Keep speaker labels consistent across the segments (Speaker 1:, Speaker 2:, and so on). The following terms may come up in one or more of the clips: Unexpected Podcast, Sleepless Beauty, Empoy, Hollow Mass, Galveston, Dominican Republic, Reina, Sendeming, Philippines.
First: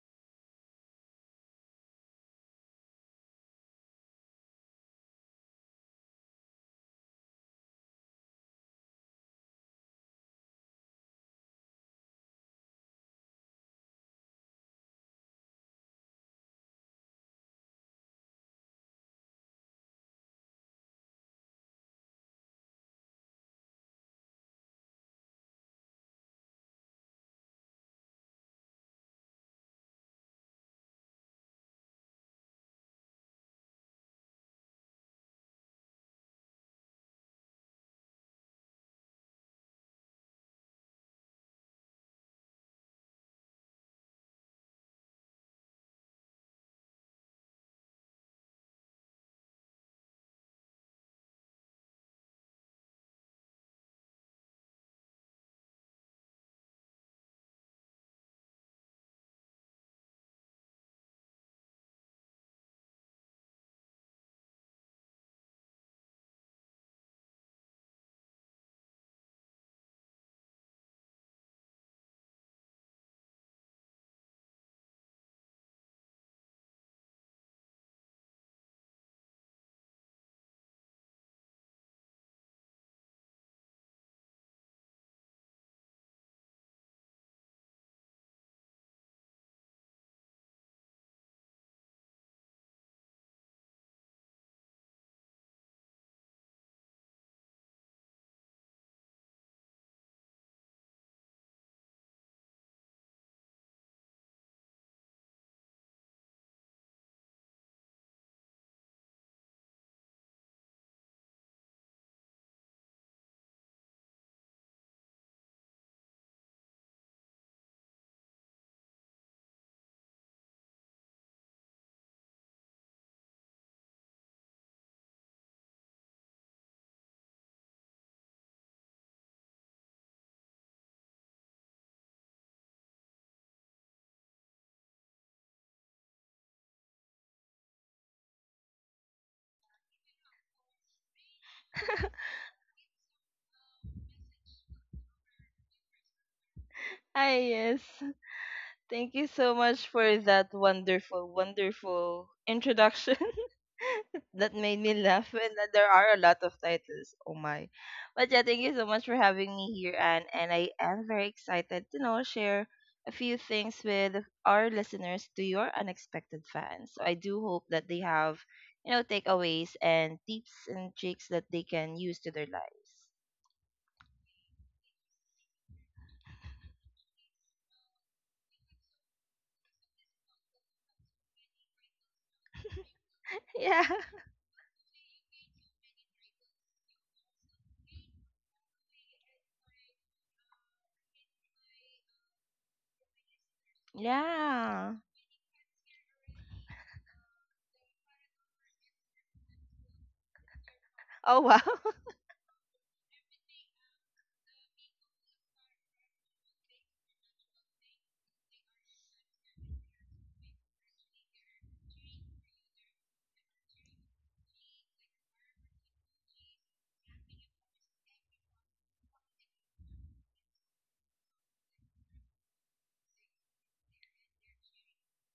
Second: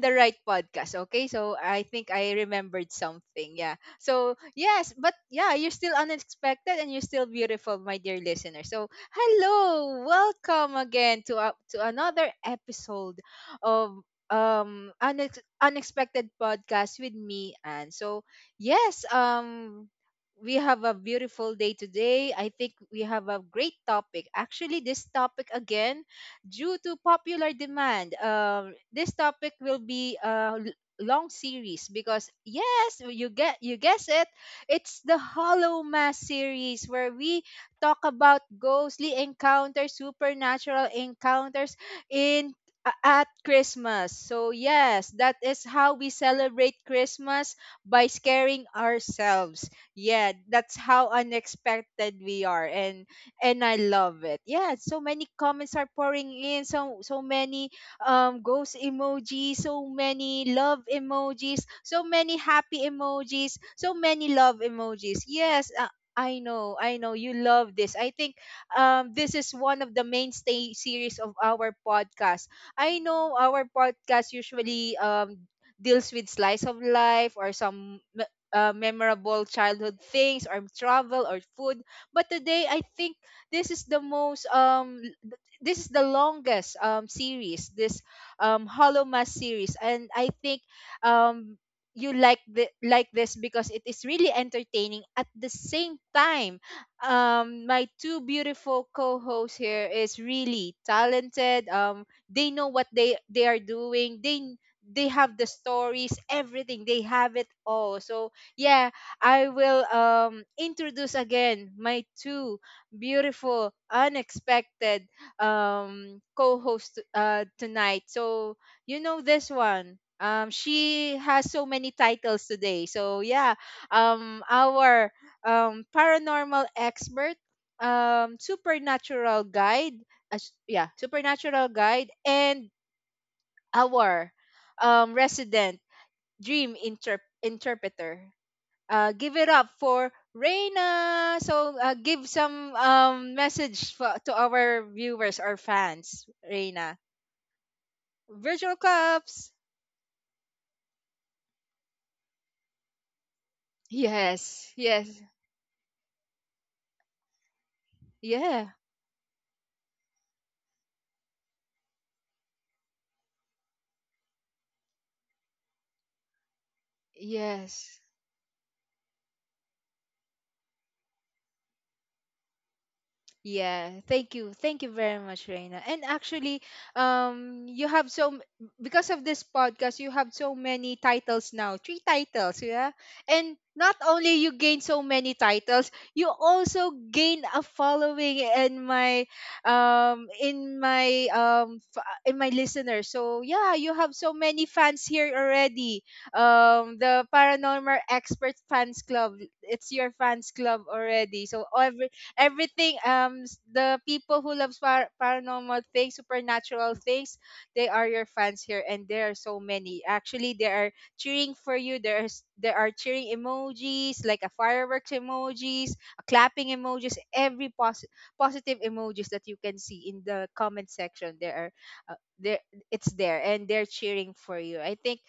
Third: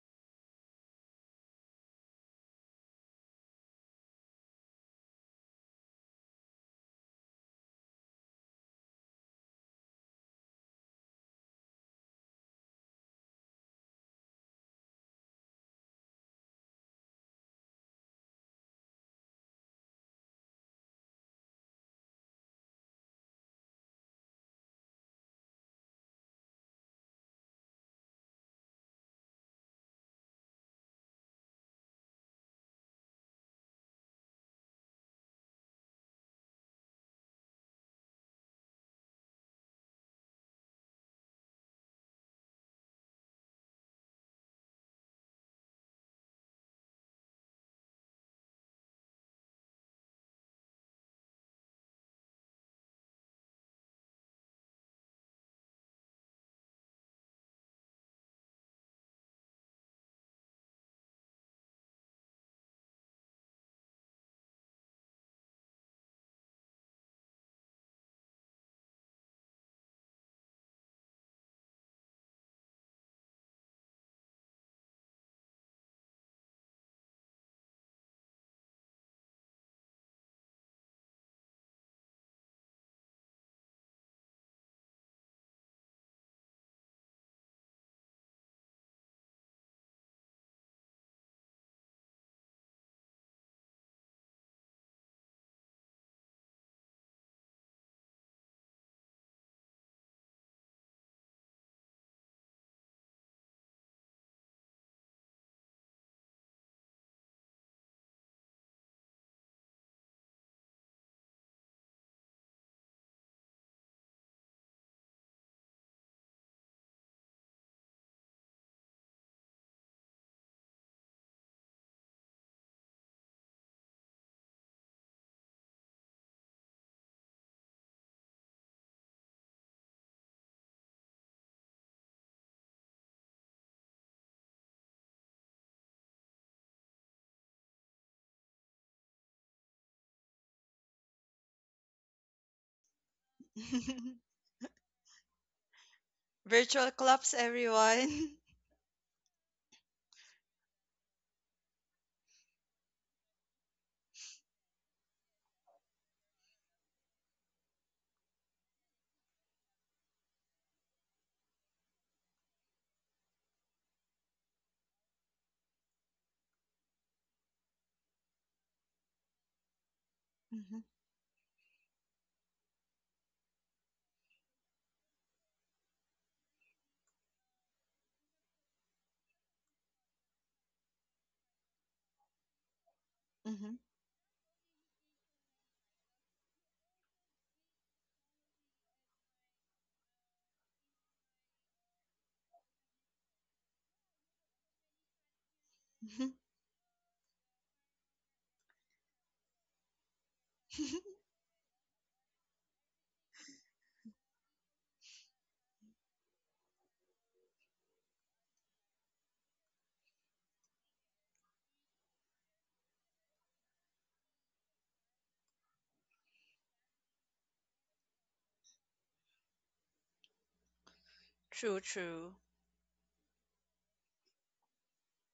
Speaker 1: the right podcast. Okay, so I think I remembered something. Yeah. So yes, but yeah, you're still unexpected and you're still beautiful, my dear listener. So hello, welcome again to up to another episode of unexpected podcast with me. And so yes, we have a beautiful day today. I think we have a great topic. Actually, this topic, again, due to popular demand, this topic will be a long series, because yes, you guess it, it's the Hollow Mass series, where we talk about ghostly encounters, supernatural encounters in at Christmas. So yes, that is how we celebrate Christmas, by scaring ourselves. Yeah, that's how unexpected we are, and I love it. Yeah, so many comments are pouring in, so many ghost emojis, so many love emojis, so many happy emojis, so many love emojis. Yes, I know you love this. I think this is one of the mainstay series of our podcast. I know our podcast usually deals with slice of life or some memorable childhood things or travel or food. But today I think this is the most this is the longest series, this Hollow Mass series. And I think um you like this because it is really entertaining. At the same time, my two beautiful co-hosts here is really talented. They know what they are doing. They have the stories, everything, they have it all. So yeah, I will introduce again my two beautiful unexpected co-hosts tonight. So you know this one. She has so many titles today. So yeah, our paranormal expert, supernatural guide, yeah, supernatural guide, and our resident dream interpreter. Give it up for Reina. So give some message for, to our viewers or fans,
Speaker 2: Virtual
Speaker 1: Reina.
Speaker 2: claps,
Speaker 3: Hi, yes.
Speaker 2: everyone.
Speaker 1: Virtual
Speaker 3: Thank you so
Speaker 1: cups.
Speaker 3: much for that wonderful, wonderful introduction that
Speaker 1: Yes,
Speaker 3: made me
Speaker 1: yes.
Speaker 3: laugh. And that there are a lot of titles. Oh my. But yeah, thank you
Speaker 1: Yeah.
Speaker 3: so much for having me here, Anne. And I am very excited to know share a few things with our listeners to your unexpected fans. So I do hope that they
Speaker 1: Yes.
Speaker 3: have, takeaways and tips
Speaker 2: Mhm,
Speaker 3: and tricks that they can use to their lives.
Speaker 1: Yeah. Thank you. Thank you very much, Reina. And actually, you have so m- because of this podcast, you have so many titles now. Three titles, yeah. And
Speaker 2: mhm,
Speaker 3: Yeah.
Speaker 1: not only you gain so many titles, you also gain a following in my in my listeners. So yeah, you have so many
Speaker 3: Yeah.
Speaker 1: fans here already.
Speaker 2: mhm.
Speaker 1: The Paranormal Expert Fans Club. It's your fans club
Speaker 3: Oh
Speaker 1: already.
Speaker 3: wow.
Speaker 1: So everything, the people who loves paranormal things, supernatural things, they are your fans here, and there are so many. Actually, they are cheering for you. There are cheering emojis, like a fireworks emojis, a clapping emojis, positive emojis that you can see in the comment section. There
Speaker 2: True,
Speaker 1: are
Speaker 2: true.
Speaker 1: there it's there, and they're cheering for you. I think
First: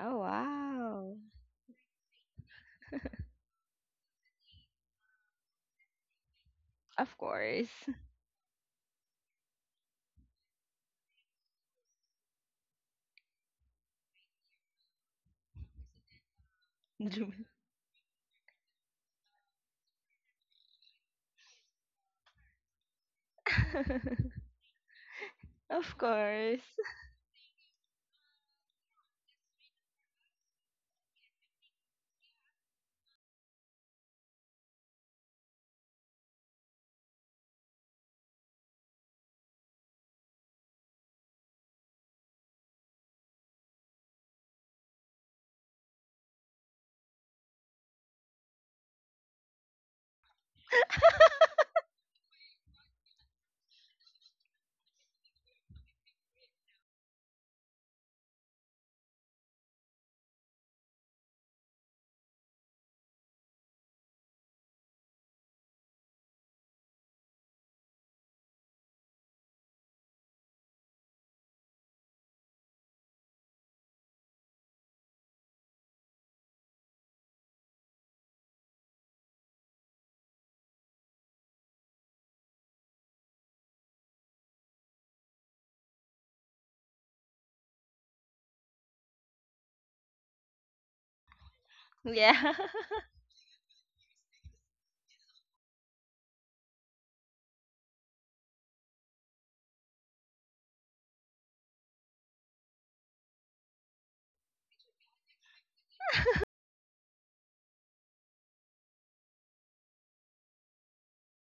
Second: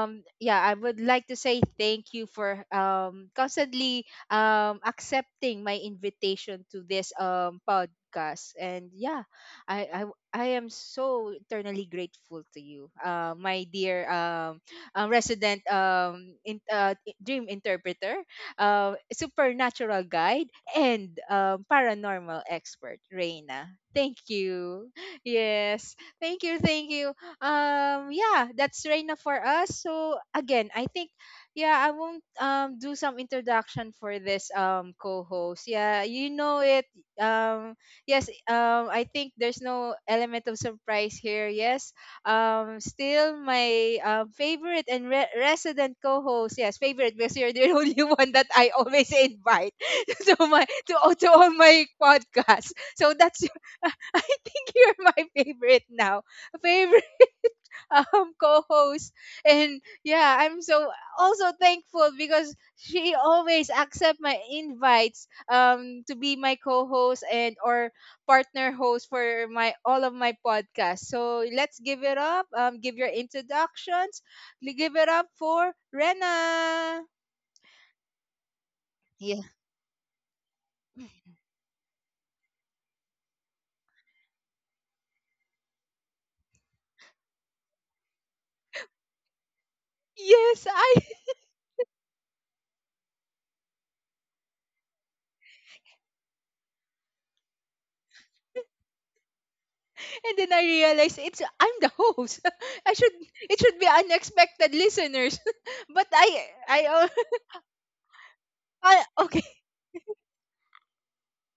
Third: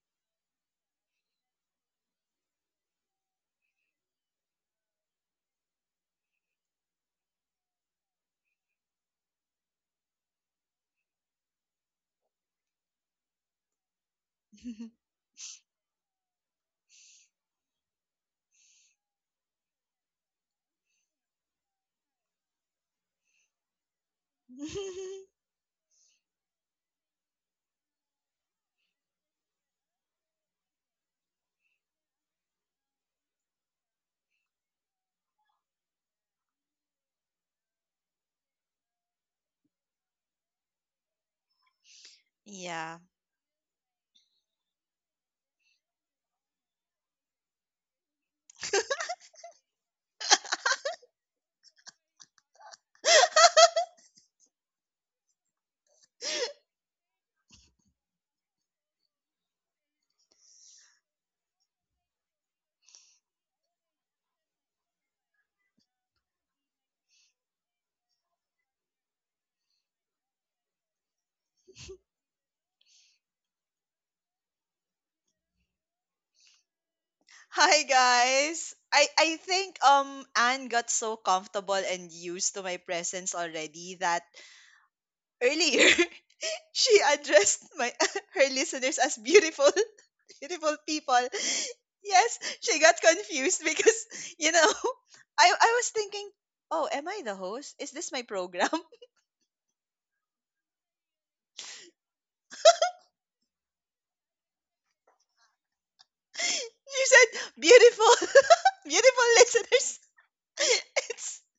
Speaker 3: Oh
Speaker 1: yeah, I would
Speaker 3: wow.
Speaker 1: like to say thank you for constantly accepting my invitation to this
Speaker 3: Of course.
Speaker 1: podcast. And yeah, I am so eternally grateful to you, my dear resident dream
Speaker 3: Dream-
Speaker 1: interpreter, supernatural guide, and paranormal expert, Reina. Thank you. Yes.
Speaker 3: of
Speaker 1: Thank you.
Speaker 3: course.
Speaker 1: Thank you. Yeah, that's Reina for us. So again, I think yeah, I won't do some introduction for this co-host. Yeah, you know it. Um yes, I think there's no element of surprise here. Yes.
Speaker 2: Yeah.
Speaker 1: Still my favorite and resident co-host. Yes, favorite because you're the only one that I always invite to all my podcasts. So that's I think you're my favorite now. Favorite co-host. And yeah, I'm so also thankful because she always accept my invites to be my co-host and or partner host for my all of my podcasts. So let's give it up, give your introductions. Give it up for Rena.
Speaker 2: Hi guys. I
Speaker 1: Yeah.
Speaker 2: think Anne got so comfortable and used to my presence already that earlier she addressed my her listeners as beautiful
Speaker 1: Yes,
Speaker 2: beautiful
Speaker 1: I
Speaker 2: people. Yes,
Speaker 3: Yeah.
Speaker 2: she got confused because you know, I was thinking, "Oh, am I the host? Is this my program?"
Speaker 1: and then I realized it's I'm the host. I should It should be unexpected listeners. but I
Speaker 2: She
Speaker 1: al-
Speaker 2: said, "Beautiful
Speaker 1: I-
Speaker 2: beautiful
Speaker 1: okay.
Speaker 2: listeners." It's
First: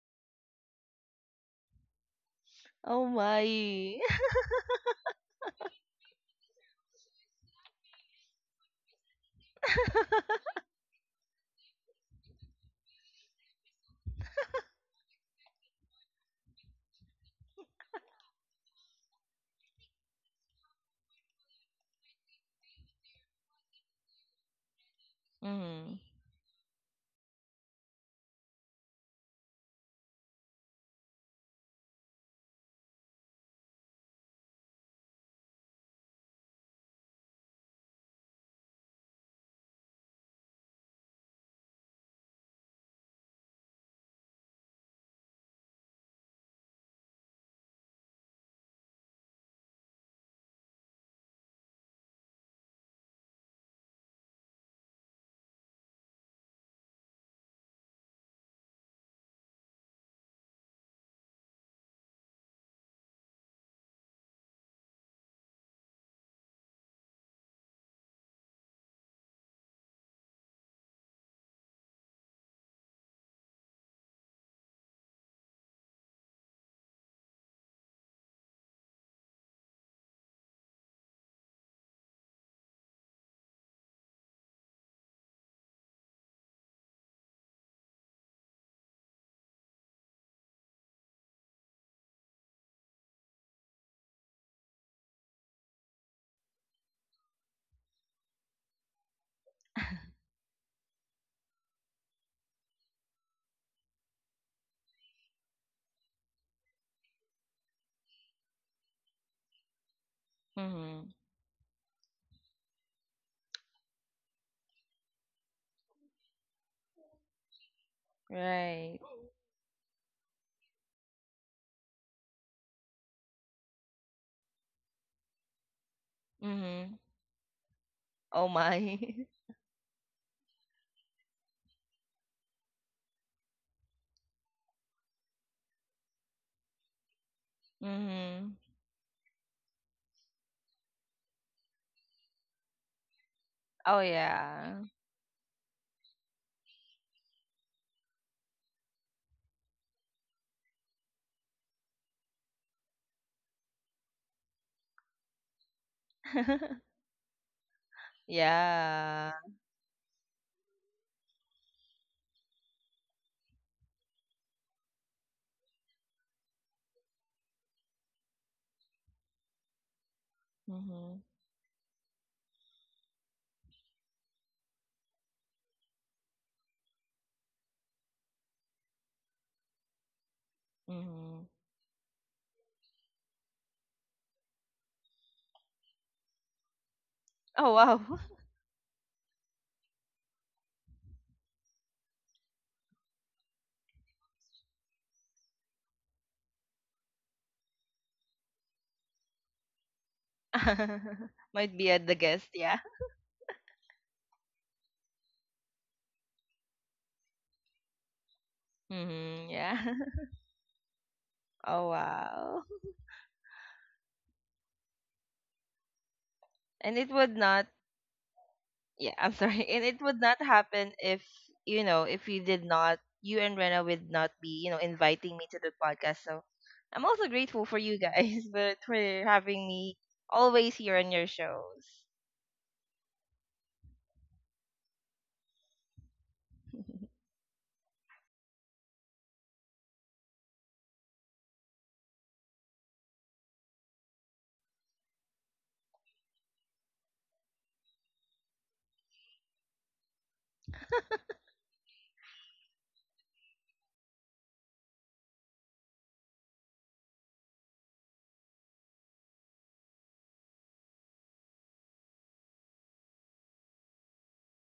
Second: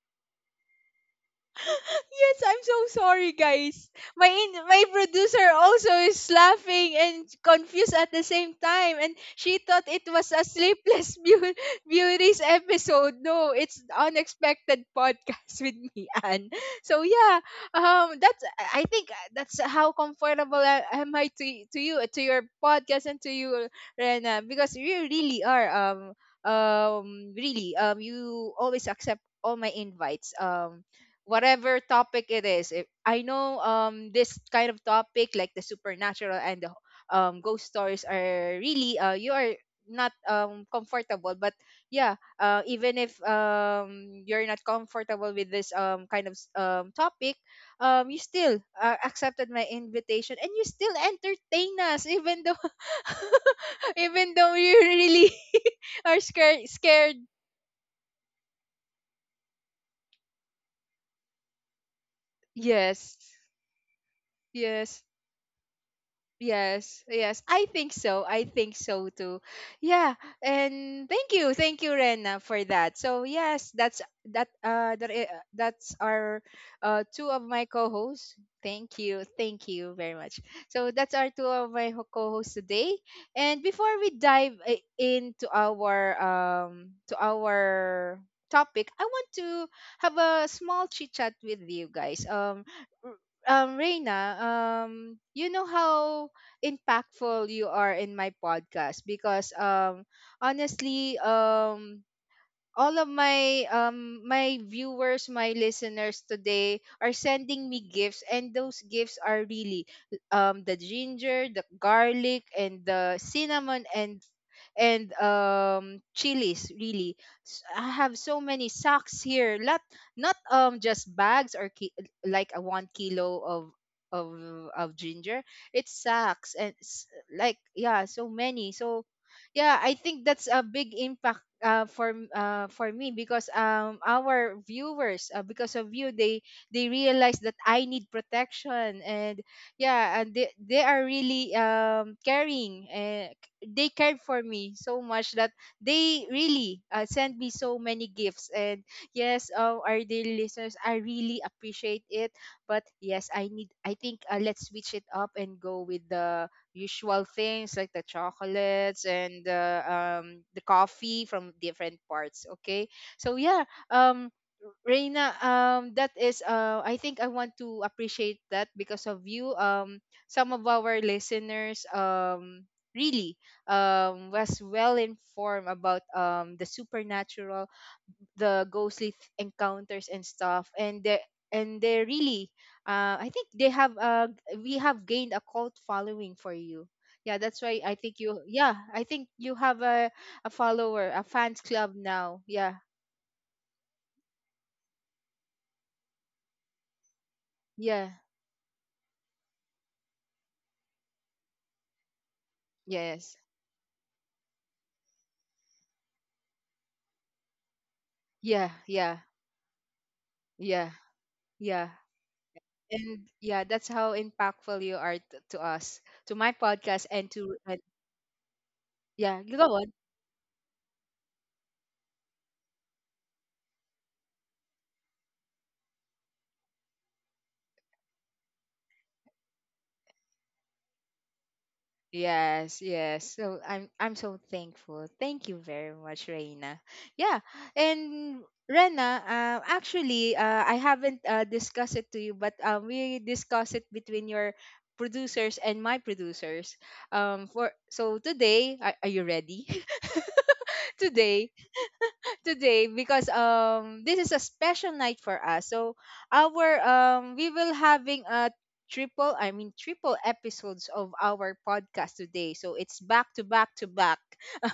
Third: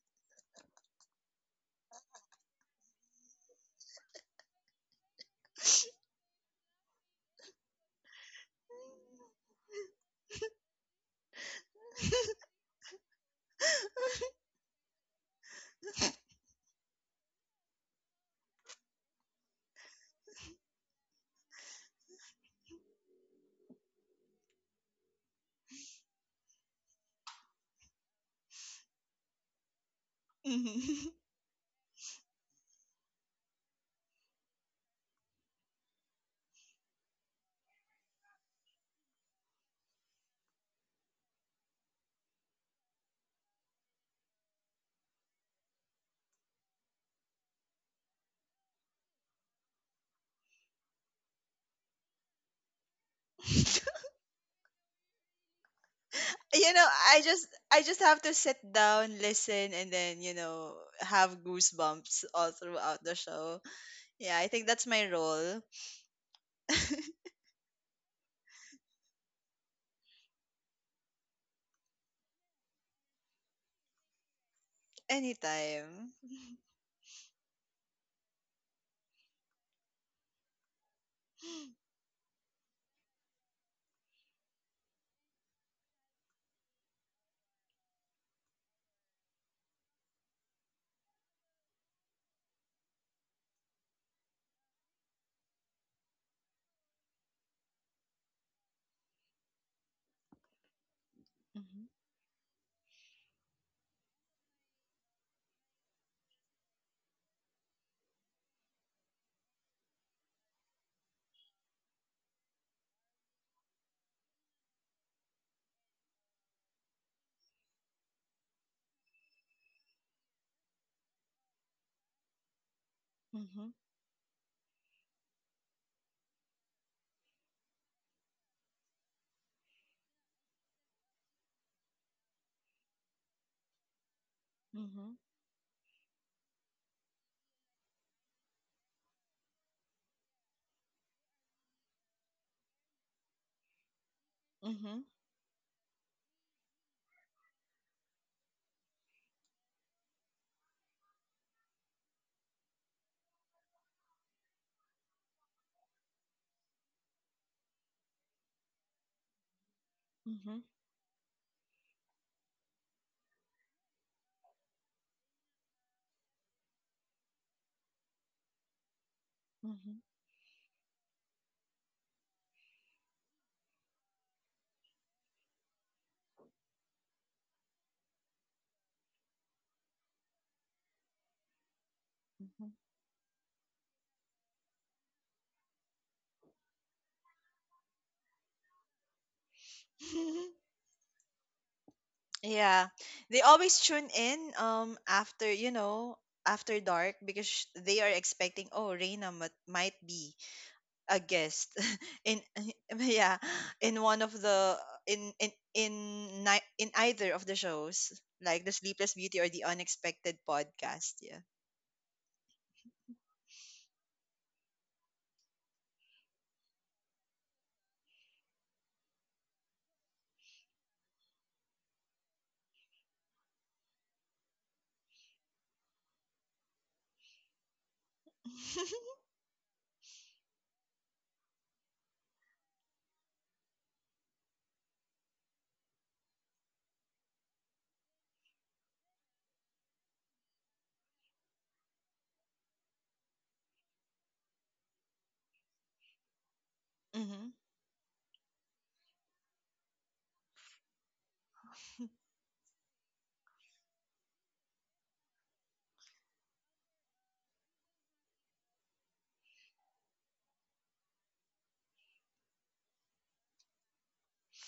Speaker 1: Yes, I'm so
Speaker 3: Oh
Speaker 1: sorry, guys.
Speaker 3: my.
Speaker 1: My producer also is laughing and confused at the same time, and she thought it was a Sleepless Beauties episode. No, it's Unexpected Podcast with me, Anne. So yeah, that's I think that's how comfortable I, am I to you, to your podcast, and to you, Rena, because you really are
Speaker 3: Mhm.
Speaker 1: really, you always accept all my invites,
Speaker 2: Mhm.
Speaker 1: whatever topic it is. If I know this kind of topic, like the supernatural and the ghost stories, are really you are not comfortable, but yeah, even if you're not comfortable with this kind of topic, you still accepted my invitation, and you still entertain us, even though even though you really are
Speaker 2: You know,
Speaker 1: scared.
Speaker 2: i just I just have to sit down, listen, and then you know, have goosebumps all throughout the
Speaker 1: Yes,
Speaker 2: show. Yeah, I think that's my
Speaker 1: yes.
Speaker 2: role.
Speaker 1: Yes, yes, I think so. I think so too. Yeah, and thank you, Rena, for that. So yes, that's that.
Speaker 2: Anytime.
Speaker 1: That's our two of my co-hosts. Thank you very much. So that's our two of my co-hosts today. And before we into our to our topic, I want to have a small chit chat with you guys. R- Reina, you know how impactful you are in my podcast, because honestly, all of my my viewers, my listeners today are sending me gifts, and those gifts are really
Speaker 3: Mhm.
Speaker 1: the ginger, the garlic, and the cinnamon, and chilies, really. I have
Speaker 3: Right.
Speaker 1: so many sacks here, not not just bags or like a one
Speaker 2: Mhm,
Speaker 1: kilo of of of ginger. It's sacks and
Speaker 3: Mhm.
Speaker 1: like, yeah,
Speaker 3: Oh
Speaker 1: so many.
Speaker 3: my.
Speaker 1: So yeah, I think that's a big impact for me, because our
Speaker 2: mhm, mhm,
Speaker 1: viewers, because of you, they realize that I need
Speaker 3: Mhm.
Speaker 1: protection, and yeah, and they are really caring, and
Speaker 3: Oh
Speaker 1: they cared for me
Speaker 3: yeah.
Speaker 2: mhm,
Speaker 1: so much that they really send me so many gifts. And yes, our dear listeners, I really appreciate it, but yes, I need, I think, let's switch it up and go with the usual things, like the chocolates
Speaker 3: yeah.
Speaker 1: and
Speaker 2: mhm,
Speaker 1: the coffee from different parts. Okay, so yeah, um Reina, that is, I think I want to appreciate that because of you,
Speaker 2: mhm,
Speaker 1: some of our
Speaker 3: Mhm.
Speaker 1: listeners really was well informed about the supernatural, the ghostly encounters and stuff, and
Speaker 3: Mhm.
Speaker 1: they really,
Speaker 2: mhm.
Speaker 1: I think they have we have gained a cult following for you. Yeah, that's
Speaker 3: Oh
Speaker 1: why I
Speaker 3: wow.
Speaker 1: think you, yeah, I think you have a follower, a fans club now. Yeah.
Speaker 2: Yeah, they always tune in after you know, after dark because they
Speaker 1: Yeah.
Speaker 2: are expecting, "Oh, Reina might be a guest
Speaker 3: Might be at the
Speaker 2: in
Speaker 3: guest, yeah.
Speaker 1: Yes.
Speaker 2: yeah, in one of the in in in in either of the shows, like
Speaker 1: Yeah.
Speaker 2: the Sleepless
Speaker 1: Yeah.
Speaker 2: Beauty
Speaker 3: Mhm.
Speaker 2: or the
Speaker 3: Yeah.
Speaker 2: Unexpected
Speaker 1: Yeah.
Speaker 2: Podcast." Yeah.
Speaker 3: Oh
Speaker 1: Yeah.
Speaker 3: wow.
Speaker 1: And yeah, that's how impactful you are to us, to my
Speaker 3: And
Speaker 1: podcast,
Speaker 3: it
Speaker 1: and
Speaker 3: would
Speaker 1: to
Speaker 3: not
Speaker 1: and
Speaker 3: yeah, I'm
Speaker 1: yeah, you go
Speaker 3: sorry. And
Speaker 1: on.
Speaker 3: it would not happen if, if you did not, you and Rena would not be, you know, inviting me to the podcast. So I'm also grateful for you guys, but for having me always here on your shows.
Speaker 1: Yes, yes. So I'm so thankful. Thank you very much, Reina. Yeah, and Rena, actually, I haven't discussed it to you, but we discussed it between your producers and my producers.
Speaker 2: Hmm.
Speaker 1: For so today, are you ready? today today, because this is a special night for us. So our we will having a triple I mean triple episodes of our podcast today. So it's back to back to back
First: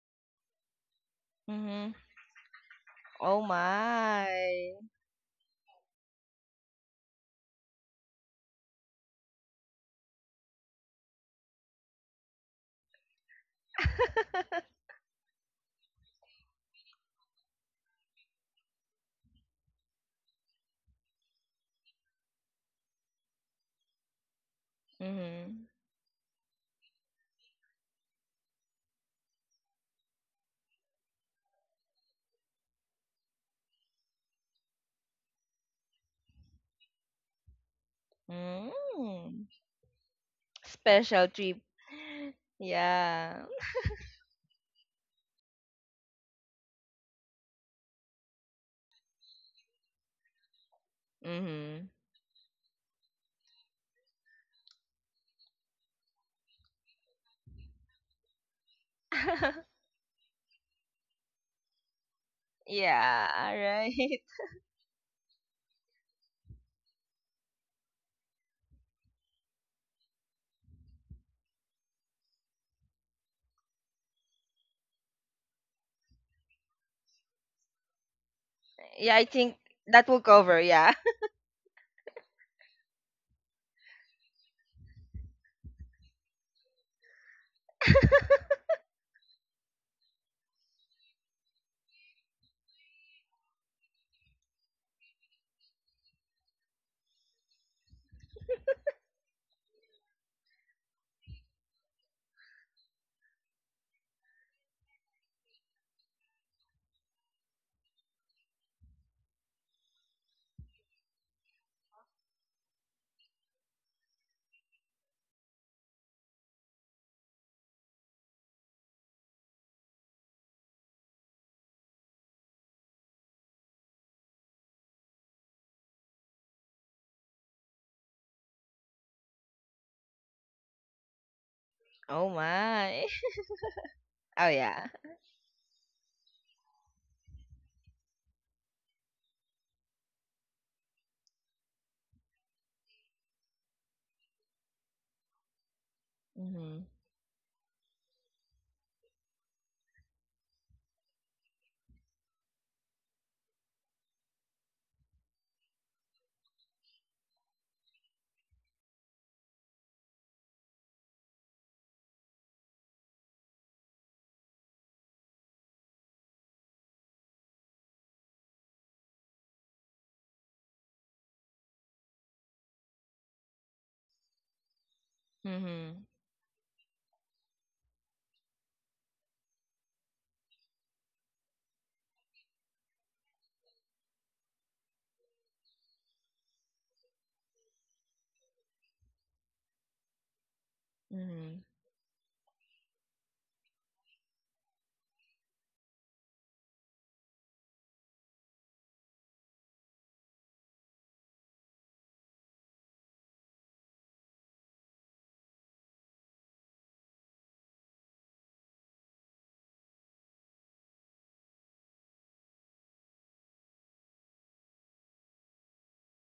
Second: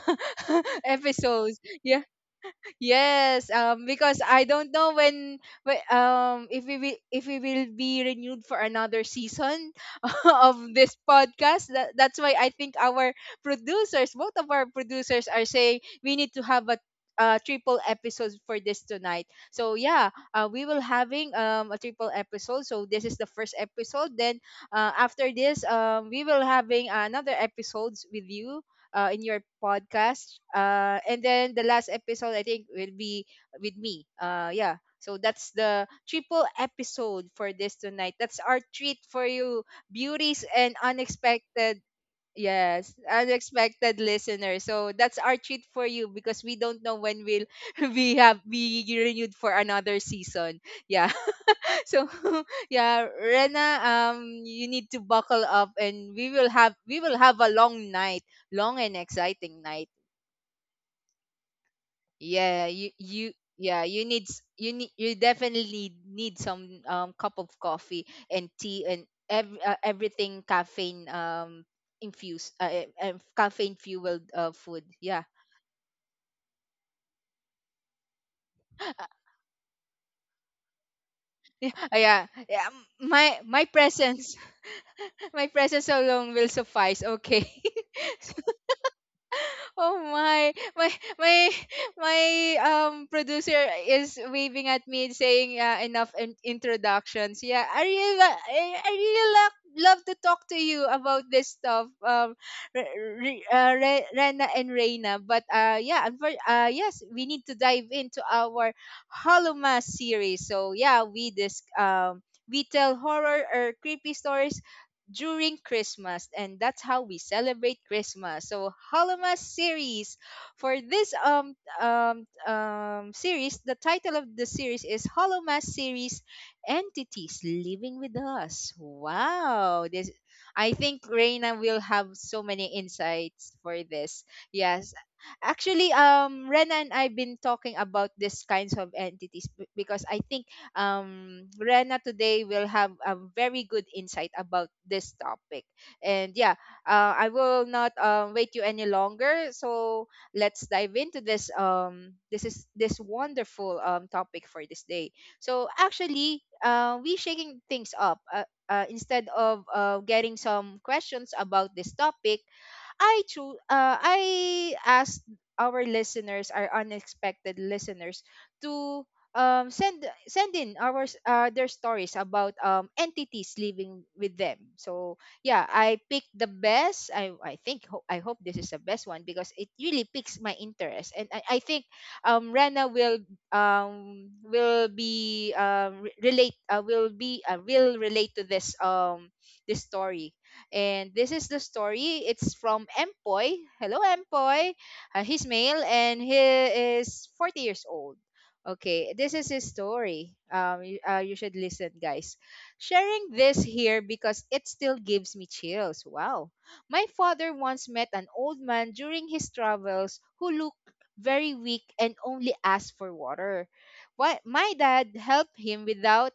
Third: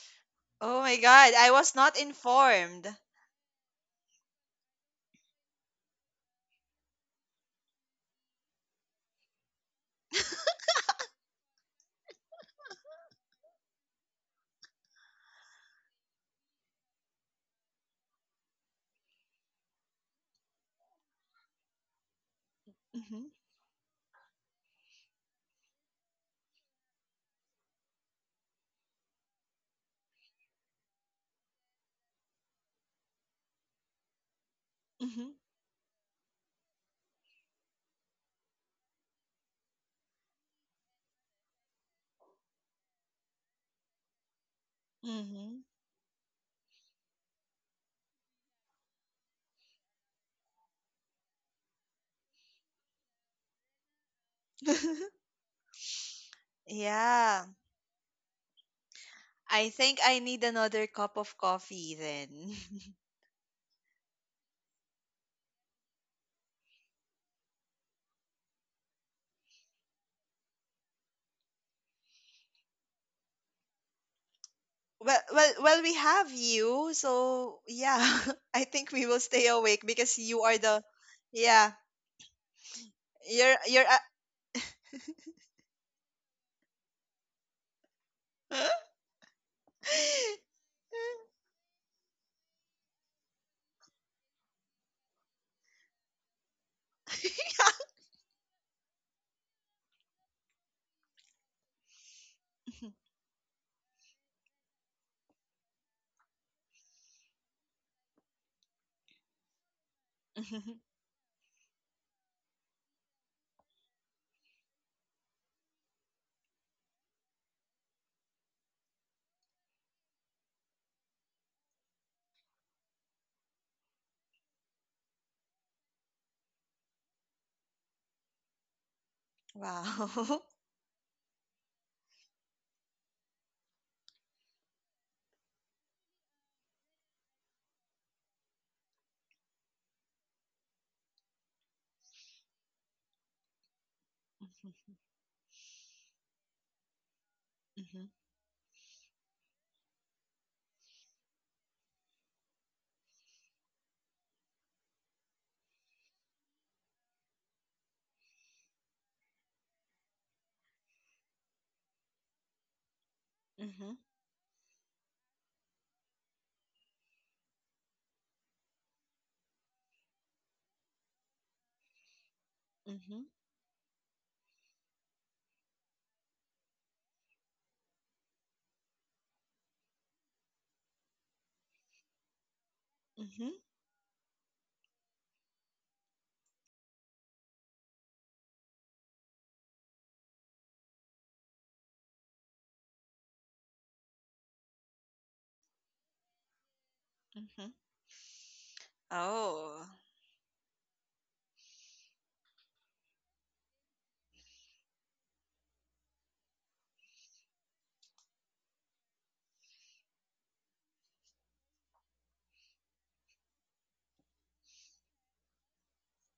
Speaker 2: Oh my god, I
Speaker 1: episodes.
Speaker 2: was
Speaker 3: Mm-hmm.
Speaker 2: not
Speaker 1: Yeah.
Speaker 2: informed.
Speaker 3: Oh
Speaker 1: Yes, because I don't
Speaker 3: my.
Speaker 1: know when, if we will, if we will be renewed for another season of this podcast. That's why I think our producers, both of our producers, are saying we need to have a triple episode for this tonight. So yeah, we will having a triple episode. So this is
Speaker 2: Hmm.
Speaker 1: the first episode. Then after this,
Speaker 3: Mm-hmm.
Speaker 1: we will having another episodes with you, in your podcast. And then the last episode, I think, will be with me. Yeah. So
Speaker 2: Hmm.
Speaker 1: that's the triple episode for this tonight. That's our treat for
Speaker 3: Mm.
Speaker 1: you, beauties and
Speaker 3: Special trip.
Speaker 1: unexpected. Yes,
Speaker 3: Yeah.
Speaker 1: unexpected listeners. So that's our
Speaker 2: Hmm.
Speaker 1: treat for you, because we don't know when we'll we have be renewed for another season. Yeah.
Speaker 3: Mm-hmm.
Speaker 1: so yeah, Rena, you need to buckle up, and we will have
Speaker 2: Yeah,
Speaker 1: a long night, long and exciting
Speaker 2: I
Speaker 1: night.
Speaker 2: think I need another cup of coffee then.
Speaker 1: Yeah. you
Speaker 3: Yeah,
Speaker 1: you
Speaker 3: all
Speaker 1: yeah,
Speaker 3: right.
Speaker 1: you need you need, you definitely need some cup of coffee and tea and everything caffeine, infused, caffeine fueled, food.
Speaker 2: well
Speaker 1: Yeah.
Speaker 2: well well we have you, so yeah. I think we
Speaker 3: Yeah,
Speaker 2: will
Speaker 3: I
Speaker 2: stay
Speaker 3: think
Speaker 2: awake
Speaker 3: that
Speaker 2: because
Speaker 3: will
Speaker 2: you are
Speaker 3: cover,
Speaker 2: the
Speaker 3: yeah.
Speaker 1: Yeah,
Speaker 2: yeah,
Speaker 1: yeah, yeah, my
Speaker 2: you're
Speaker 1: my
Speaker 2: you're
Speaker 1: presence. My presence alone will suffice, okay. Oh my my. Producer is waving at me, saying, enough introductions. Yeah, I really love to talk to you about this stuff. Re, Rena and Reina, but yeah, yes, we need to dive into our Hollow series. So
Speaker 2: Mhm.
Speaker 1: yeah, we tell horror or creepy stories during Christmas, and that's how we celebrate Christmas. So, Halamas series. For this series, the title of the series is Halamas series, entities living with us. Wow. this
Speaker 2: Wow.
Speaker 1: I think Reina will have
Speaker 3: Oh
Speaker 1: so many
Speaker 3: my.
Speaker 1: insights for this.
Speaker 3: Oh yeah.
Speaker 1: Yes. Actually, Rena and I've been talking about these kinds of entities, because I think Rena today will have a very good insight about this topic. And yeah,
Speaker 3: Mhm.
Speaker 1: I will not
Speaker 2: Mhm.
Speaker 1: wait you any longer. So let's dive into this. This is this wonderful, topic for this day. So actually, we shaking things up. Instead of getting some questions about this topic, I choose.
Speaker 2: Mhm.
Speaker 1: I asked our listeners, our unexpected listeners, to send in their stories about
Speaker 2: Mhm.
Speaker 1: entities living with them. So yeah, I
Speaker 3: Mhm.
Speaker 1: picked the best. I think, I hope this is the best one, because it really piques my interest. And I think Rena
Speaker 2: Mhm.
Speaker 1: will relate to this, this story. And this is the
Speaker 3: Mhm.
Speaker 1: story. It's from Empoy. Hello, Empoy. He's male and he is 40
Speaker 2: Mhm.
Speaker 1: years old. Okay, this is his
Speaker 2: Oh.
Speaker 1: story. You should listen, guys. Sharing this here because it still gives me chills. Wow. My father once met an old man during his travels who looked very weak and only asked for water. Why, my dad helped him without,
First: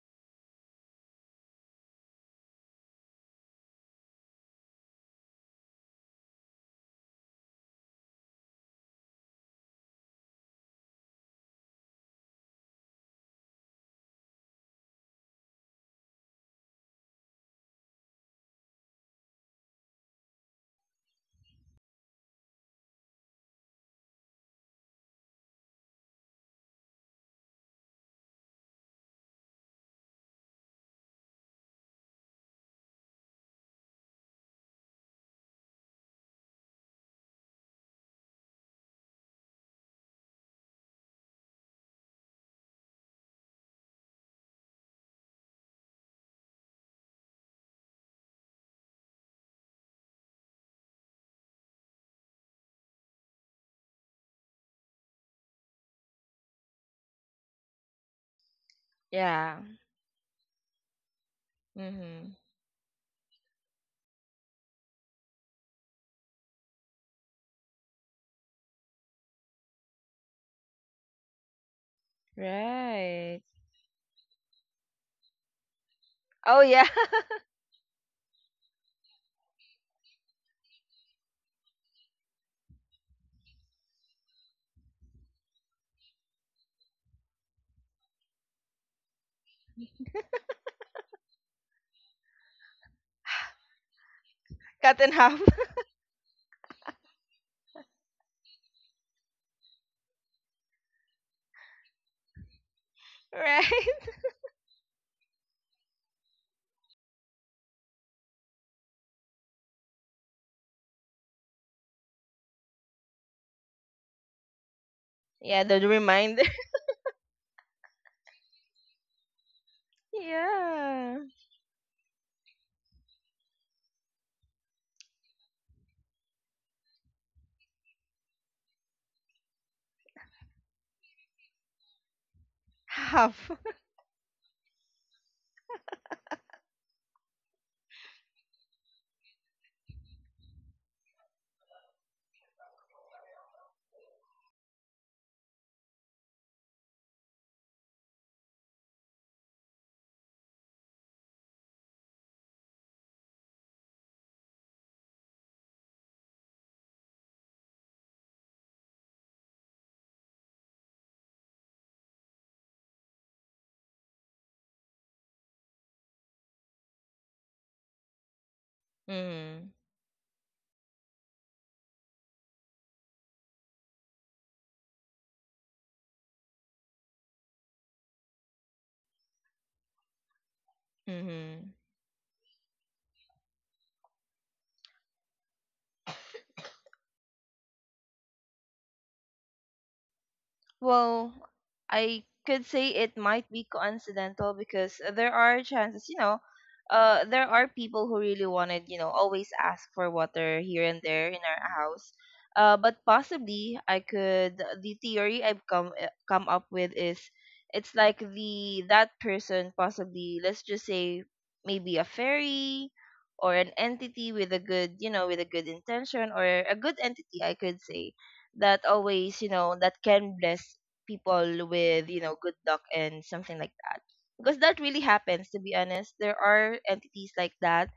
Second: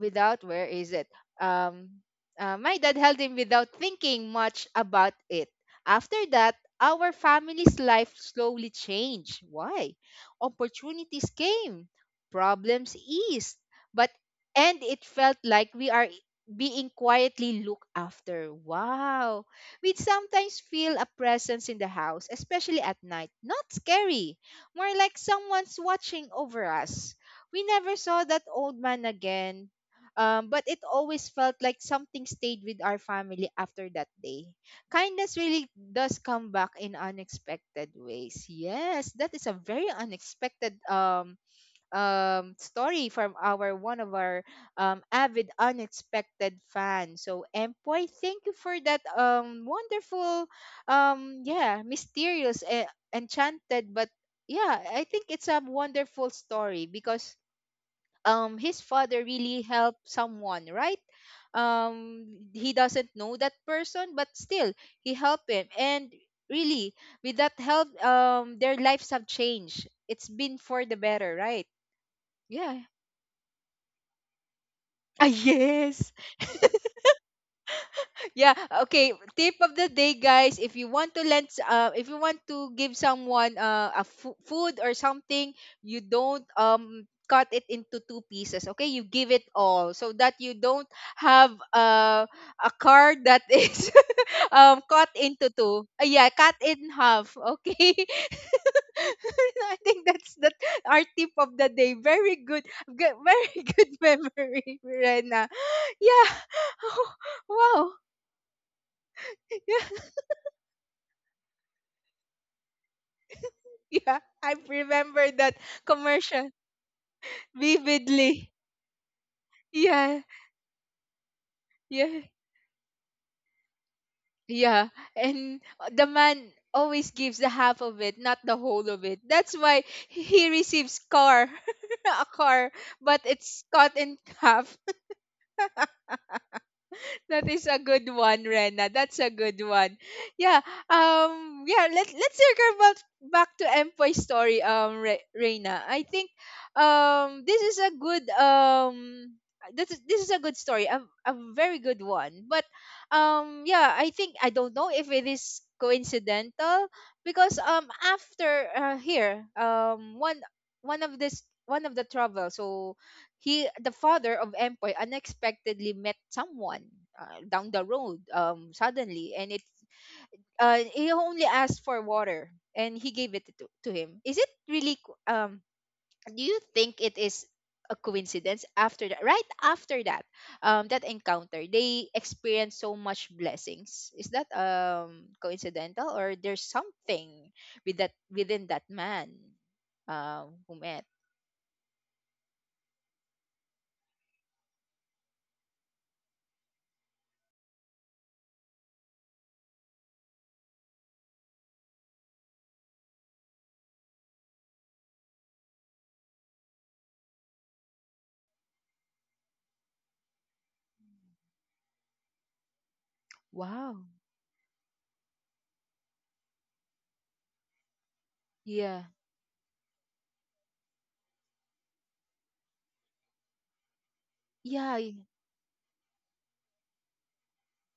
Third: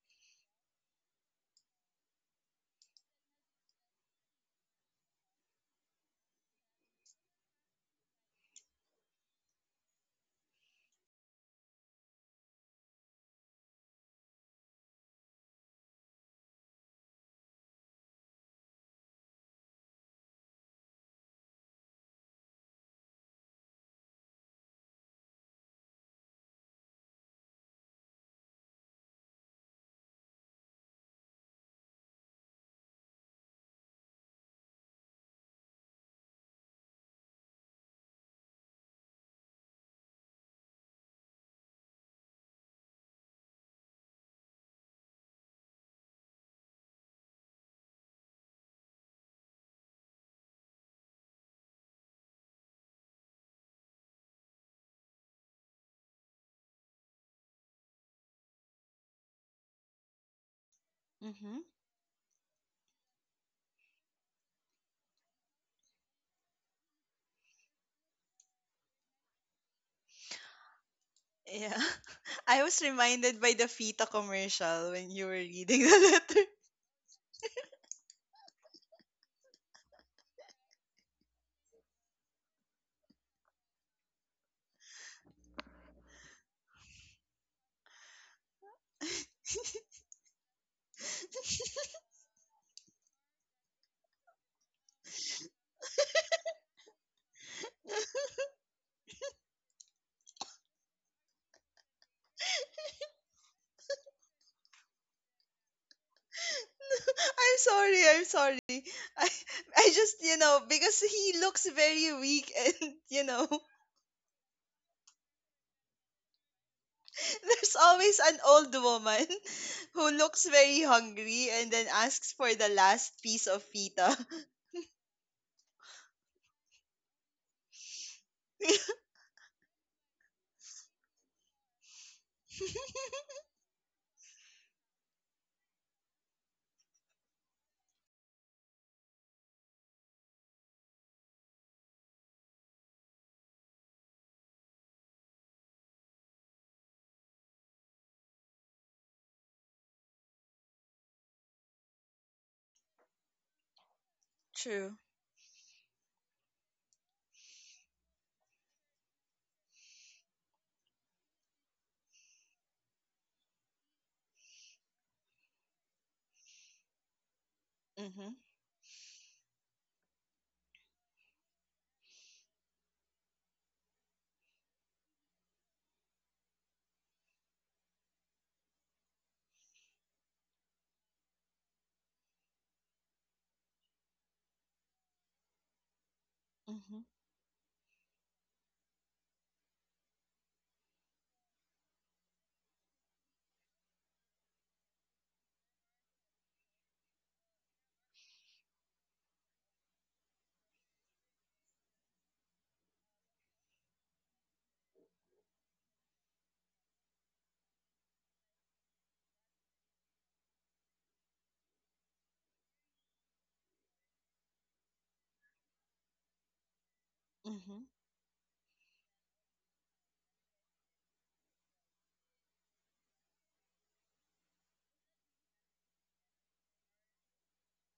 Speaker 1: without where is it um my dad held him without thinking much about it. After that, our family's life slowly changed. Why? Opportunities came, problems eased, but and it felt like we are being quietly looked after. Wow. We'd sometimes feel a presence in the house, especially at night. Not scary, more like someone's watching over us. We never saw that old man again. But it always felt like something stayed with our family after that day. Kindness really does come back in unexpected ways. Yes, that is a very unexpected, story from our one of our avid unexpected fan. So, Empoy, thank you for that wonderful, yeah, mysterious, enchanted, but yeah, I think it's a wonderful story, because his father
Speaker 3: Yeah.
Speaker 1: really helped someone, right?
Speaker 2: Mhm.
Speaker 3: Mhm.
Speaker 1: um he doesn't know that person, but still he helped him. And really, with that help, their lives have changed. It's been for the better, right?
Speaker 2: Yeah. I was
Speaker 1: Yeah.
Speaker 2: reminded
Speaker 3: Right.
Speaker 2: by the Fita commercial when you
Speaker 1: Ah,
Speaker 2: were reading the
Speaker 1: yes.
Speaker 2: letter.
Speaker 3: Oh yeah.
Speaker 1: Yeah, okay. Tip of the day, guys. If you want to lend, s- If you want to give someone food or something, you don't cut it into two pieces. Okay, you give it all so that you don't have a card that is
Speaker 3: Cut
Speaker 1: cut
Speaker 3: in half.
Speaker 1: into two. Yeah, cut in half. Okay, I think that's that our tip of the day. Very good, good very
Speaker 3: Right.
Speaker 1: good memory, Rena. Yeah.
Speaker 2: I'm
Speaker 1: Wow.
Speaker 2: sorry. I'm sorry. I I just, you know, because he looks very weak and, you know,
Speaker 1: Yeah, I remember that
Speaker 3: Yeah, the reminder.
Speaker 1: commercial
Speaker 2: there's always an
Speaker 1: vividly.
Speaker 2: old woman who
Speaker 1: Yeah,
Speaker 2: looks very
Speaker 3: Yeah.
Speaker 2: hungry and then
Speaker 1: yeah,
Speaker 2: asks for the last piece of Fita.
Speaker 1: yeah. And the man always gives the half of it, not the whole of it. That's why he receives a car, but
Speaker 3: Half.
Speaker 1: it's cut in half. That is a good one, Rena. That's a good one. Yeah. Yeah. Let's circle back to Empoy's story. Rena, I think, um, this is a good um. This is a good story. A very good one. But, yeah. I don't know
Speaker 2: True.
Speaker 1: if it is coincidental, because after, here, one of this one of the travel. So, he the father of Empoy unexpectedly met someone, down the road,
Speaker 2: Mm-hmm.
Speaker 1: suddenly, and it —
Speaker 3: Mhm.
Speaker 1: he only asked for water, and he gave it to him. Is it really, do you think it is a coincidence? After that, right after that, that encounter,
Speaker 3: Mhm.
Speaker 1: they experienced so much blessings. Is that coincidental, or there's
Speaker 2: Mm-hmm.
Speaker 1: something within that man, who met?
Speaker 3: Well, I could say it might be coincidental because there are chances, you know, there are people who really wanted, you know, always ask for water here and there in our house. But possibly I could theory I've come up with is it's like the that person, possibly, let's just say maybe a fairy or an
Speaker 1: Wow.
Speaker 3: entity with a good, you know, with a good intention, or a good entity, I
Speaker 2: Mm-hmm.
Speaker 3: could say, that
Speaker 1: Yeah.
Speaker 3: always, you know, that can bless people with, you know, good luck and something like that. Because that
Speaker 1: Yeah.
Speaker 3: really happens, to be honest. There are entities like that.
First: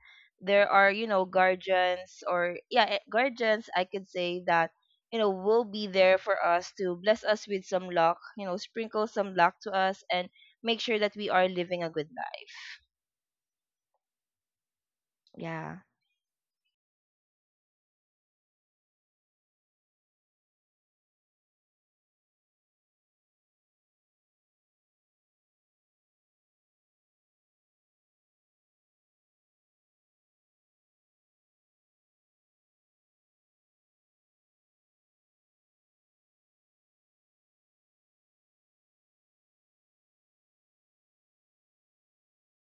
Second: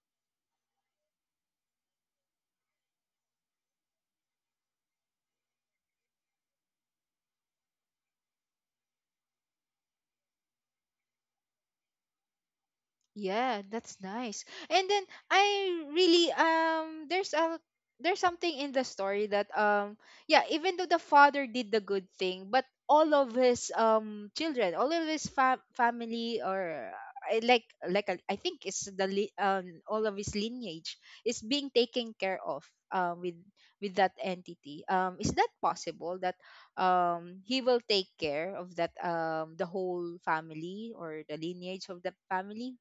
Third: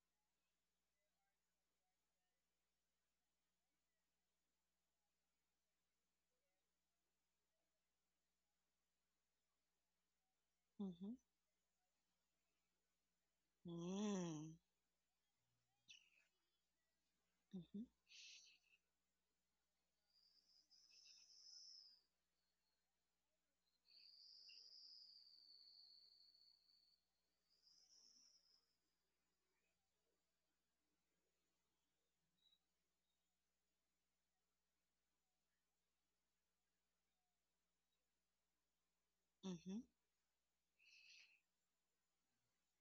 Speaker 3: There are, you know, guardians or, guardians, I could say that, you know, will be there for us to bless us with some luck, you know, sprinkle some luck to us and make sure
Speaker 2: Mm-hmm.
Speaker 3: that we are living a good life.
Speaker 1: Yeah, that's nice.
Speaker 2: Mm.
Speaker 1: And then I
Speaker 3: Yeah.
Speaker 1: really,
Speaker 2: Mm-hmm.
Speaker 1: there's something in the story that, yeah, even though the father did the good thing, but all of his children, all of his family, or I like I think it's the all of his lineage is being taken care of, um with with that entity. Is that possible that he will take care of that the
Speaker 2: Mm-hmm.
Speaker 1: whole family or the lineage of the family?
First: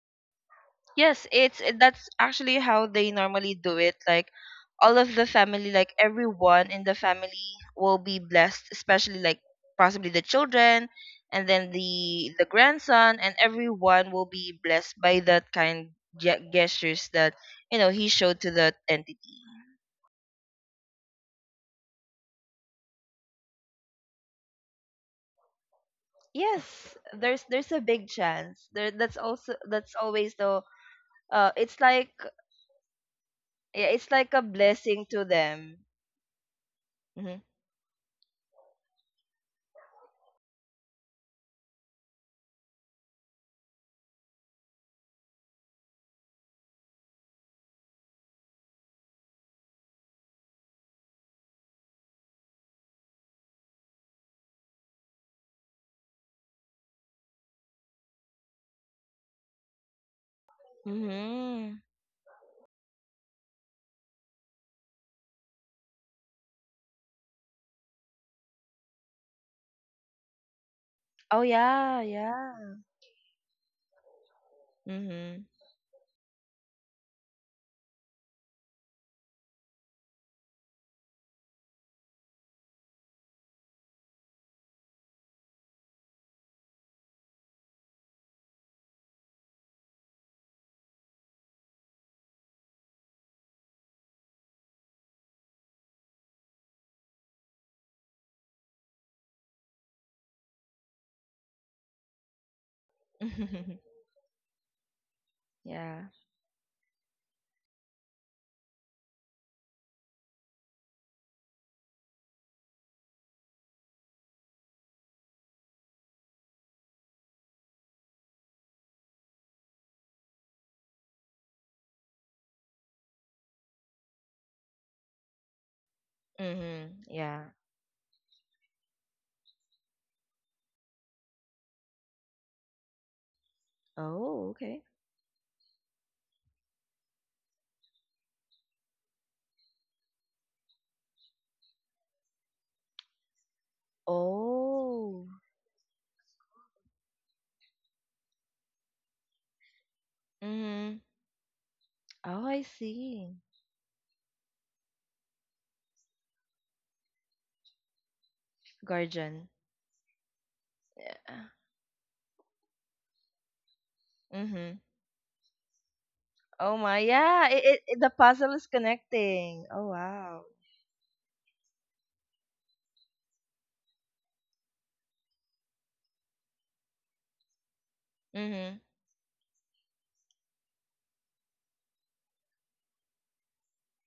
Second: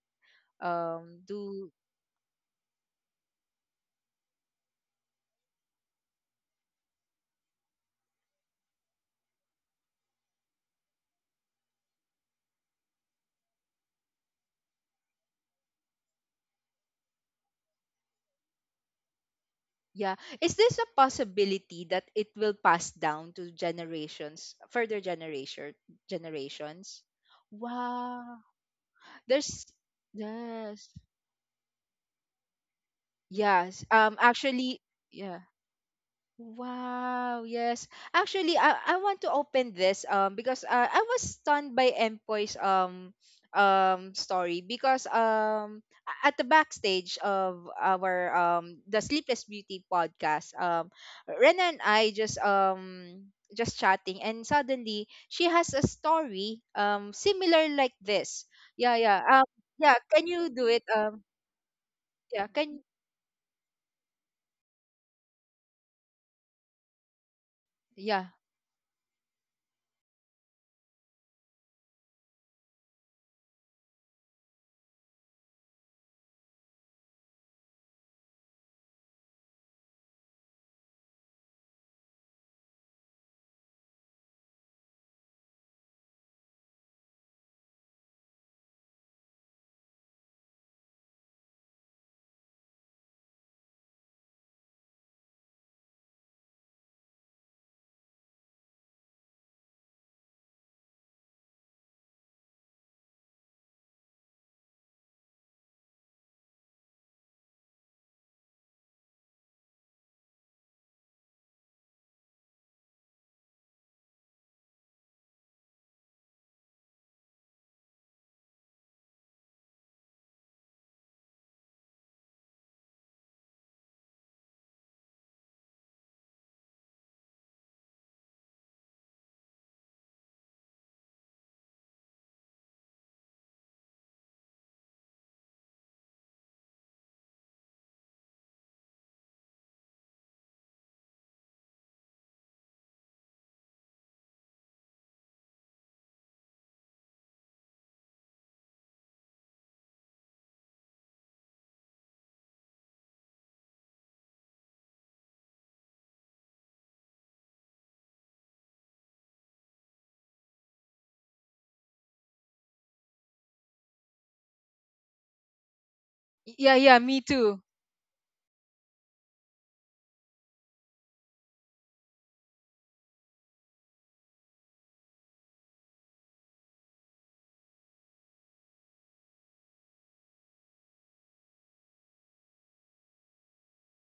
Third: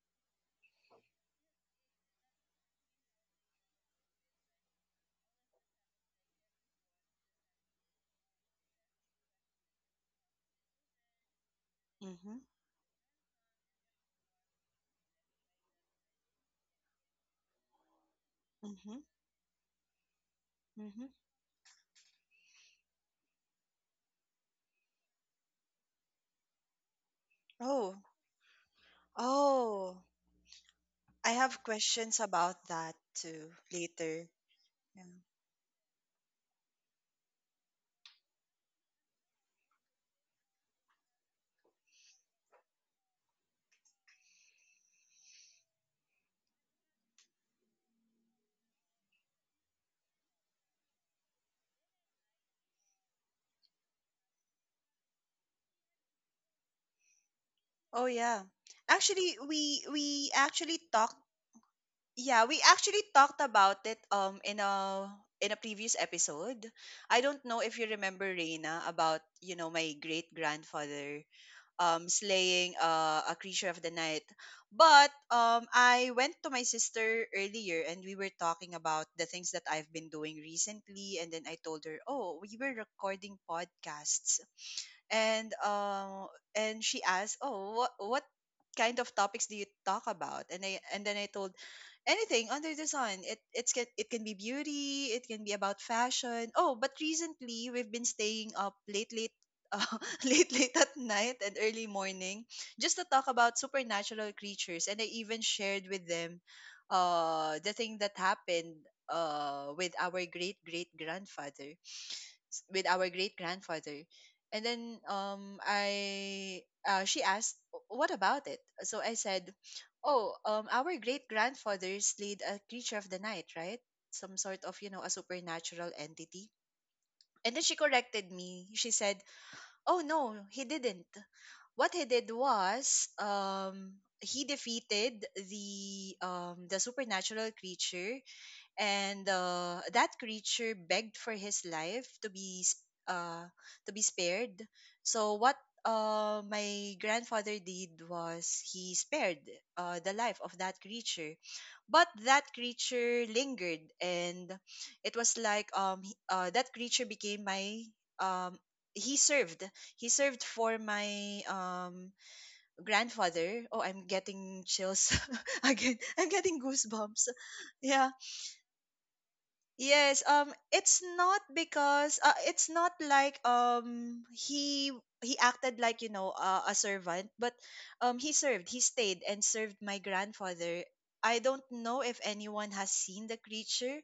Speaker 3: Yes,
Speaker 1: Do
Speaker 3: that's actually how they normally do it. Like all of the family, like everyone in the family will be blessed, especially like possibly the children and then
Speaker 2: Hmm.
Speaker 3: the
Speaker 2: Mm.
Speaker 3: the grandson, and everyone will be blessed by that kind ge- gestures that you know he showed to that
Speaker 2: Mm-hmm.
Speaker 3: entity.
Speaker 1: Yeah, is this a
Speaker 2: Mm-hmm.
Speaker 1: possibility that it will pass down to generations further
Speaker 3: Yes,
Speaker 1: generations?
Speaker 3: there's a
Speaker 2: Oh.
Speaker 3: big
Speaker 1: Wow.
Speaker 3: chance. There that's also
Speaker 1: there's
Speaker 3: That's
Speaker 2: Oh.
Speaker 3: always the
Speaker 1: Yes.
Speaker 2: I have
Speaker 3: it's like
Speaker 2: questions about that too
Speaker 1: Yes.
Speaker 3: yeah, it's
Speaker 2: later.
Speaker 3: like a
Speaker 1: Actually,
Speaker 2: Yeah.
Speaker 3: blessing to
Speaker 1: yeah.
Speaker 3: them. Mhm.
Speaker 1: Wow, yes. Actually, I want to open this, because, I was stunned by Empoy's story, because, at the backstage of our the Sleepless Beauty podcast, Rena and I just, chatting, and suddenly she has a story, similar like
Speaker 2: Oh yeah.
Speaker 1: this. Yeah,
Speaker 2: Actually,
Speaker 1: yeah.
Speaker 2: we
Speaker 1: Yeah, can
Speaker 2: we
Speaker 1: you do
Speaker 2: actually
Speaker 1: it?
Speaker 2: talked
Speaker 3: Mhm.
Speaker 2: Yeah,
Speaker 1: Yeah,
Speaker 2: we
Speaker 1: can
Speaker 2: actually talked about it in a previous episode. I don't know if you remember,
Speaker 1: yeah.
Speaker 2: Reina, about, you know, my great grandfather
Speaker 3: Oh yeah, yeah.
Speaker 2: slaying a creature of the night. But
Speaker 3: Mhm.
Speaker 2: I went to my sister earlier and we were talking about the things that I've been doing recently and then I told her, "Oh, we were recording podcasts," and um and she asked, "Oh, what kind of topics do you talk about?" And I told, "Anything under the sun. It's it can be beauty, it can be about fashion. Oh, but recently we've been staying up late uh, late late at night and early morning just to talk about supernatural creatures." And I even shared
Speaker 3: Yeah.
Speaker 2: with them the thing that happened with our great great grandfather, with our great grandfather. And then I she asked, "What about it?" So I said, "Oh, our great grandfather slayed a creature of the night, right? Some sort of you know, a supernatural entity."
Speaker 3: Mhm. Yeah.
Speaker 2: And then she corrected me. She said, "Oh no, he didn't. What he did was he
Speaker 3: Oh, okay.
Speaker 2: defeated the supernatural creature, and that creature begged for his life to be uh, to be spared.
Speaker 3: Oh.
Speaker 2: So what my grandfather did was he spared the life of that
Speaker 3: Mhm.
Speaker 2: creature, but
Speaker 3: Oh,
Speaker 2: that
Speaker 3: I
Speaker 2: creature
Speaker 3: see.
Speaker 2: lingered." And it was like that creature became my um he
Speaker 3: Guardian.
Speaker 2: served, he served for my
Speaker 3: Yeah.
Speaker 2: grandfather. Oh, I'm getting
Speaker 3: Mhm.
Speaker 2: chills. Again, I'm getting
Speaker 3: Oh
Speaker 1: Yeah,
Speaker 3: my.
Speaker 1: yeah, me
Speaker 2: goosebumps.
Speaker 3: Yeah. It,
Speaker 1: too.
Speaker 3: it, it The
Speaker 2: Yeah.
Speaker 3: puzzle is connecting. Oh
Speaker 2: Yes,
Speaker 3: wow.
Speaker 2: it's not because it's not like he acted like, you know, a servant, but um,
Speaker 3: Mhm.
Speaker 2: he stayed and served my grandfather. I don't know if anyone has seen the creature,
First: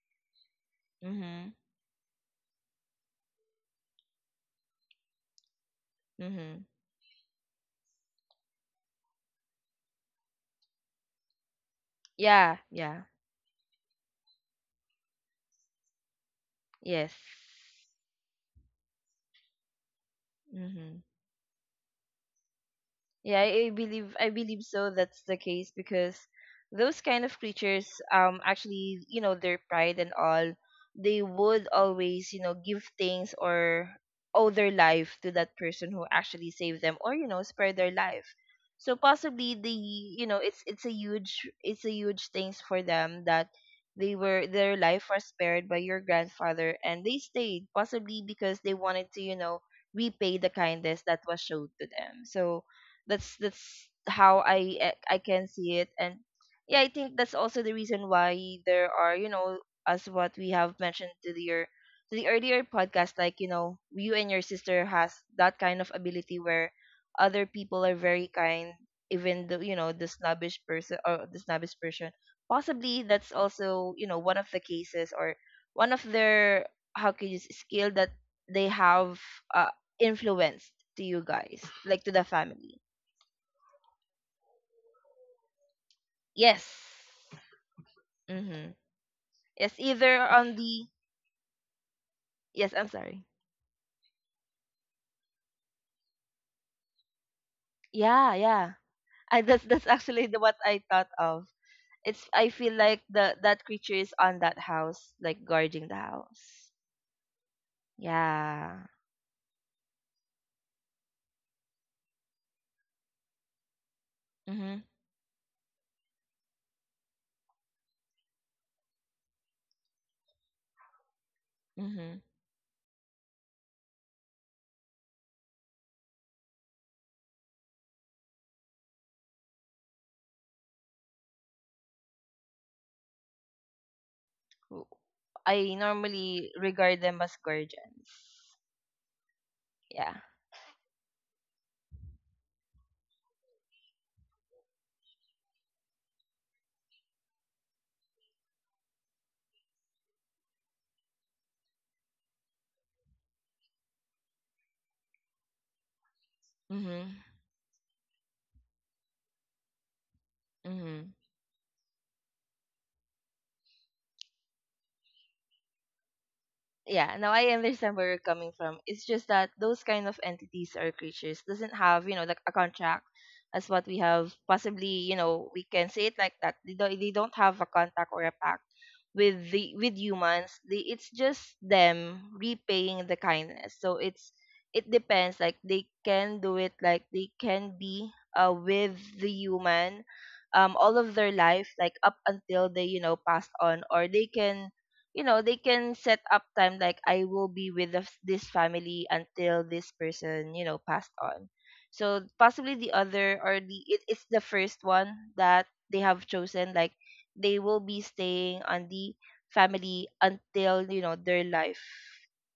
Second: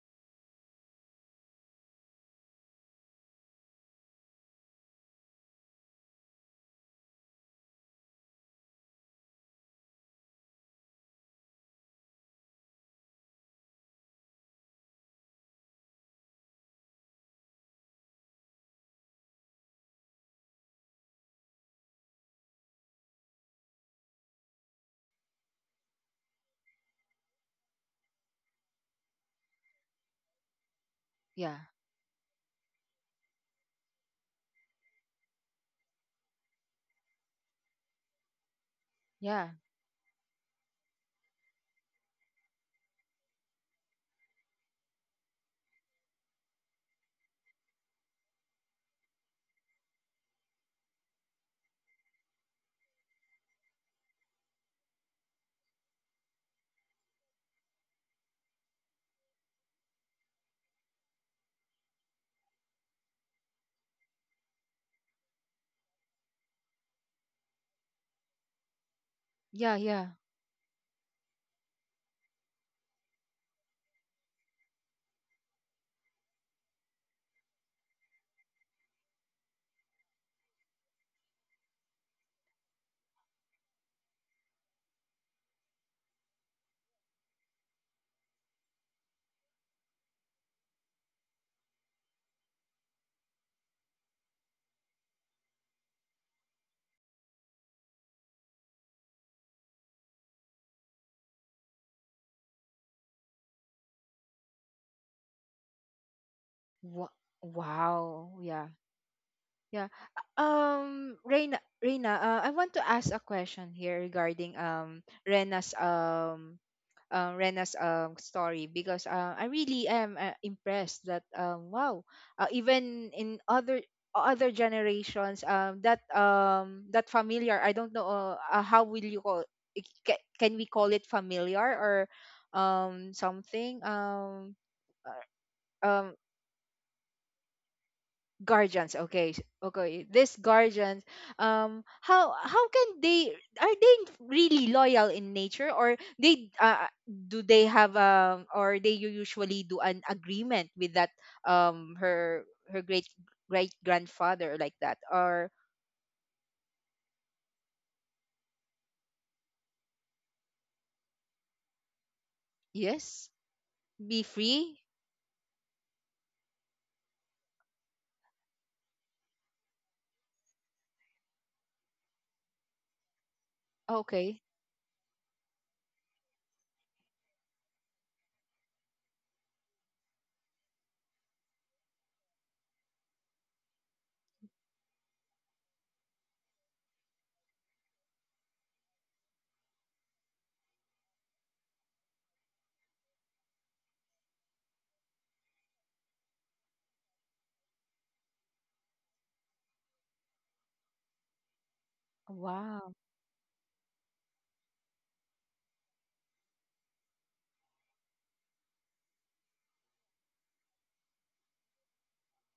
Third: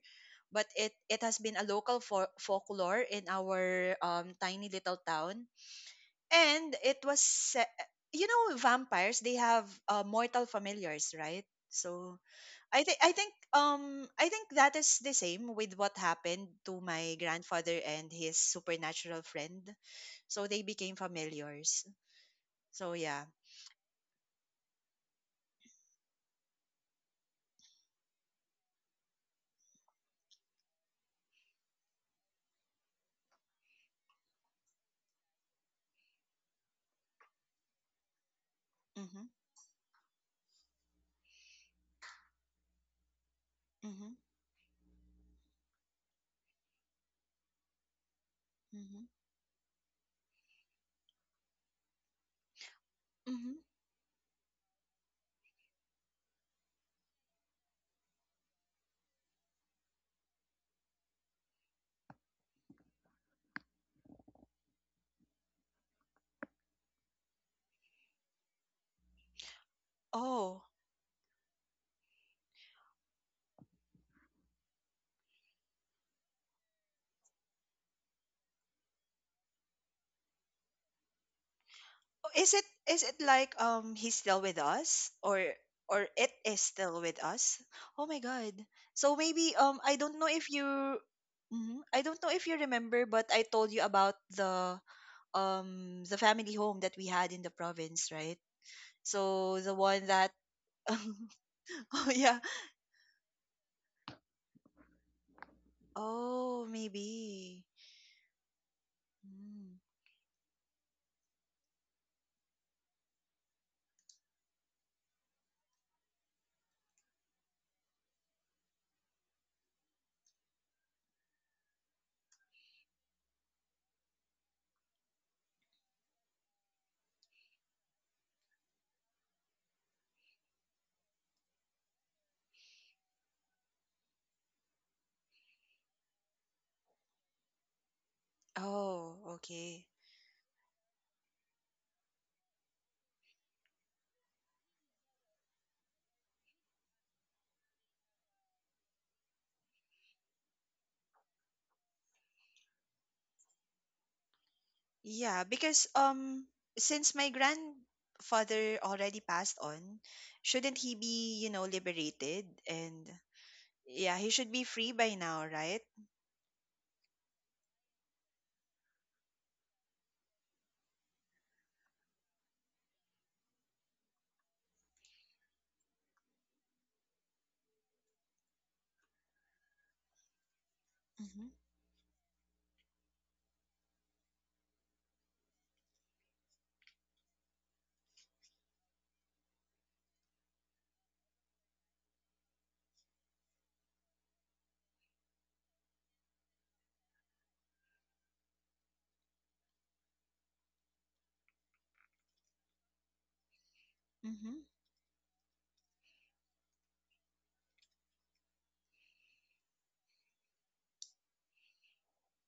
Speaker 2: but it has
Speaker 3: Mhm.
Speaker 2: been a local folklore in our tiny little town,
Speaker 3: Mhm.
Speaker 2: and it was you know, vampires, they have mortal familiars, right? So
Speaker 3: Yeah.
Speaker 2: I think
Speaker 3: Yeah.
Speaker 2: I think um I think that is the same with what happened to
Speaker 3: Yes.
Speaker 2: my grandfather and his supernatural friend. So they became
Speaker 3: Mhm.
Speaker 2: familiars. So yeah.
Speaker 3: Yeah, I believe, I believe so. That's the case because those kind of creatures, actually, you know, their pride and all, they
Speaker 1: Yeah.
Speaker 3: would always, you know, give things or owe their life to that person who actually saved them or, you know, spared their life. So
Speaker 2: Mhm.
Speaker 1: Yeah.
Speaker 3: possibly the, you know, it's a huge, it's a huge things for them that
Speaker 2: Mhm.
Speaker 3: they were their life was spared by your grandfather, and they stayed possibly because they
Speaker 2: Mhm.
Speaker 3: wanted to, you know, repay the kindness that was showed to them. So that's
Speaker 2: Mhm.
Speaker 3: how I can see it. And yeah, I think that's also the reason why there are, you know, as what we have mentioned to to the earlier podcast, like, you know, you and your sister has that kind of ability where other people are very kind, even the,
Speaker 1: Yeah,
Speaker 3: you know, the
Speaker 1: yeah.
Speaker 3: snobbish
Speaker 2: Oh.
Speaker 3: person or the snobbish person. Possibly that's also, you know, one of the cases or one of their, how can you skill that they have uh, influenced to you guys, like to the
Speaker 2: Oh. Is it
Speaker 3: family.
Speaker 2: is it like he's still with us, or it is
Speaker 3: Yes.
Speaker 2: still with us? Oh my god.
Speaker 3: Mm-hmm.
Speaker 2: So maybe
Speaker 3: Yes,
Speaker 2: I don't
Speaker 3: either
Speaker 2: know if
Speaker 3: on
Speaker 2: you
Speaker 3: the
Speaker 2: Mhm. I don't know if you
Speaker 3: yes, I'm
Speaker 2: remember,
Speaker 3: sorry.
Speaker 2: but I told you about the family home that we had in the province,
Speaker 3: Yeah,
Speaker 2: right?
Speaker 3: yeah. I
Speaker 2: So
Speaker 3: that's
Speaker 2: the one that
Speaker 3: actually the what I thought of.
Speaker 2: Oh
Speaker 3: It's
Speaker 2: yeah.
Speaker 3: I feel like the that creature is on that house, like guarding the
Speaker 2: Oh,
Speaker 3: house.
Speaker 1: Wa-
Speaker 2: maybe.
Speaker 1: Wow. Yeah.
Speaker 3: Yeah.
Speaker 2: Mm.
Speaker 1: Yeah. Reina, I want to ask a question here regarding
Speaker 3: Mhm.
Speaker 1: Rena's story, because, I really am, impressed that, wow,
Speaker 3: Mhm.
Speaker 1: even in other generations, that, that familiar, I don't know, how will you call it? Can we call it familiar or something,
Speaker 3: W-
Speaker 1: uh,
Speaker 3: I
Speaker 1: um
Speaker 3: normally regard them as guardians.
Speaker 1: guardians,
Speaker 2: Oh,
Speaker 1: okay.
Speaker 2: okay.
Speaker 1: Okay,
Speaker 3: Yeah.
Speaker 1: this guardians. How can they — are they really loyal in nature, or they, do they have, or they, usually do an agreement with that, um her her great grandfather like that, or
Speaker 2: Yeah, because
Speaker 3: Mhm.
Speaker 2: since my grandfather already passed on, shouldn't he
Speaker 3: Mhm.
Speaker 2: be, you know, liberated and
Speaker 1: yes, be
Speaker 2: yeah, he should be
Speaker 1: free,
Speaker 2: free by now, right?
Speaker 3: Yeah, now I understand where you're coming from. It's just that those kind of entities or creatures doesn't have, you know, like a contract, as what we have
Speaker 1: okay.
Speaker 3: possibly, you know, we can say it like that. They don't, they don't have a contract or a pact with the with humans. It's
Speaker 2: Mhm.
Speaker 3: just them repaying the kindness. So it's, it depends, like they can do it, like they can be with the human all of their life, like up until they, you know, passed on, or they can, you know, they can set up time, like I will be with the, this family until this person, you know, passed on. So possibly the
Speaker 1: Wow.
Speaker 3: other, or the it, it's the
Speaker 2: Mhm.
Speaker 3: first one that they have chosen, like they will be staying on the family until, you know, their life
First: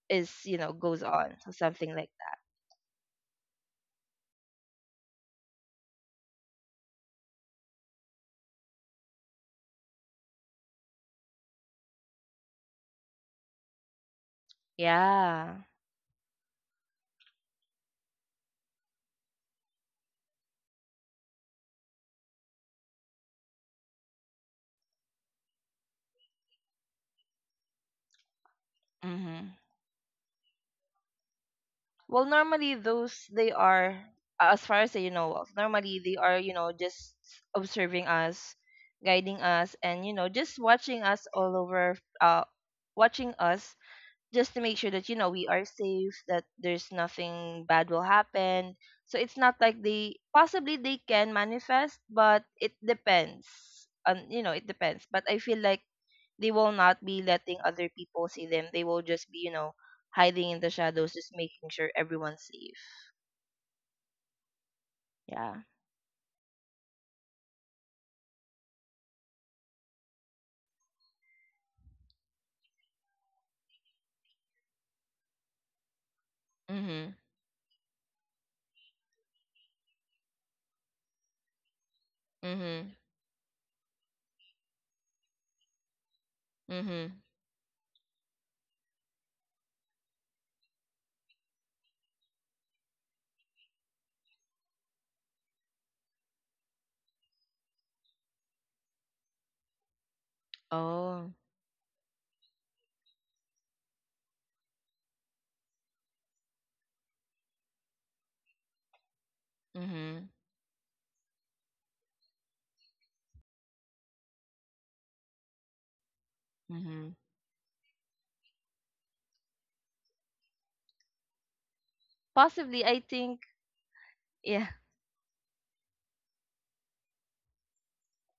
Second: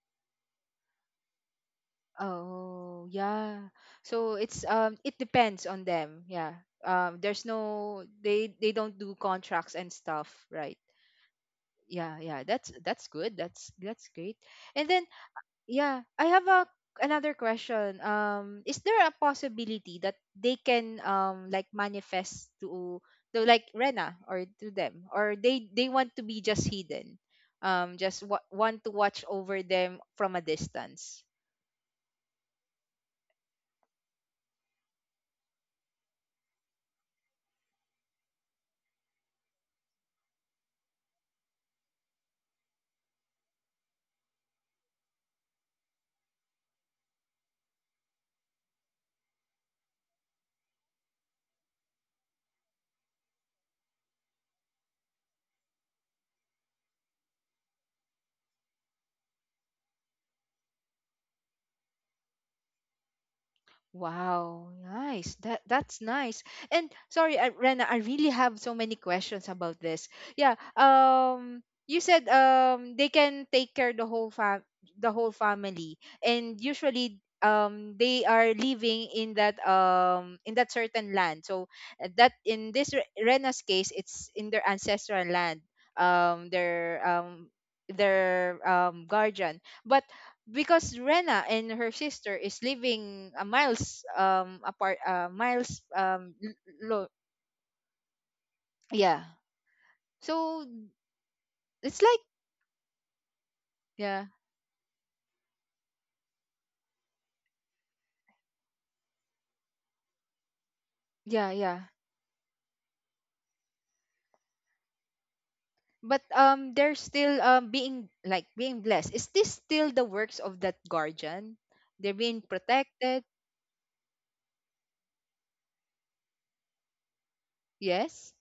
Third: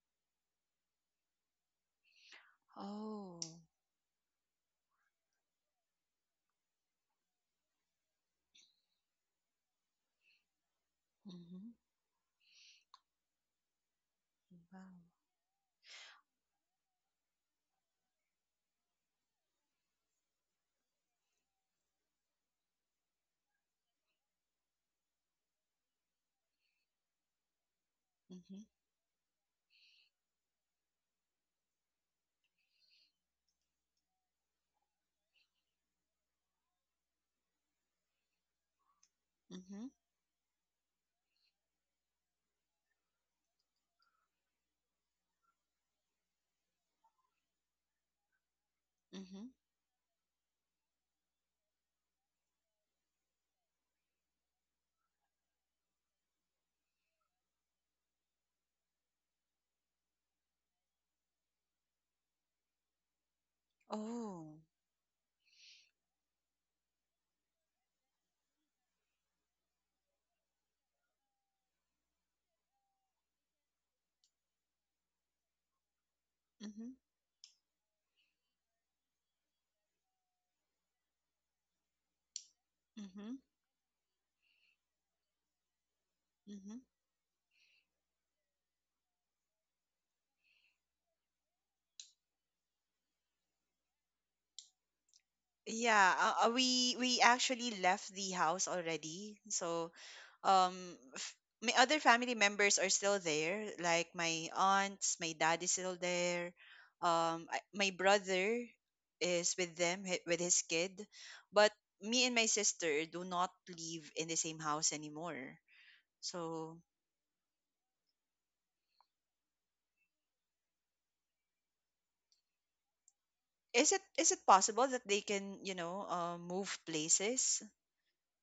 Speaker 3: is, you know, goes on. So something like that.
Speaker 1: Oh
Speaker 2: Oh.
Speaker 1: yeah. So it's, it depends on them. Yeah. There's no, they don't do contracts and stuff, right?
Speaker 2: Mhm.
Speaker 1: Yeah, yeah. That's good. That's great.
Speaker 2: Wow.
Speaker 1: And then,
Speaker 3: Yeah.
Speaker 1: yeah, I have a another question. Is there a possibility that they can, like, manifest to, like, Rena, or to them? Or they want to be just hidden, just,
Speaker 2: Mhm.
Speaker 1: want to watch
Speaker 3: Mm-hmm.
Speaker 1: over them from a distance?
Speaker 3: Well, normally those they are, as far as I know of, normally they are, you know, just observing us, guiding us,
Speaker 2: Mhm.
Speaker 3: and, you know, just watching us all over, watching us, just to make sure that, you know, we are safe, that there's nothing bad will happen. So it's
Speaker 2: Mhm.
Speaker 3: not like they, possibly they can manifest, but it depends on, you know, it depends. But I feel like they will not be letting other people see them. They will just be, you know, hiding in the shadows, just making sure everyone's safe.
Speaker 2: Oh.
Speaker 1: Wow, nice.
Speaker 3: Yeah.
Speaker 1: That's nice. And sorry, Rena, I really have so many questions about this. Yeah. You said, they can take care the whole fam the whole family, and
Speaker 2: Mhm.
Speaker 3: Mhm.
Speaker 1: usually, they are living in that certain land. So, that in this,
Speaker 3: Mhm.
Speaker 2: Mhm.
Speaker 1: Rena's case, it's in their ancestral land. Um,
Speaker 2: Mhm.
Speaker 1: their
Speaker 3: Mhm.
Speaker 1: um their, guardian, but because Rena and her sister is living a miles apart,
Speaker 2: Yeah, we
Speaker 1: lo-
Speaker 2: we actually left the house
Speaker 1: yeah,
Speaker 2: already. So,
Speaker 1: so
Speaker 2: um,
Speaker 3: Oh.
Speaker 2: f my other
Speaker 1: it's like.
Speaker 2: family members are still there. Like
Speaker 1: Yeah,
Speaker 2: my aunts, my dad is still there. I, my brother is with them
Speaker 3: Mhm.
Speaker 2: with his kid,
Speaker 1: yeah,
Speaker 2: but
Speaker 1: yeah.
Speaker 2: me and my sister do not live in the same house anymore.
Speaker 1: But,
Speaker 2: So,
Speaker 1: they're
Speaker 3: Mhm.
Speaker 1: still, being blessed. Is this still the works of that guardian? They're being
Speaker 3: Possibly, I
Speaker 1: protected?
Speaker 3: think.
Speaker 2: is it
Speaker 3: Yeah,
Speaker 2: possible that they can, you know, move places?
Speaker 1: Yes.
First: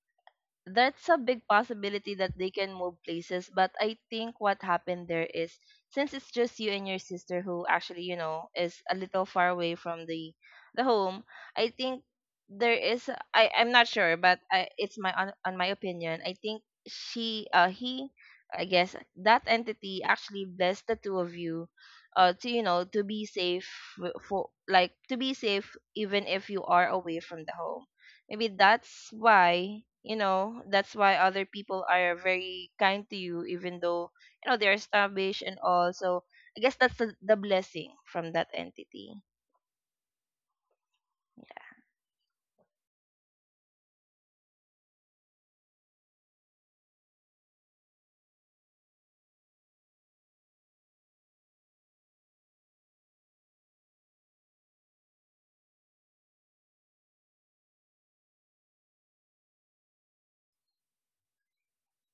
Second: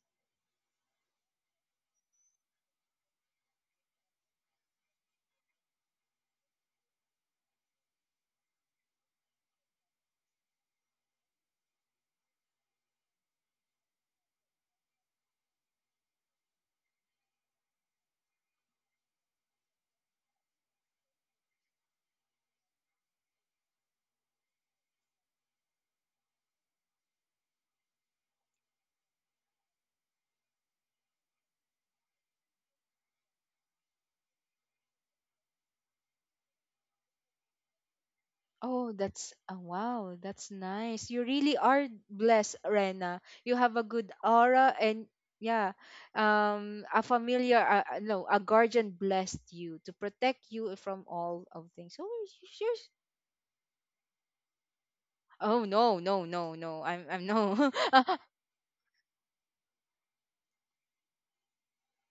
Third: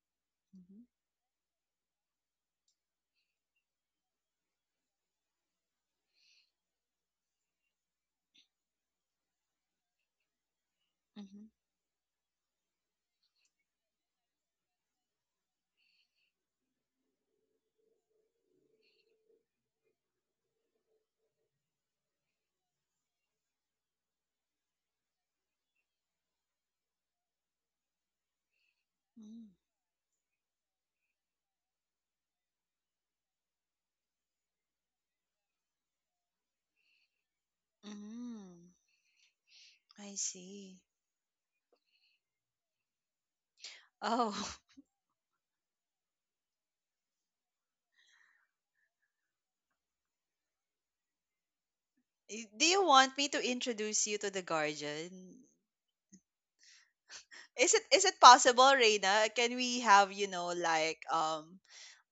Speaker 2: Mm-hmm.
Speaker 3: that's a big possibility that they can move places. But I think what happened there is, since it's just you and your sister who actually, you know, is a little far away from the home,
Speaker 2: Mm-hmm.
Speaker 3: I think there is, I'm not sure, but I, it's my on my opinion, I think she he, I guess that entity actually blessed the two of you to, you know, to be safe, for, like, to be safe even if you are away from the home. Maybe that's why, you know, that's why other people are very kind to you, even though, you know, they're established and all. So I guess that's the blessing from that
Speaker 2: Mm-hmm.
Speaker 1: Oh,
Speaker 3: entity.
Speaker 2: I
Speaker 1: wow, that's
Speaker 2: see.
Speaker 1: nice. You really
Speaker 3: Yeah.
Speaker 1: are blessed, Rena. You have a good
Speaker 2: Oh.
Speaker 1: aura, and yeah, a familiar — no, a guardian — blessed you to protect you from all of things. So
Speaker 2: Y- Do
Speaker 1: you're,
Speaker 2: you want me to introduce you to the guardian?
Speaker 1: oh, no, no, no, no. I'm no.
Speaker 2: Is it is it possible, Reina? Can we have, you know,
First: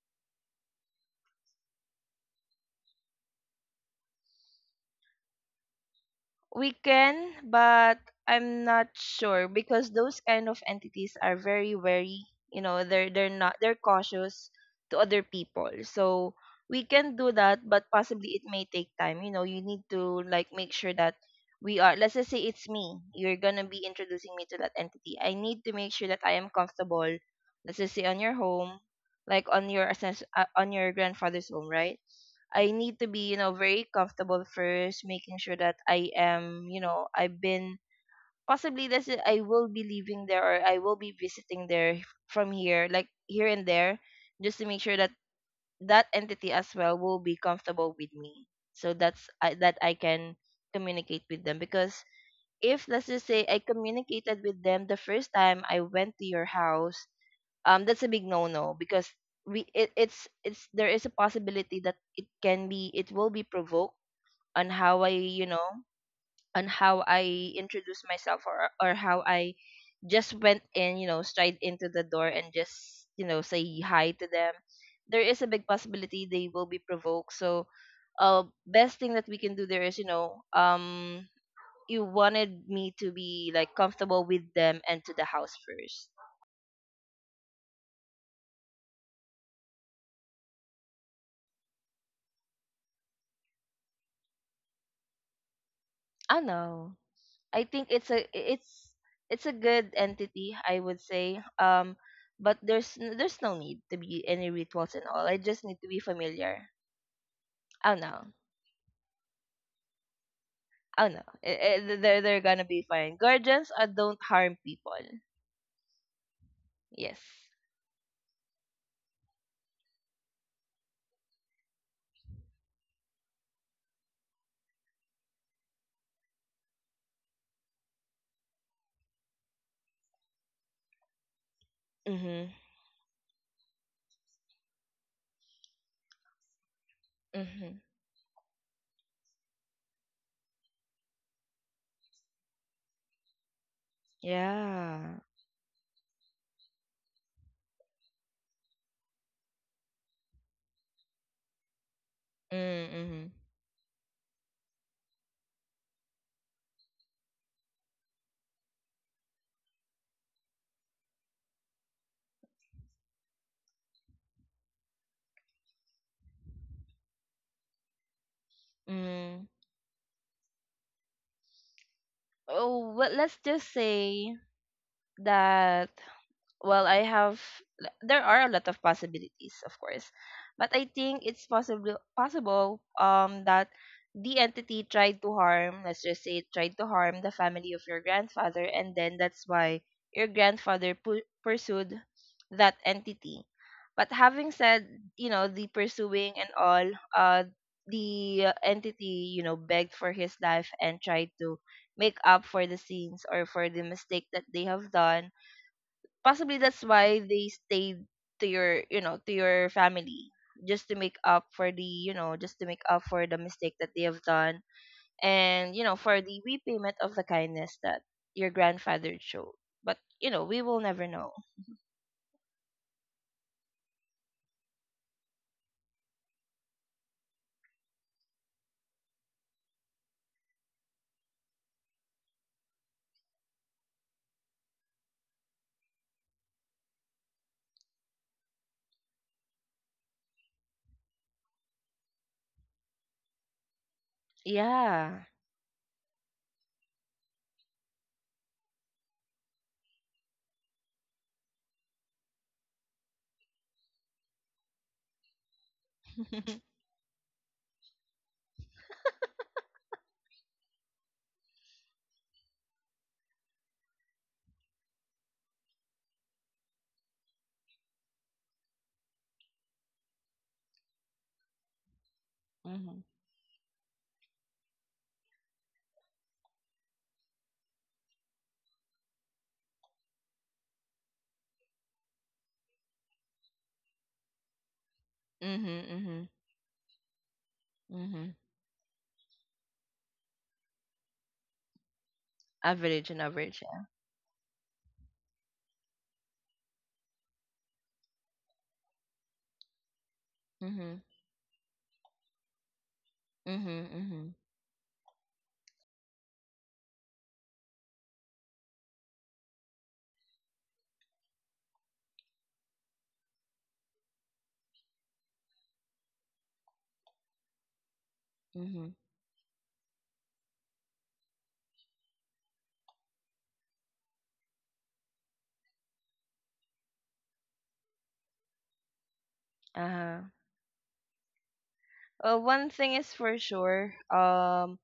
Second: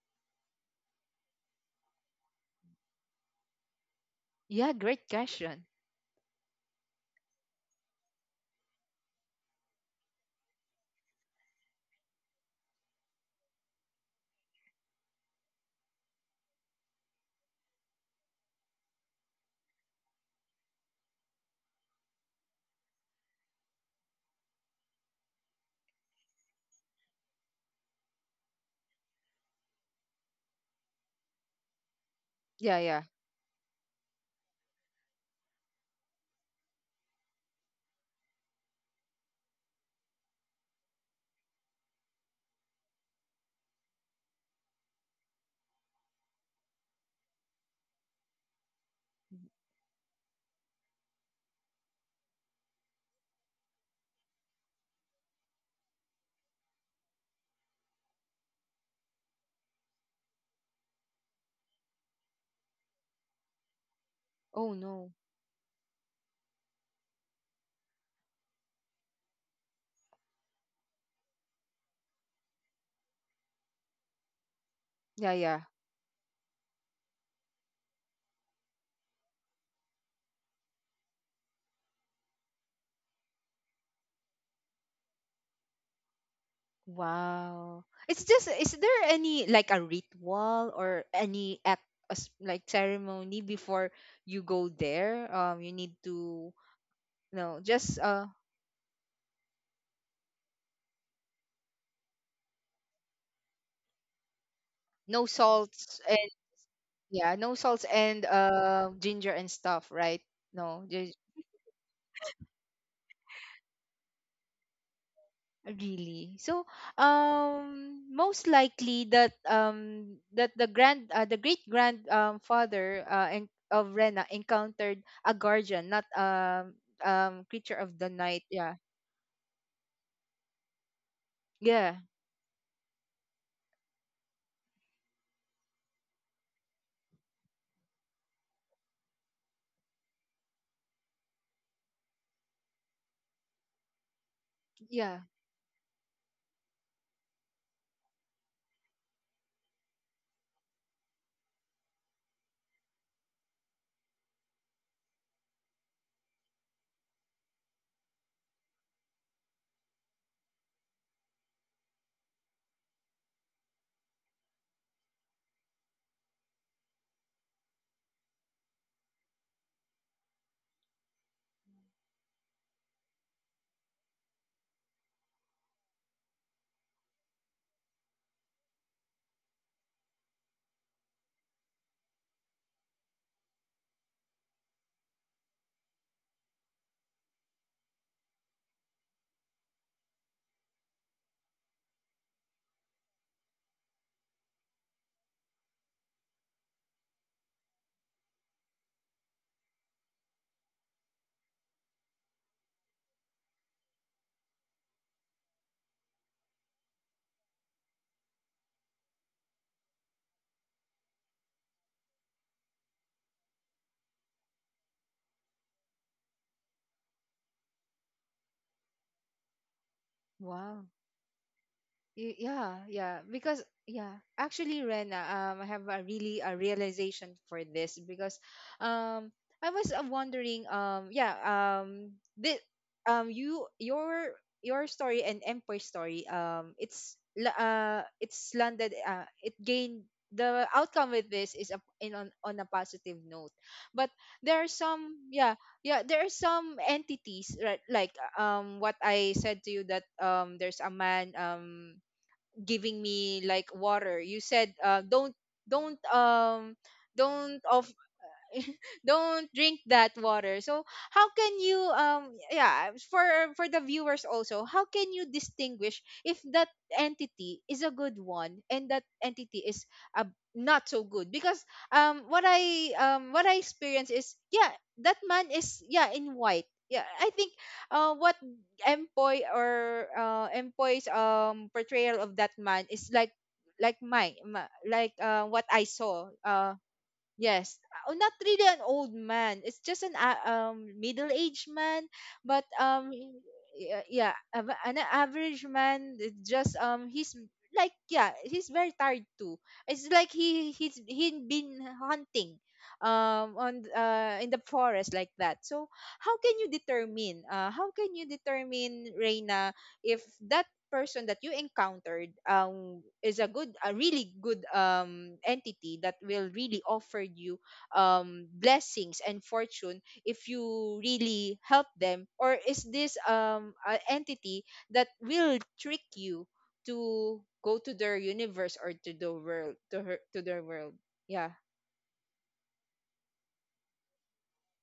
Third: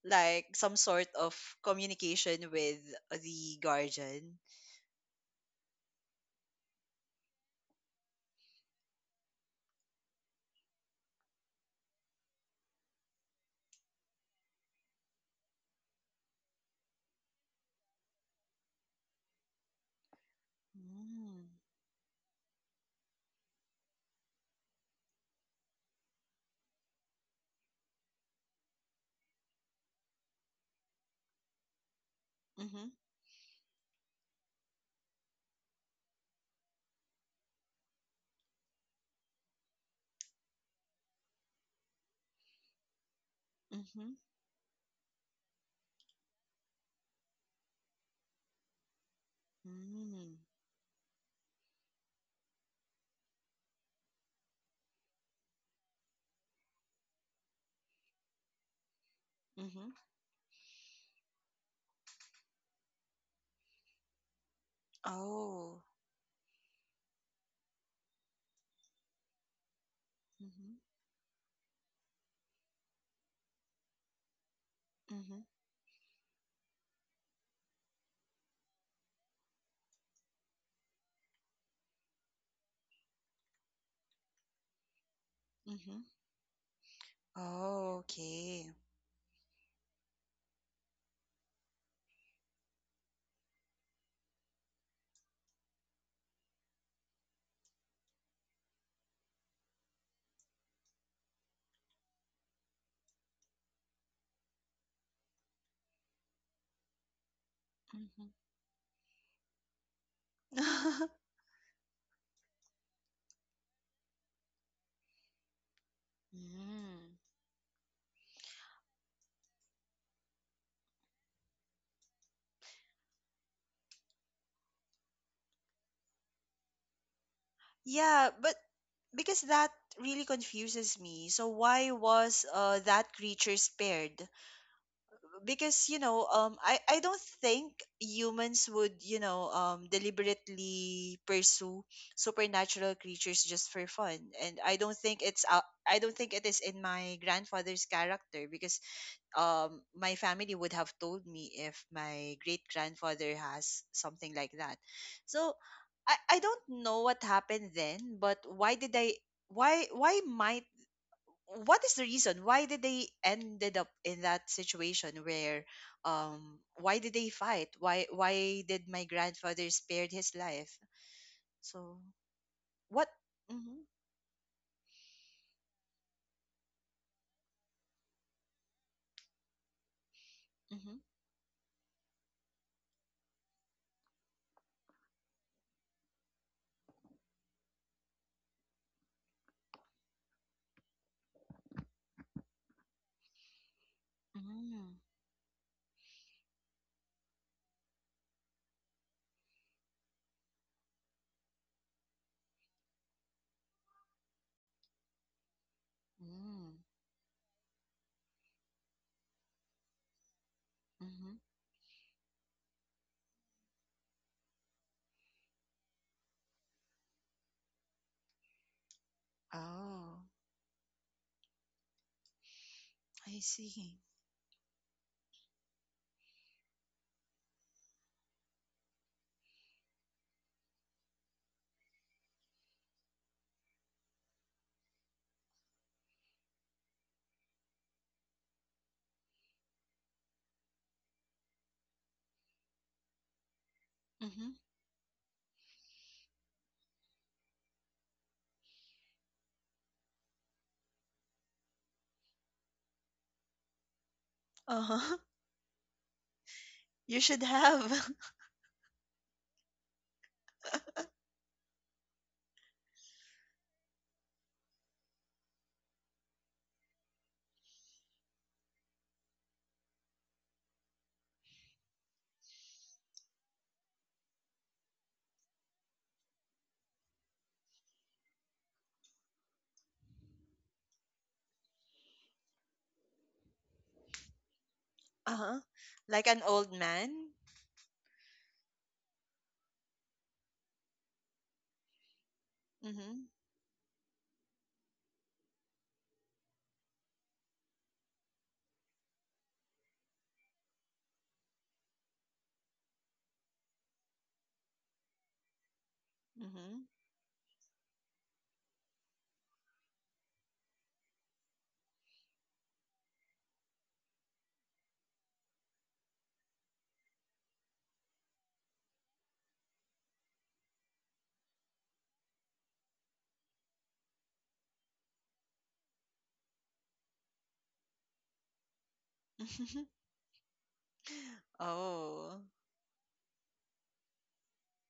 Speaker 2: like some sort of communication with the guardian?
Speaker 1: Yeah, great question.
Speaker 3: We can, but I'm not sure because those kind of entities are very wary. You know, they're not they're cautious to other people. So we can do that, but possibly it may take time. You know, you need to like make sure that
Speaker 2: Mm.
Speaker 3: we are. Let's just say it's me. You're gonna be introducing me to that entity. I need to make sure that I am comfortable. Let's just say on your home, like on your on your grandfather's home, right? I
Speaker 1: Yeah,
Speaker 2: Mm-hmm.
Speaker 3: need
Speaker 1: yeah.
Speaker 3: to be, you know, very comfortable first, making sure that I am, you know, I've been possibly, that's it. I will be leaving there, or I will be visiting there from here, like here and there,
Speaker 2: Mm-hmm.
Speaker 3: just to make sure that that entity as well will be comfortable with me. So that's I, that I can
Speaker 2: Mm.
Speaker 3: communicate with them. Because if let's just say I communicated with them the first time I went to your house, that's a big no no because we
Speaker 2: Mm-hmm.
Speaker 3: it's there is a possibility that it can be, it will be provoked on
Speaker 1: Oh,
Speaker 3: how i
Speaker 1: no.
Speaker 3: you know
Speaker 2: Oh.
Speaker 3: on how I introduce myself, or how I just went
Speaker 2: Mm-hmm.
Speaker 3: in, you know, stride into the door and just, you know, say hi to them. There
Speaker 1: Yeah,
Speaker 3: is
Speaker 2: Mm-hmm.
Speaker 3: a
Speaker 1: yeah.
Speaker 3: big possibility they will be provoked. So best thing that we can do there is, you know, you wanted me to be like comfortable with them and to the house
Speaker 2: Mm-hmm.
Speaker 3: first.
Speaker 1: Wow.
Speaker 2: Oh,
Speaker 1: It's just,
Speaker 2: okay.
Speaker 1: is there any, like, a ritual or any act, like, ceremony before you go there? You need
Speaker 3: I
Speaker 1: to
Speaker 3: know,
Speaker 1: No,
Speaker 3: I think
Speaker 1: just,
Speaker 3: it's a it's a good entity, I would say. But there's there's no need to be any rituals and
Speaker 1: no
Speaker 3: all. I just need to be
Speaker 1: salts, and,
Speaker 3: familiar.
Speaker 1: yeah, no salts
Speaker 3: Oh
Speaker 1: and
Speaker 2: Mm-hmm.
Speaker 3: no,
Speaker 1: ginger and stuff, right? No,
Speaker 3: oh no, They're gonna be fine. Guardians don't harm people.
Speaker 1: really. So,
Speaker 2: Mm.
Speaker 3: Yes.
Speaker 1: most likely that, the great grand, father of Rena encountered a guardian, not, creature of the
Speaker 2: Yeah,
Speaker 1: night.
Speaker 2: but
Speaker 1: Yeah.
Speaker 2: because that really confuses me. So why
Speaker 1: Yeah.
Speaker 2: was
Speaker 3: Mhm.
Speaker 2: that creature spared? Because you know, I don't think
Speaker 3: Mhm.
Speaker 2: humans would, you know, deliberately pursue supernatural creatures just for fun, and I don't
Speaker 3: Yeah.
Speaker 1: Yeah.
Speaker 2: think it's I don't think it is in my grandfather's character, because my family would have told me if my great
Speaker 3: Mm. Mhm.
Speaker 2: grandfather has something like that. So I don't know what happened then, but why did I why might what is the reason why did they ended up in that situation, where why did they fight, why did my
Speaker 3: Mm.
Speaker 2: grandfather spared his life? So
Speaker 3: Oh,
Speaker 2: what
Speaker 3: well, let's just
Speaker 2: mm-hmm,
Speaker 3: say that. Well, I have, there are a lot of possibilities, of course, but I
Speaker 2: mm-hmm,
Speaker 3: think it's possible that the entity tried to harm, let's just say it tried to harm the family of your grandfather, and then that's why your grandfather pursued that entity. But having
Speaker 2: mm-hmm,
Speaker 3: said, you know, the pursuing and all, uh the entity, you know, begged for his life and tried to make up for the sins or for the mistake that they have done. Possibly
Speaker 2: mm-hmm,
Speaker 3: that's why they stayed to your, you know, to your family, just to make
Speaker 2: mm-hmm.
Speaker 3: up for the, just to make up for the mistake that they have done, and you know, for the repayment of the kindness that your grandfather showed. But
Speaker 2: Oh,
Speaker 3: you know, we will
Speaker 1: Wow.
Speaker 3: never know.
Speaker 1: Yeah,
Speaker 2: I
Speaker 1: because
Speaker 2: see.
Speaker 1: yeah actually Rena, I have a really a realization for this because um I was wondering yeah this you your story and Emperor's story, it's it's landed it gained the outcome with this is on a positive note, but
Speaker 2: Mm-hmm.
Speaker 1: there are some
Speaker 3: Yeah.
Speaker 1: yeah. Yeah, there are some entities, right? Like what I said to you that there's a man giving me like water. You said
Speaker 2: Uh-huh.
Speaker 1: don't, don't um
Speaker 2: You should
Speaker 1: don't of
Speaker 2: have
Speaker 1: don't drink that water. So how can you yeah, for the viewers also, how can you distinguish if that entity is a good one and that entity is a not so good? Because
Speaker 3: Hmm.
Speaker 1: what I experience is yeah, that man is yeah in white. Yeah, I think what empoy or empoy's portrayal of that man is like my like
Speaker 2: uh-huh.
Speaker 1: what
Speaker 3: mhm
Speaker 1: I
Speaker 2: Like
Speaker 3: mhm
Speaker 1: saw
Speaker 2: an old man.
Speaker 1: Yes, not
Speaker 3: mhm
Speaker 1: really an old man. It's just an middle-aged man, but
Speaker 2: Mm-hmm,
Speaker 3: Average and average, yeah.
Speaker 1: an average man. It's just he's like yeah, he's very tired too. It's like
Speaker 3: mhm
Speaker 1: he been hunting on
Speaker 3: mhm mhm
Speaker 1: in the forest like that. So how can you
Speaker 2: mm-hmm.
Speaker 1: determine how can you determine, Reina, if that person that you encountered, is a good, a really good, entity that will really offer you,
Speaker 3: mhm.
Speaker 1: blessings and fortune if you really help them? Or is this, an entity that will trick you to go to their universe or to the world, to her,
Speaker 3: Uh-huh.
Speaker 1: to their world? Yeah.
Speaker 2: Oh.
Speaker 3: Well, one thing is for sure,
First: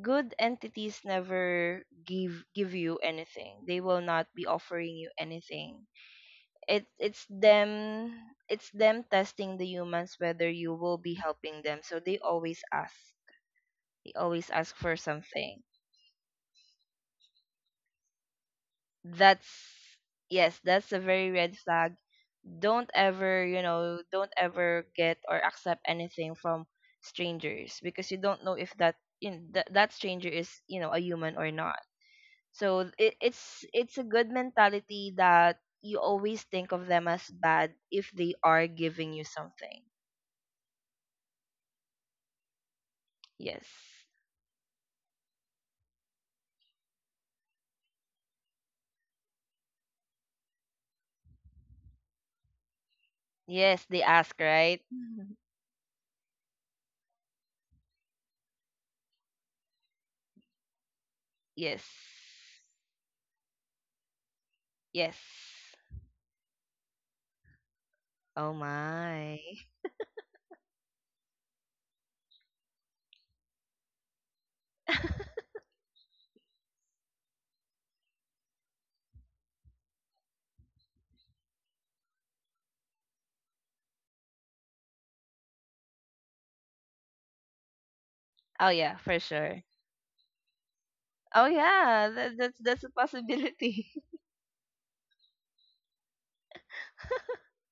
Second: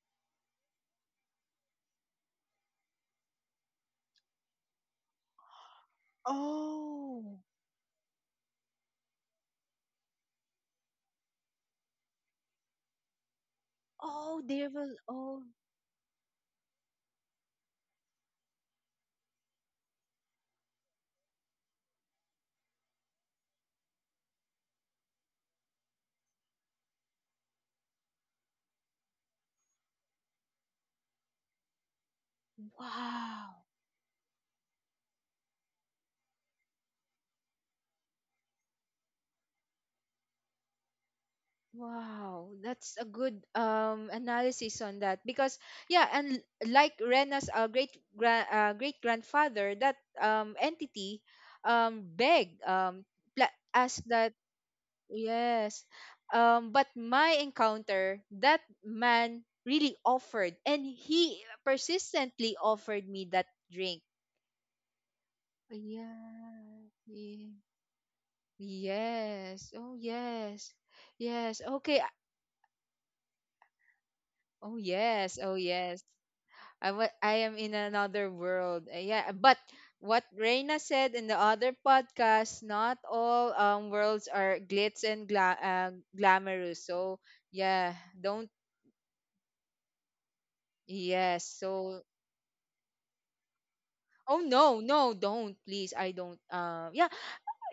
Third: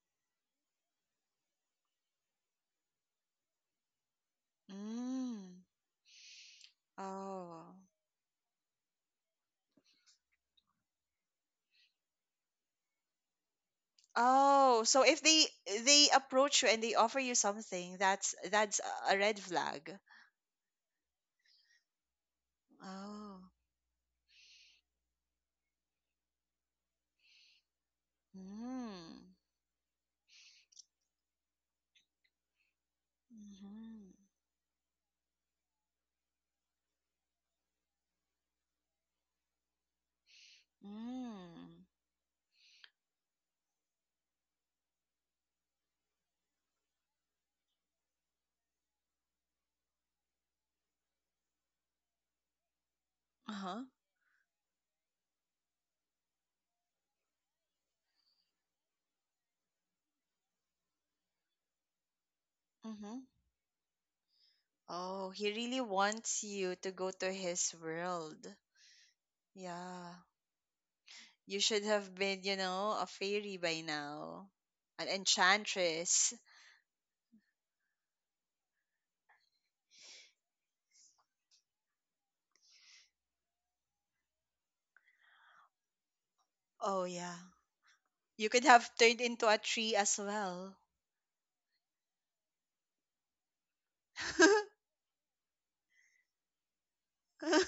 Speaker 3: good entities never give you anything. They will not be offering you
Speaker 2: Mm.
Speaker 3: anything. It it's
Speaker 1: Oh,
Speaker 2: Oh.
Speaker 3: them it's them testing the humans whether you will be helping them. So they always ask. They
Speaker 1: oh,
Speaker 3: always
Speaker 1: they
Speaker 3: ask
Speaker 2: Oh,
Speaker 1: will.
Speaker 3: for
Speaker 2: so if
Speaker 1: Oh,
Speaker 3: something.
Speaker 2: they approach you and they offer you something, that's a red
Speaker 3: That's
Speaker 2: flag.
Speaker 3: yes, that's a very red flag. Don't ever,
Speaker 2: Oh.
Speaker 3: you know, don't ever get or accept anything from strangers, because you don't know if that,
Speaker 2: Mm.
Speaker 3: you know, that that stranger is, you know, a human or not. So it,
Speaker 1: wow.
Speaker 3: it's it's a
Speaker 2: Mm-hmm.
Speaker 3: good mentality that you always think of them as bad if they are giving you something.
Speaker 2: Mm.
Speaker 1: Wow, that's a good
Speaker 3: Yes.
Speaker 1: analysis on that. Because yeah, and like Rena's great grand great grandfather, that entity begged,
Speaker 3: Yes,
Speaker 2: Uh-huh.
Speaker 1: asked
Speaker 3: they
Speaker 1: that,
Speaker 3: ask, right? Mhm.
Speaker 1: yes, but my encounter, that man really offered, and he
Speaker 3: Yes.
Speaker 1: persistently offered
Speaker 2: Mm-hmm.
Speaker 1: me that drink.
Speaker 3: Yes.
Speaker 2: Oh, he really wants you
Speaker 1: Yeah.
Speaker 2: to go to
Speaker 1: Ye-.
Speaker 2: his
Speaker 3: Oh
Speaker 2: world.
Speaker 3: my.
Speaker 1: Yes. Oh
Speaker 2: Yeah.
Speaker 1: yes. Yes.
Speaker 2: You should
Speaker 1: Okay. I-.
Speaker 2: have been, you know, a fairy by now,
Speaker 1: Oh
Speaker 2: an
Speaker 1: yes. Oh yes.
Speaker 2: enchantress.
Speaker 1: I am in another world. Yeah, but what Reina said in the other podcast, not all worlds are glitz and glamorous.
Speaker 2: Oh,
Speaker 1: So
Speaker 2: yeah.
Speaker 1: yeah, don't.
Speaker 2: You
Speaker 3: Oh
Speaker 2: could
Speaker 3: yeah,
Speaker 2: have
Speaker 3: for
Speaker 2: turned into a
Speaker 3: sure.
Speaker 2: tree as well.
Speaker 1: Yes.
Speaker 3: Oh
Speaker 1: So.
Speaker 3: yeah, that's that's a possibility.
Speaker 1: Oh no, no, don't please. I don't. Yeah,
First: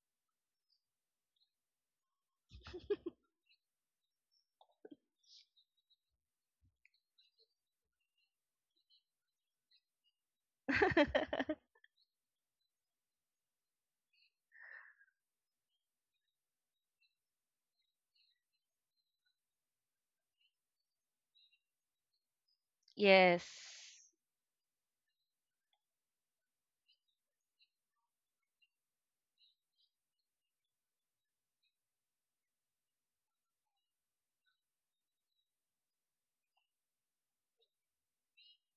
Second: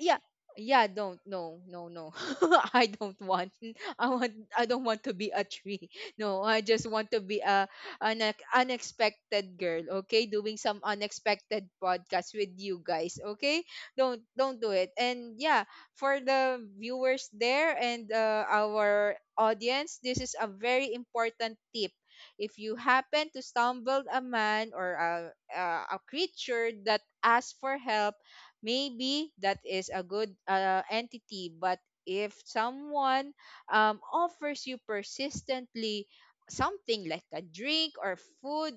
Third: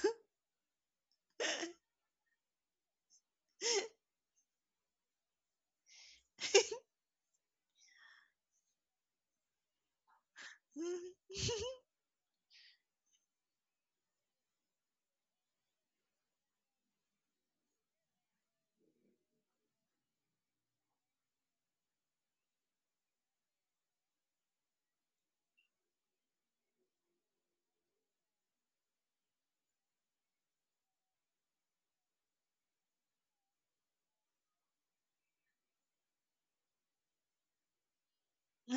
Speaker 1: yeah, yeah. Don't. No, no, no. I don't want. I want. I don't want to be a tree. No, I just want to be a an unexpected girl. Okay, doing some unexpected podcast with you guys. Okay, don't do it. And yeah, for the viewers there and our audience, this is a very important tip. If you happen to stumble
Speaker 3: Yes.
Speaker 1: a man or a creature that asks for help, maybe that is a good, entity. But if someone, offers you persistently something like a drink or food,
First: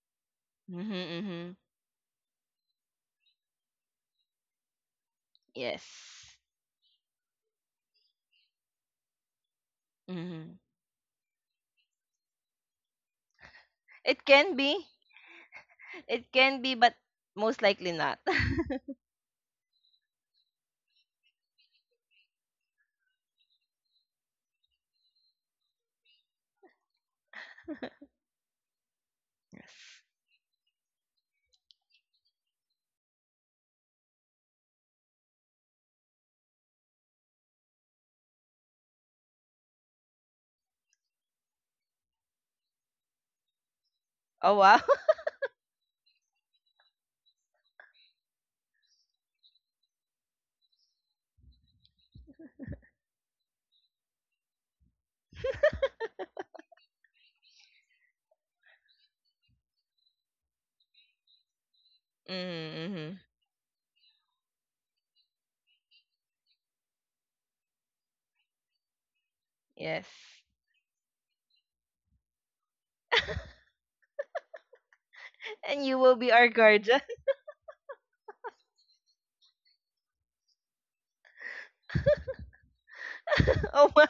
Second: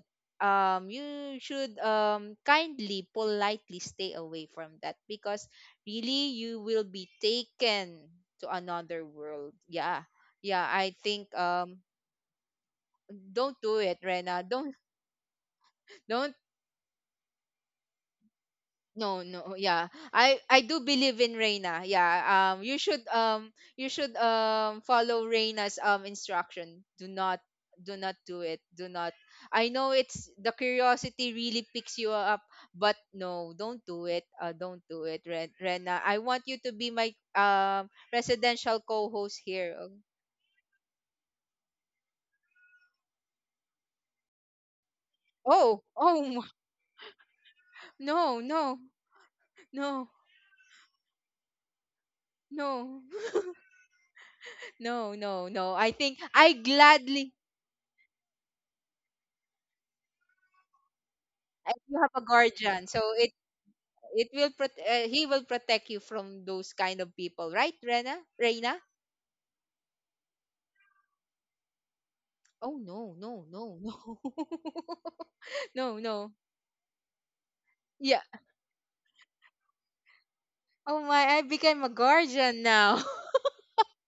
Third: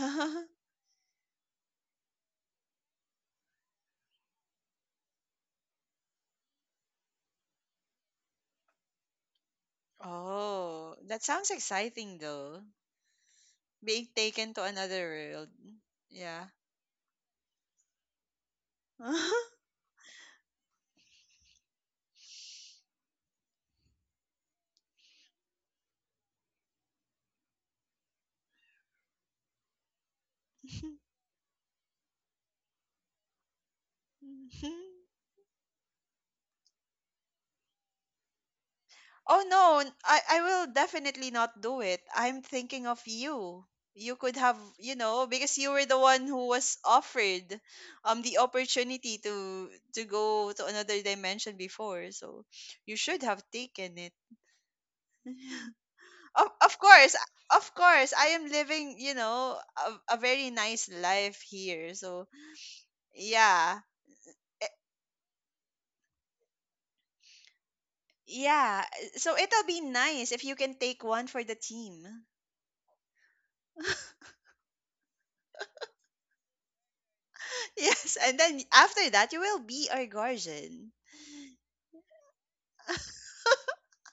Speaker 3: Mhm.
Speaker 1: you
Speaker 3: Mhm.
Speaker 1: should, kindly, politely stay away from that because really,
Speaker 3: Yes.
Speaker 1: you will be taken to another world. Yeah,
Speaker 3: Mhm.
Speaker 1: yeah, I
Speaker 2: Oh, that
Speaker 1: think
Speaker 2: sounds exciting though.
Speaker 1: don't do it,
Speaker 2: Being
Speaker 3: It
Speaker 1: Rena.
Speaker 2: taken
Speaker 3: can
Speaker 2: to
Speaker 1: Don't,
Speaker 3: be.
Speaker 2: another world.
Speaker 3: It
Speaker 1: don't.
Speaker 2: Yeah.
Speaker 3: can be, but most likely not.
Speaker 1: No, no, yeah, I do believe in Rena. Yeah, um you should um you should follow Rena's instruction. Do not, do not do it. Do not. I
Speaker 3: Yes.
Speaker 1: know it's the curiosity really picks you up, but no, don't do it. Don't do it, Rena. I want you to be my residential co-host
Speaker 2: Oh
Speaker 1: here.
Speaker 2: no, I will definitely not do it. I'm thinking of you. You could have,
Speaker 3: Oh wow.
Speaker 2: you know, because you were
Speaker 1: Oh,
Speaker 2: the one
Speaker 1: oh.
Speaker 2: who was offered the
Speaker 1: No, no.
Speaker 2: opportunity to
Speaker 1: No,
Speaker 2: go to another dimension before, so you
Speaker 1: no.
Speaker 2: should have taken it.
Speaker 1: No, no, no. I think
Speaker 2: Of
Speaker 1: I
Speaker 2: of course,
Speaker 1: gladly.
Speaker 2: of course, I am living, you know, a very nice life
Speaker 1: I
Speaker 2: here.
Speaker 1: do have a
Speaker 2: So,
Speaker 1: guardian,
Speaker 3: Mhm.
Speaker 1: so
Speaker 3: Mhm.
Speaker 1: it
Speaker 2: yeah.
Speaker 1: it will
Speaker 2: Eh,
Speaker 1: he will protect you from those kind of people, right, Rena? Reina?
Speaker 2: yeah, so it'll be
Speaker 3: Yes.
Speaker 2: nice if you can take one for the team.
Speaker 1: Oh no, no, no, no,
Speaker 3: And you
Speaker 1: no,
Speaker 3: will be
Speaker 1: no.
Speaker 3: our guardian.
Speaker 2: Yes,
Speaker 1: Yeah.
Speaker 2: and then after that, you will be our guardian.
Speaker 1: Oh my! I became a guardian now.
Speaker 3: Oh wow.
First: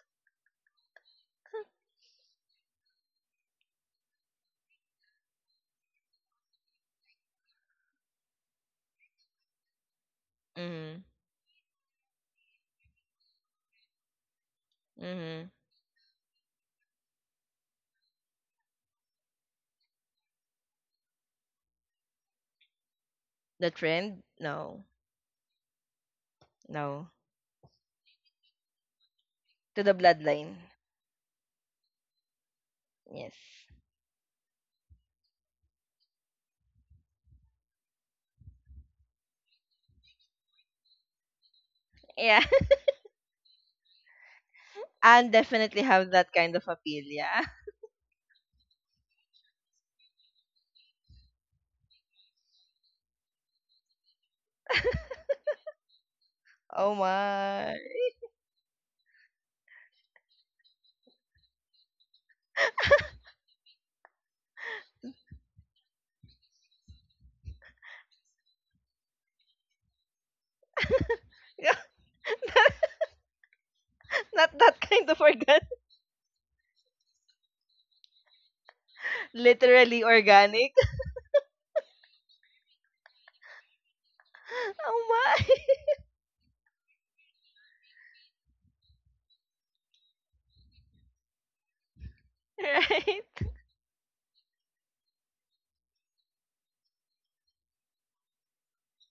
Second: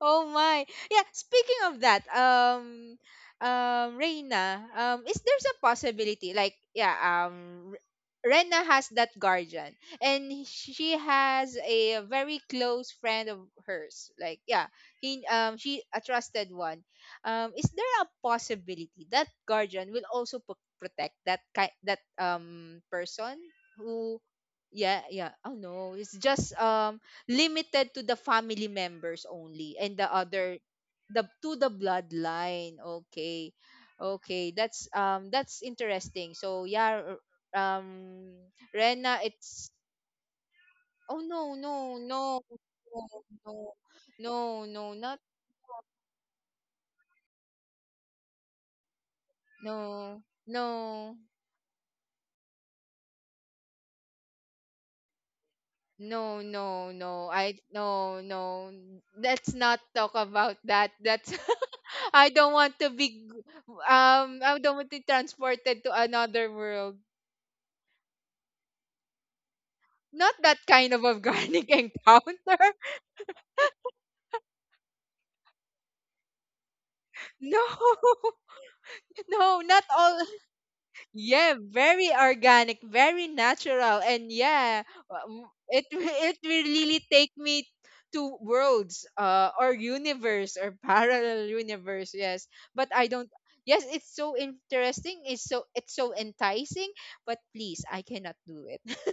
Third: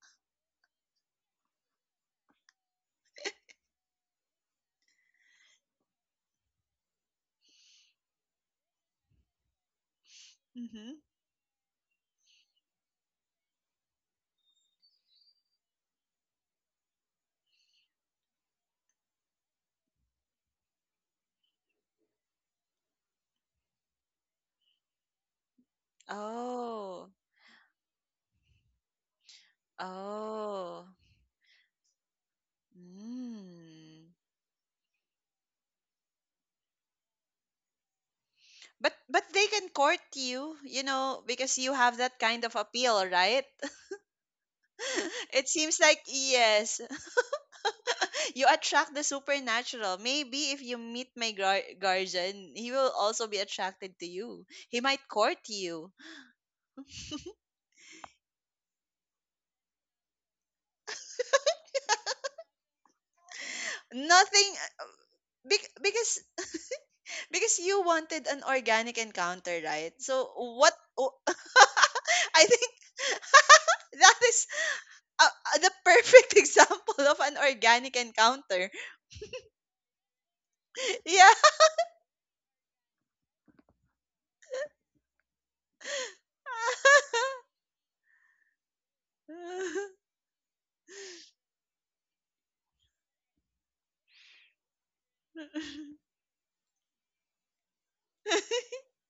Speaker 1: Oh my. Yeah, speaking of that, Reina, is there's a possibility like yeah, Rena has that guardian and
Speaker 2: Mm-hmm.
Speaker 1: she
Speaker 3: Mhm.
Speaker 1: has a very close friend of hers. Like yeah, he
Speaker 3: Mhm.
Speaker 1: she a trusted one. Is there a possibility that guardian will also protect that that person
Speaker 3: The
Speaker 1: who.
Speaker 3: trend? No.
Speaker 1: Yeah, yeah. Oh no, it's just
Speaker 3: No.
Speaker 2: Oh,
Speaker 1: limited to the family members only,
Speaker 3: To the
Speaker 1: and the other
Speaker 3: bloodline.
Speaker 2: oh.
Speaker 1: the to the bloodline.
Speaker 3: Yes.
Speaker 1: Okay.
Speaker 2: Mm.
Speaker 1: Okay, that's interesting. So yeah, um Rena,
Speaker 2: But they
Speaker 1: it's.
Speaker 2: can court you, you
Speaker 1: Oh
Speaker 2: know,
Speaker 1: no,
Speaker 2: because you have
Speaker 1: no, no.
Speaker 2: that kind
Speaker 3: Yeah.
Speaker 2: of appeal,
Speaker 1: No,
Speaker 2: right?
Speaker 1: no. No, no, not
Speaker 3: And
Speaker 2: It seems
Speaker 3: definitely
Speaker 2: like
Speaker 3: have that kind of
Speaker 2: yes,
Speaker 3: appeal. Yeah.
Speaker 2: you attract the supernatural.
Speaker 1: no.
Speaker 2: Maybe if you meet
Speaker 1: No.
Speaker 2: my guardian, he will also be attracted to you. He might court you.
Speaker 1: No, no,
Speaker 3: Oh
Speaker 1: no. I
Speaker 3: my.
Speaker 1: no, no. Let's not talk about that. That's I don't want to be
Speaker 2: Nothing
Speaker 1: I don't want to be
Speaker 2: bec-
Speaker 1: transported to
Speaker 2: because
Speaker 1: another world.
Speaker 2: Because you wanted an organic encounter, right?
Speaker 1: Not
Speaker 2: So
Speaker 1: that
Speaker 2: what?
Speaker 1: kind of
Speaker 2: Oh,
Speaker 1: organic encounter.
Speaker 2: I think that is
Speaker 3: Not that kind of organ.
Speaker 2: the perfect example of an
Speaker 1: No.
Speaker 2: organic encounter.
Speaker 1: No, not
Speaker 3: Literally
Speaker 1: all.
Speaker 3: organic.
Speaker 2: Yeah.
Speaker 1: Yeah, very organic, very natural, and yeah,
Speaker 3: Oh my.
Speaker 1: it it will really take me to worlds, or universe, or parallel universe. Yes, but I
Speaker 3: Right.
Speaker 1: don't. Yes, it's so interesting. It's so enticing. But please, I cannot do it.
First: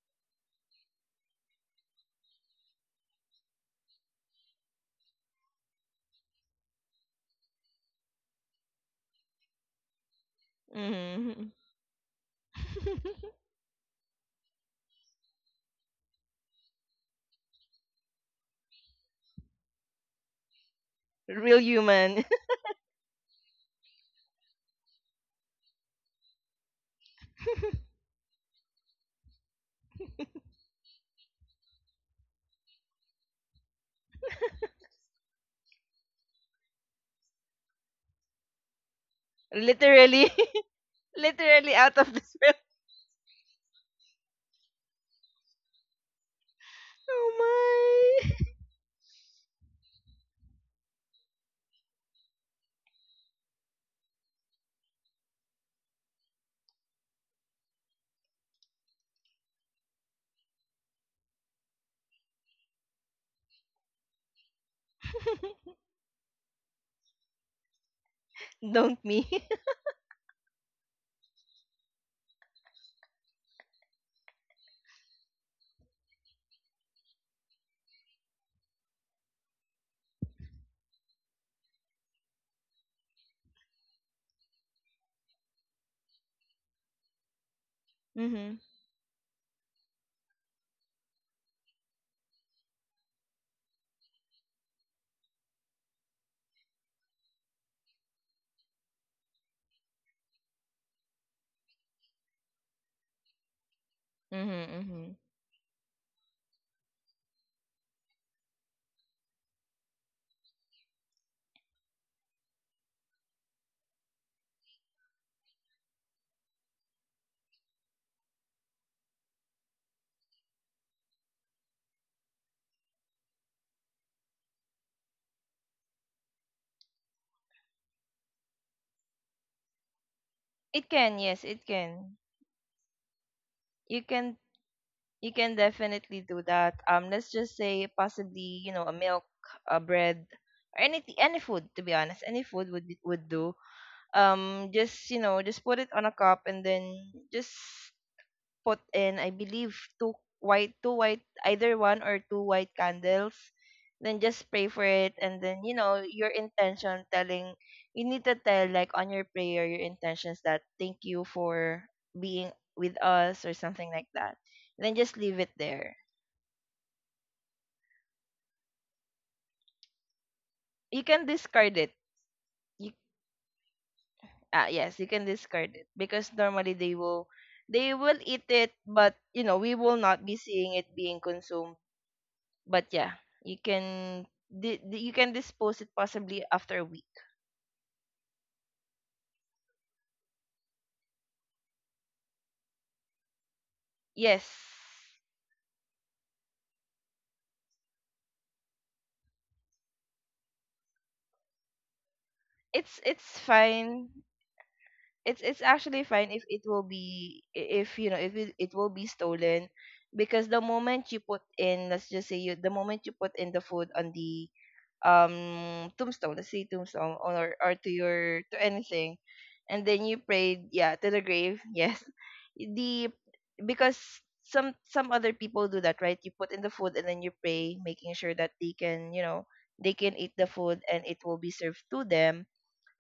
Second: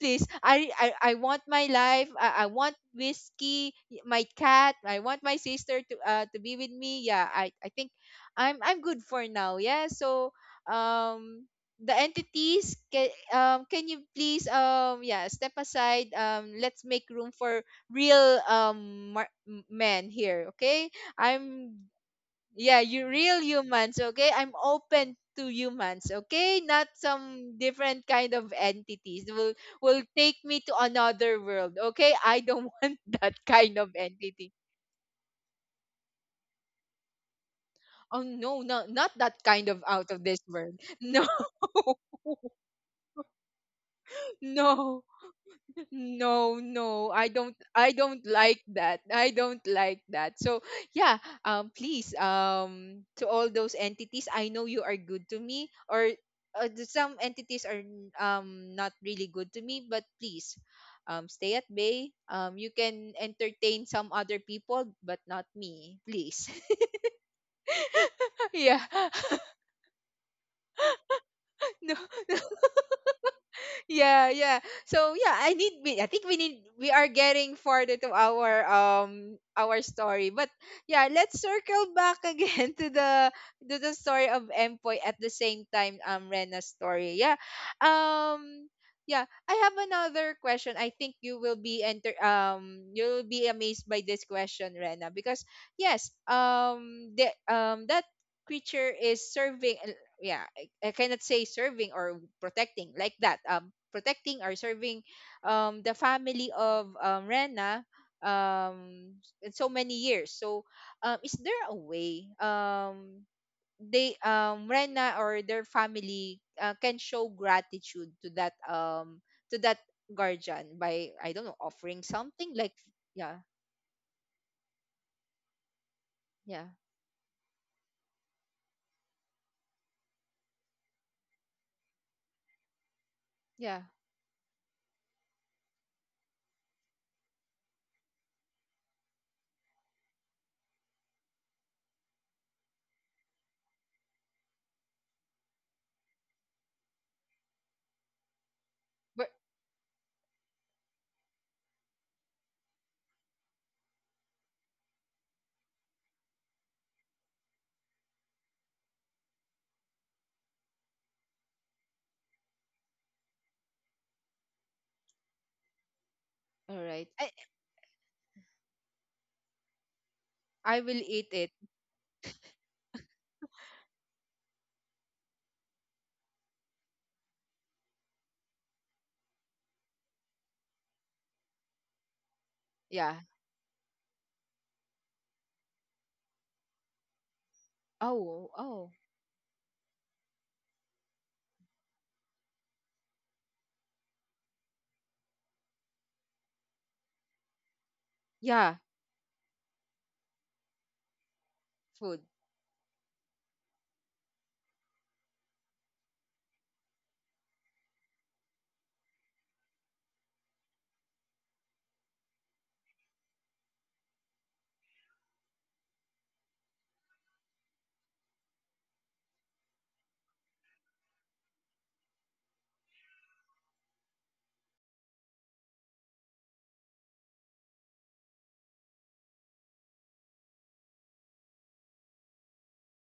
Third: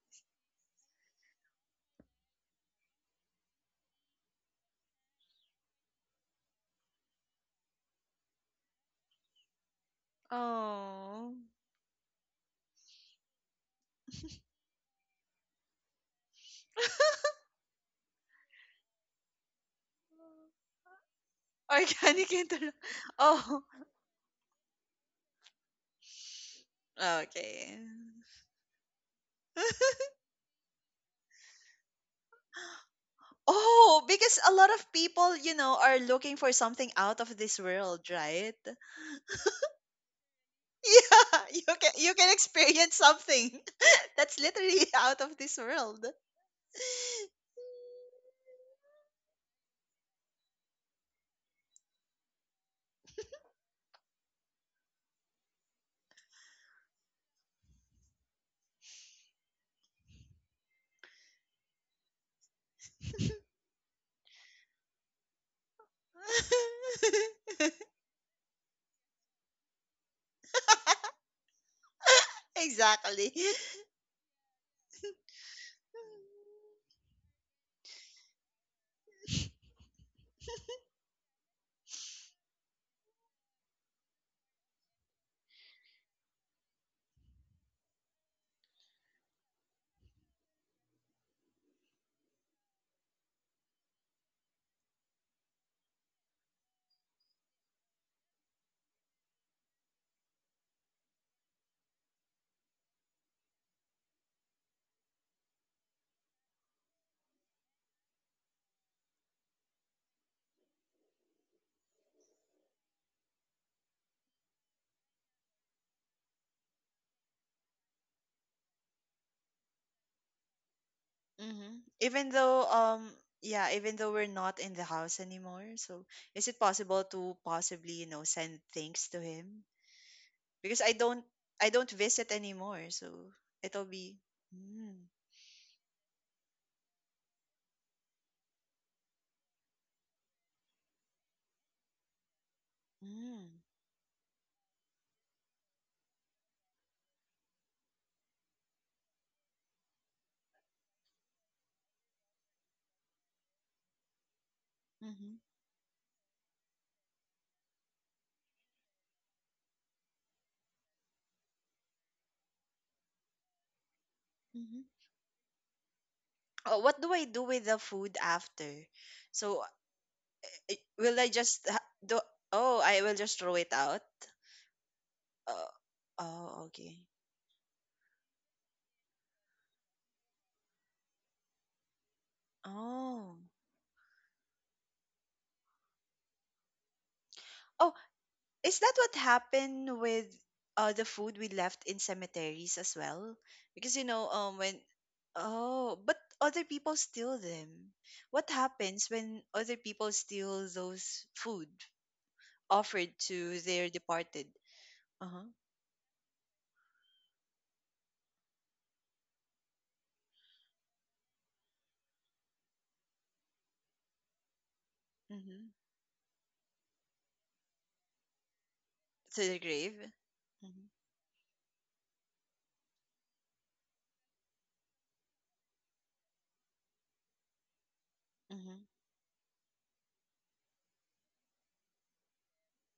Speaker 1: Please, I want my life. I want whiskey, my cat. I want my sister to be with me. Yeah, I think I'm good for now. Yeah, so
Speaker 2: Oh,
Speaker 1: um
Speaker 3: Mhm.
Speaker 1: the entities can you please yeah, step aside. Let's make room for real men here, okay?
Speaker 3: Real
Speaker 1: I'm.
Speaker 3: human.
Speaker 2: organic encounter.
Speaker 1: Yeah, you real
Speaker 2: Oh,
Speaker 1: humans, okay? I'm open to humans, okay? Not some
Speaker 2: okay.
Speaker 1: different kind of entities will take me to another world, okay? I don't want that kind of
Speaker 2: Oh, because a
Speaker 1: entity.
Speaker 2: lot of people, you know, are looking for something out of this world,
Speaker 1: Oh
Speaker 2: right?
Speaker 1: no, no, not that kind of out of
Speaker 3: Literally.
Speaker 1: this world. No,
Speaker 2: Yeah,
Speaker 3: Literally out of
Speaker 2: you can
Speaker 3: this world.
Speaker 2: experience something that's literally
Speaker 1: no.
Speaker 2: out of this world.
Speaker 1: No, no, I
Speaker 3: Oh
Speaker 1: don't
Speaker 3: my.
Speaker 1: like that. I don't like that. So, yeah, please to all those entities, I know you are good to me, or some entities are not really good to me, but please, stay at bay. You can entertain some other people but not me, please. Yeah.
Speaker 3: Don't me.
Speaker 1: No.
Speaker 2: Exactly.
Speaker 1: Yeah, yeah. So yeah, I need we I think we need we are getting farther to our story. But yeah, let's circle back again to the story of Empoy, at the same time Rena's story. Yeah.
Speaker 3: Mhm.
Speaker 1: Um yeah, I have another question. I think you will be enter you'll be amazed by this question, Rena, because yes, the that creature is serving. Yeah, I cannot say serving or protecting like that, protecting or
Speaker 3: Mhm.
Speaker 1: serving
Speaker 3: Mhm.
Speaker 1: the family of, Rena, um in so many years. So is there a way they Rena or their family, can show gratitude to that guardian? By I don't know
Speaker 2: Hmm.
Speaker 1: offering
Speaker 2: Even
Speaker 1: something
Speaker 2: though
Speaker 1: like, yeah,
Speaker 2: yeah, even though we're not in the house anymore, so is it
Speaker 1: yeah,
Speaker 2: possible to possibly, you know, send things to him? Because
Speaker 3: It can, yes, it
Speaker 2: I don't
Speaker 3: can.
Speaker 2: visit anymore, so
Speaker 1: yeah,
Speaker 2: it'll
Speaker 3: You
Speaker 2: be
Speaker 3: can,
Speaker 2: mm,
Speaker 3: you can definitely do that. Let's just say possibly, you know, a milk, a bread, or any food, to be honest. Any food would be, would do.
Speaker 2: mm,
Speaker 3: Just, you know, just put it on a cup and then just put in, I
Speaker 1: but
Speaker 3: believe, two white, either one or two white candles. Then just pray for it,
Speaker 2: mm-hmm,
Speaker 3: and then you know your intention. Telling, you need to tell, like on your prayer, your intentions, that thank you for being with us or something like that.
Speaker 2: mm-hmm.
Speaker 3: Then just leave it there.
Speaker 1: all
Speaker 2: Oh, what
Speaker 1: right,
Speaker 2: do I do with the food after? So eh,
Speaker 1: I will
Speaker 3: You
Speaker 2: will
Speaker 3: can
Speaker 1: eat
Speaker 2: I
Speaker 1: it.
Speaker 2: just
Speaker 3: discard it.
Speaker 2: do? Oh,
Speaker 3: You
Speaker 2: I will just throw it out.
Speaker 3: ah yes, you can
Speaker 2: Uh,
Speaker 3: discard it because
Speaker 2: oh,
Speaker 3: normally they
Speaker 2: okay.
Speaker 3: will, they will eat it, but you know we will not be seeing it being consumed. But
Speaker 1: Yeah.
Speaker 3: yeah,
Speaker 2: Oh,
Speaker 3: you can you can dispose it possibly after a week.
Speaker 2: oh,
Speaker 1: Oh,
Speaker 2: is
Speaker 1: oh.
Speaker 2: that what happened with the food we left in cemeteries as well? Because you know,
Speaker 3: Yes.
Speaker 2: when oh, but other people steal them. What
Speaker 1: Yeah,
Speaker 2: happens when other people steal those food
Speaker 1: food.
Speaker 2: offered
Speaker 3: It's
Speaker 2: to their
Speaker 3: fine.
Speaker 2: departed? Uh
Speaker 3: It's
Speaker 2: huh.
Speaker 3: it's actually fine if it will be if you know if it, it will be stolen, because the moment you put in, let's just say, you, the moment you put in the food on the
Speaker 2: Mm-hmm.
Speaker 3: tombstone, let's say tombstone, or to your to anything,
Speaker 2: To the
Speaker 3: and
Speaker 2: grave.
Speaker 3: then you prayed,
Speaker 2: Mm-hmm.
Speaker 3: yeah, to the grave. Yes, the, because some other people do that, right? You put in the food and then you pray, making sure that they
Speaker 2: Mm-hmm.
Speaker 3: can, you know, they can eat the food and it will be served to them.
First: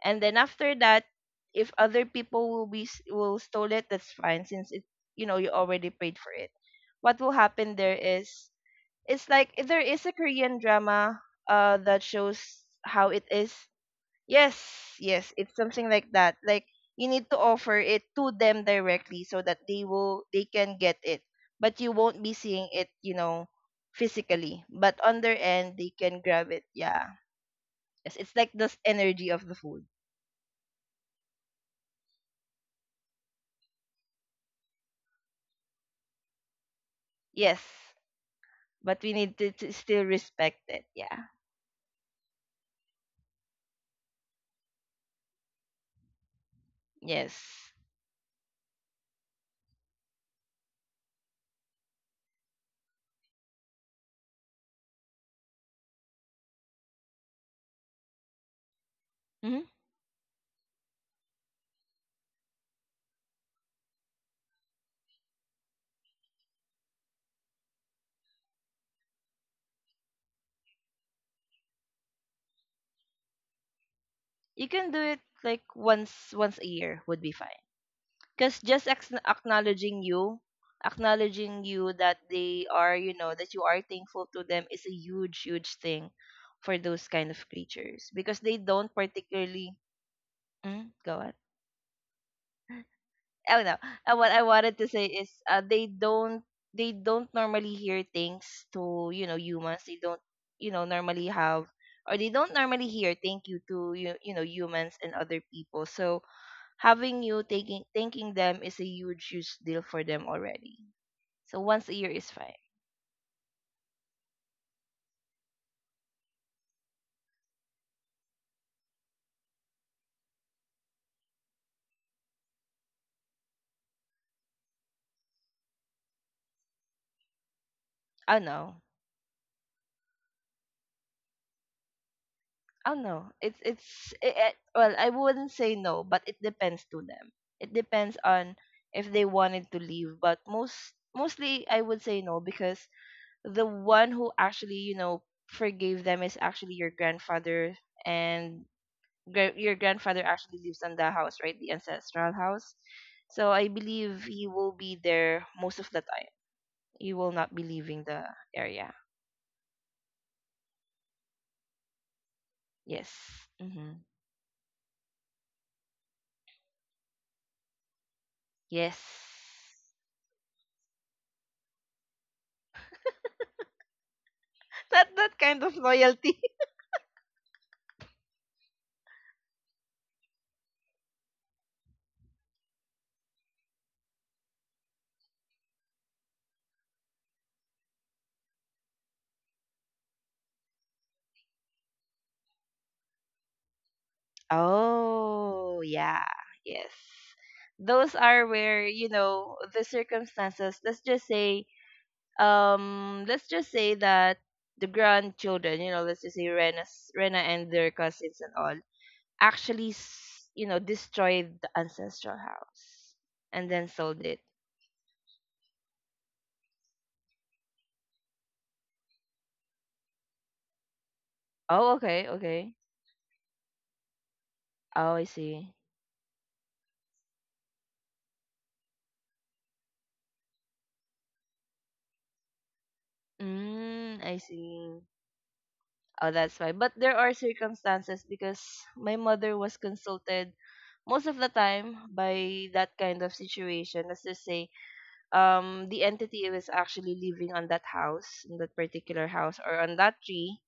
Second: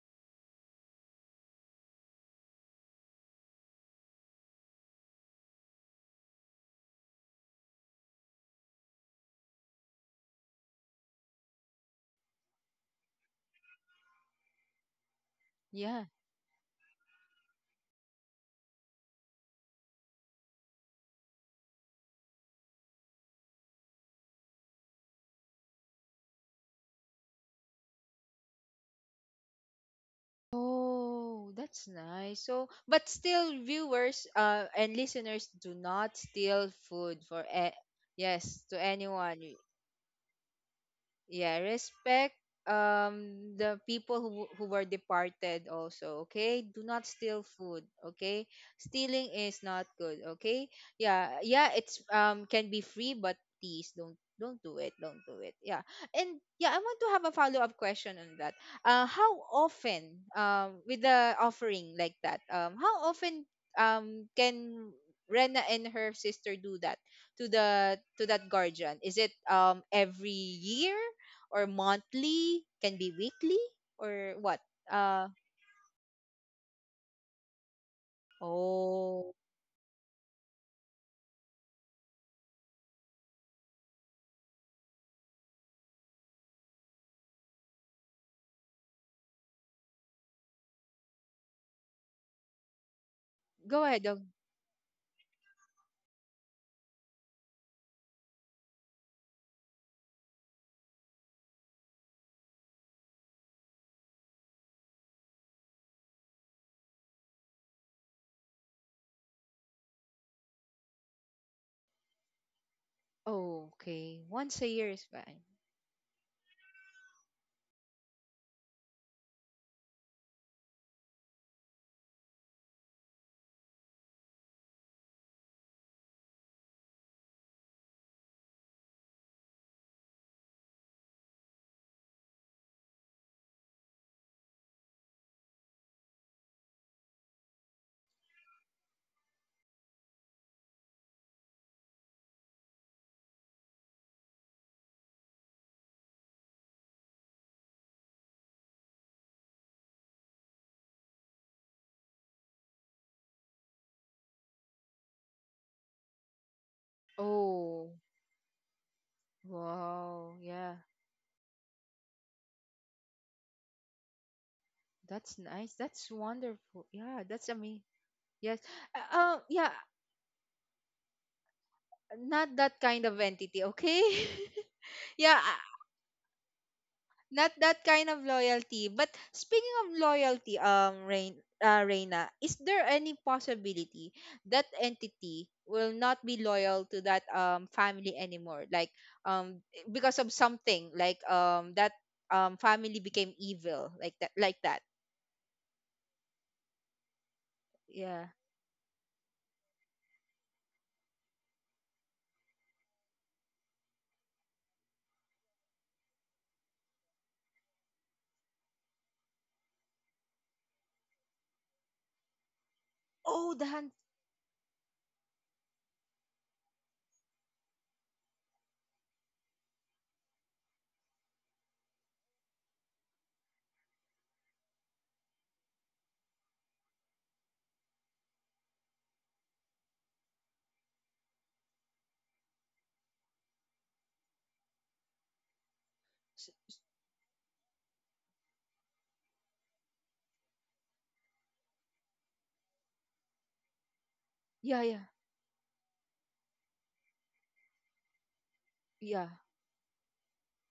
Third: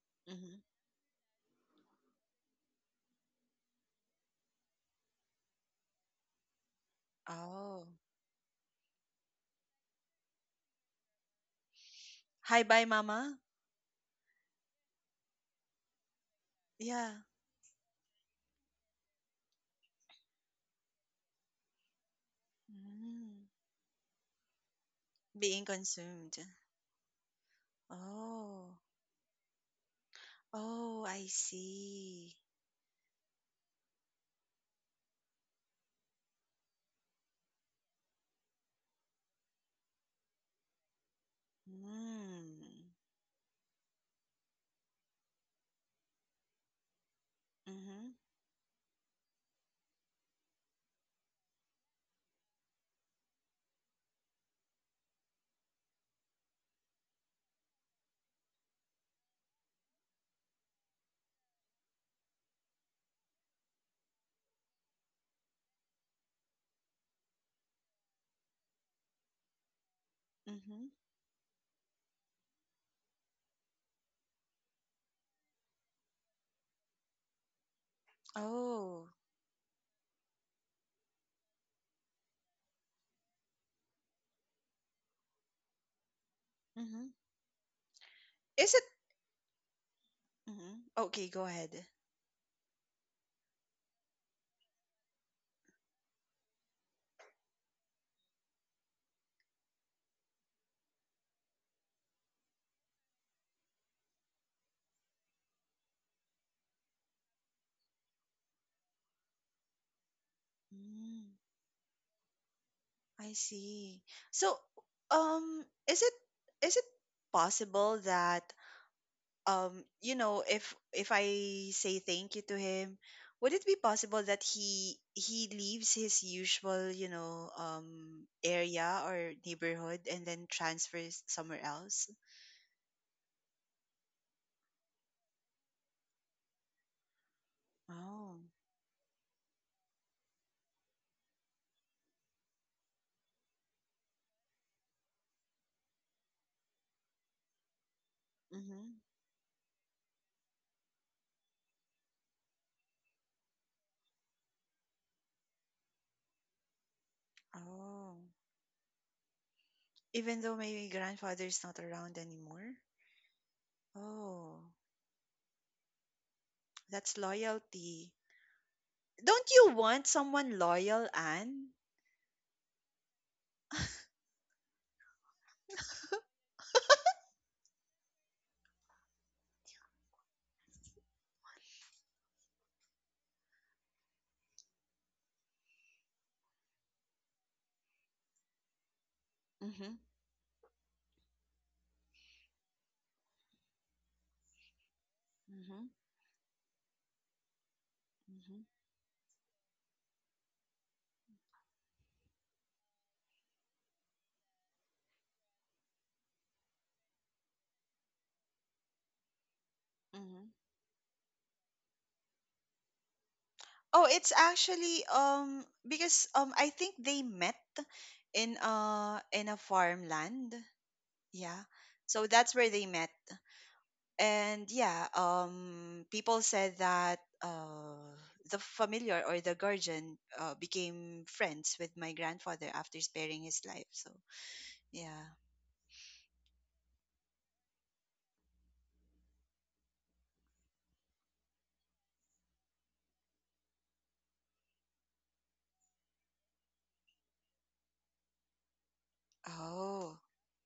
Speaker 3: And then
Speaker 2: Mm-hmm.
Speaker 3: after that, if other people will be will stole it, that's fine, since it, you know, you already prayed for it. What will happen
Speaker 2: Oh.
Speaker 3: there is it's like there is a Korean drama that
Speaker 2: Hi,
Speaker 3: shows
Speaker 2: bye,
Speaker 3: how
Speaker 2: mama.
Speaker 3: it is. Yes, yes, it's something
Speaker 1: Yeah.
Speaker 3: like that. Like you
Speaker 2: Yeah.
Speaker 3: need to offer it to them directly so that they will, they can get it. But you won't be seeing it, you
Speaker 2: Mm,
Speaker 3: know, physically. But on their
Speaker 2: being
Speaker 3: end, they can
Speaker 2: consumed.
Speaker 3: grab it. Yeah. Yes, it's like
Speaker 2: Oh,
Speaker 3: this energy of the food.
Speaker 2: oh, I
Speaker 1: Oh, that's
Speaker 2: see.
Speaker 1: nice. So, but still, viewers and listeners, do not steal food for
Speaker 3: Yes,
Speaker 1: yes, to
Speaker 3: but we need
Speaker 1: anyone.
Speaker 3: to still respect it. Yeah.
Speaker 1: Yeah, respect
Speaker 2: Mm,
Speaker 1: the people who were departed also, okay? Do not steal
Speaker 3: Yes.
Speaker 1: food,
Speaker 2: mhm,
Speaker 1: okay? Stealing is not good, okay? Yeah, yeah, it's can be free but please don't do it, don't do it. Yeah. And yeah, I want to have a follow-up question on that. Uh, how
Speaker 3: Hmm.
Speaker 1: often with the offering like that, um, how often can Rena and her sister do that to the to that guardian? Is it every
Speaker 2: mhm.
Speaker 1: year? Or monthly? Can be weekly or what?
Speaker 3: You can do it
Speaker 1: Uh,
Speaker 3: like once a year would be fine. Because just
Speaker 2: Oh,
Speaker 1: oh,
Speaker 3: acknowledging you, acknowledging you that they are, you know, that you are thankful to them, is a huge huge thing for those
Speaker 2: mhm.
Speaker 3: kind of creatures, because they
Speaker 2: Is it?
Speaker 3: don't particularly,
Speaker 2: Mhm.
Speaker 3: go
Speaker 2: Okay,
Speaker 3: on.
Speaker 2: go ahead.
Speaker 3: Oh no,
Speaker 1: go ahead. Oh,
Speaker 3: what I wanted to say is, they don't, they don't normally hear things to, you know, humans. They don't, you know, normally have, or they don't normally hear thank you to you, you know, humans and other people. So having you taking thanking them is a huge huge deal for them already.
Speaker 2: Mm,
Speaker 3: So once a year is fine.
Speaker 2: I
Speaker 1: oh,
Speaker 2: see.
Speaker 1: okay. Once
Speaker 2: So,
Speaker 1: a year is fine.
Speaker 2: um, is it is it possible that you know, if if I say thank you to him, would it be possible that he leaves his usual, you know,
Speaker 3: Oh no.
Speaker 2: area or neighborhood and then transfers somewhere else?
Speaker 3: Oh no. It's it, it, well, I wouldn't say no, but it depends to them. It depends
Speaker 2: Oh.
Speaker 3: on if they wanted to leave, but most, mostly I would say no, because the one who actually, you know, forgave them is actually your grandfather, and
Speaker 2: Mm-hmm.
Speaker 3: your grandfather actually lives on the house, right? The ancestral house. So I believe he will be there most of the time. He will not be
Speaker 1: Oh,
Speaker 3: leaving
Speaker 2: Oh,
Speaker 3: the area.
Speaker 1: wow.
Speaker 2: even though
Speaker 1: Yeah,
Speaker 2: my grandfather is not around anymore.
Speaker 3: Yes. Mm-hmm.
Speaker 2: Oh,
Speaker 1: that's nice. That's wonderful.
Speaker 2: that's
Speaker 1: Yeah, that's amazing.
Speaker 2: loyalty.
Speaker 1: Yes.
Speaker 3: Yes.
Speaker 2: Don't
Speaker 1: Yeah,
Speaker 2: you want someone loyal, Anne?
Speaker 1: not that kind of entity, okay?
Speaker 3: Not that
Speaker 1: Yeah,
Speaker 3: kind of loyalty.
Speaker 1: not that kind of loyalty. But speaking of loyalty, Reina, is there any possibility that entity will not be loyal to that family anymore? Like um
Speaker 2: Mm-hmm.
Speaker 1: because of something like that family became evil like that, like that.
Speaker 3: Oh,
Speaker 2: Mm-hmm.
Speaker 3: yeah. Yes. Those
Speaker 1: Yeah.
Speaker 3: are where, you know, the circumstances, let's just say that the grandchildren, you know, let's just say Rena's, Rena and their cousins and all, actually,
Speaker 2: Mm-hmm.
Speaker 3: you know, destroyed the ancestral house
Speaker 1: Oh, the
Speaker 3: and then
Speaker 1: hand.
Speaker 2: Oh,
Speaker 3: sold
Speaker 2: it's
Speaker 3: it.
Speaker 2: actually because I think they met in a farmland. Yeah.
Speaker 3: Oh, okay,
Speaker 2: So that's
Speaker 3: okay.
Speaker 2: where they met. And yeah,
Speaker 3: Oh, I see.
Speaker 2: people said that the familiar or the guardian became friends with my grandfather after sparing his life. So
Speaker 3: Mm, I see.
Speaker 2: yeah.
Speaker 3: Oh,
Speaker 1: S-.
Speaker 3: that's fine. But there are circumstances, because my mother was consulted most of the time by that kind of situation. Let's just say,
Speaker 1: Yeah, yeah,
Speaker 3: the entity was actually living on that house, in that particular
Speaker 1: yeah.
Speaker 3: house, or on that
Speaker 2: Oh.
Speaker 3: tree,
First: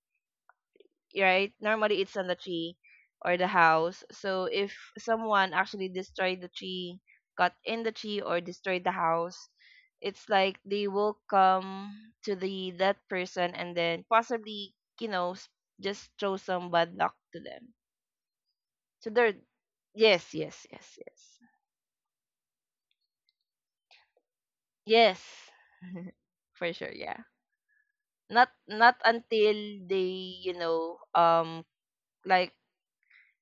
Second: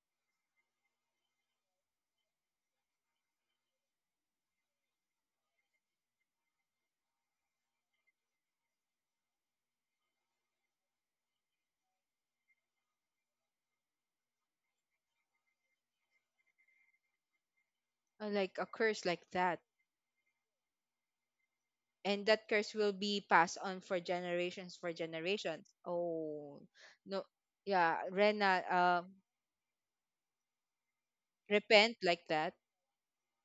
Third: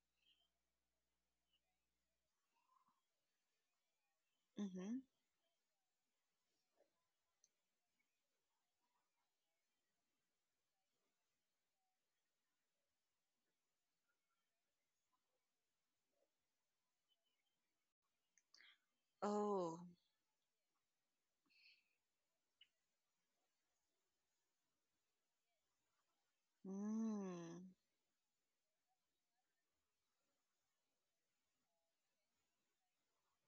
Speaker 3: right? Normally it's on the tree or the house. So if
Speaker 2: Mm-hmm.
Speaker 3: someone actually destroyed the tree, got in the tree or destroyed the house, it's like they will come to the that person and then possibly, you know, just throw some bad luck to them.
Speaker 1: Like a curse
Speaker 3: So
Speaker 1: like
Speaker 3: they're,
Speaker 1: that.
Speaker 2: Oh.
Speaker 3: yes, yes, yes, yes.
Speaker 1: And that curse will be passed on for generations, for
Speaker 3: Yes.
Speaker 1: generations. Oh
Speaker 3: For sure, yeah.
Speaker 1: no.
Speaker 2: Mm.
Speaker 1: Yeah,
Speaker 3: Not
Speaker 1: Rena,
Speaker 3: not until they, you know, um,
Speaker 1: repent like that.
Speaker 3: like,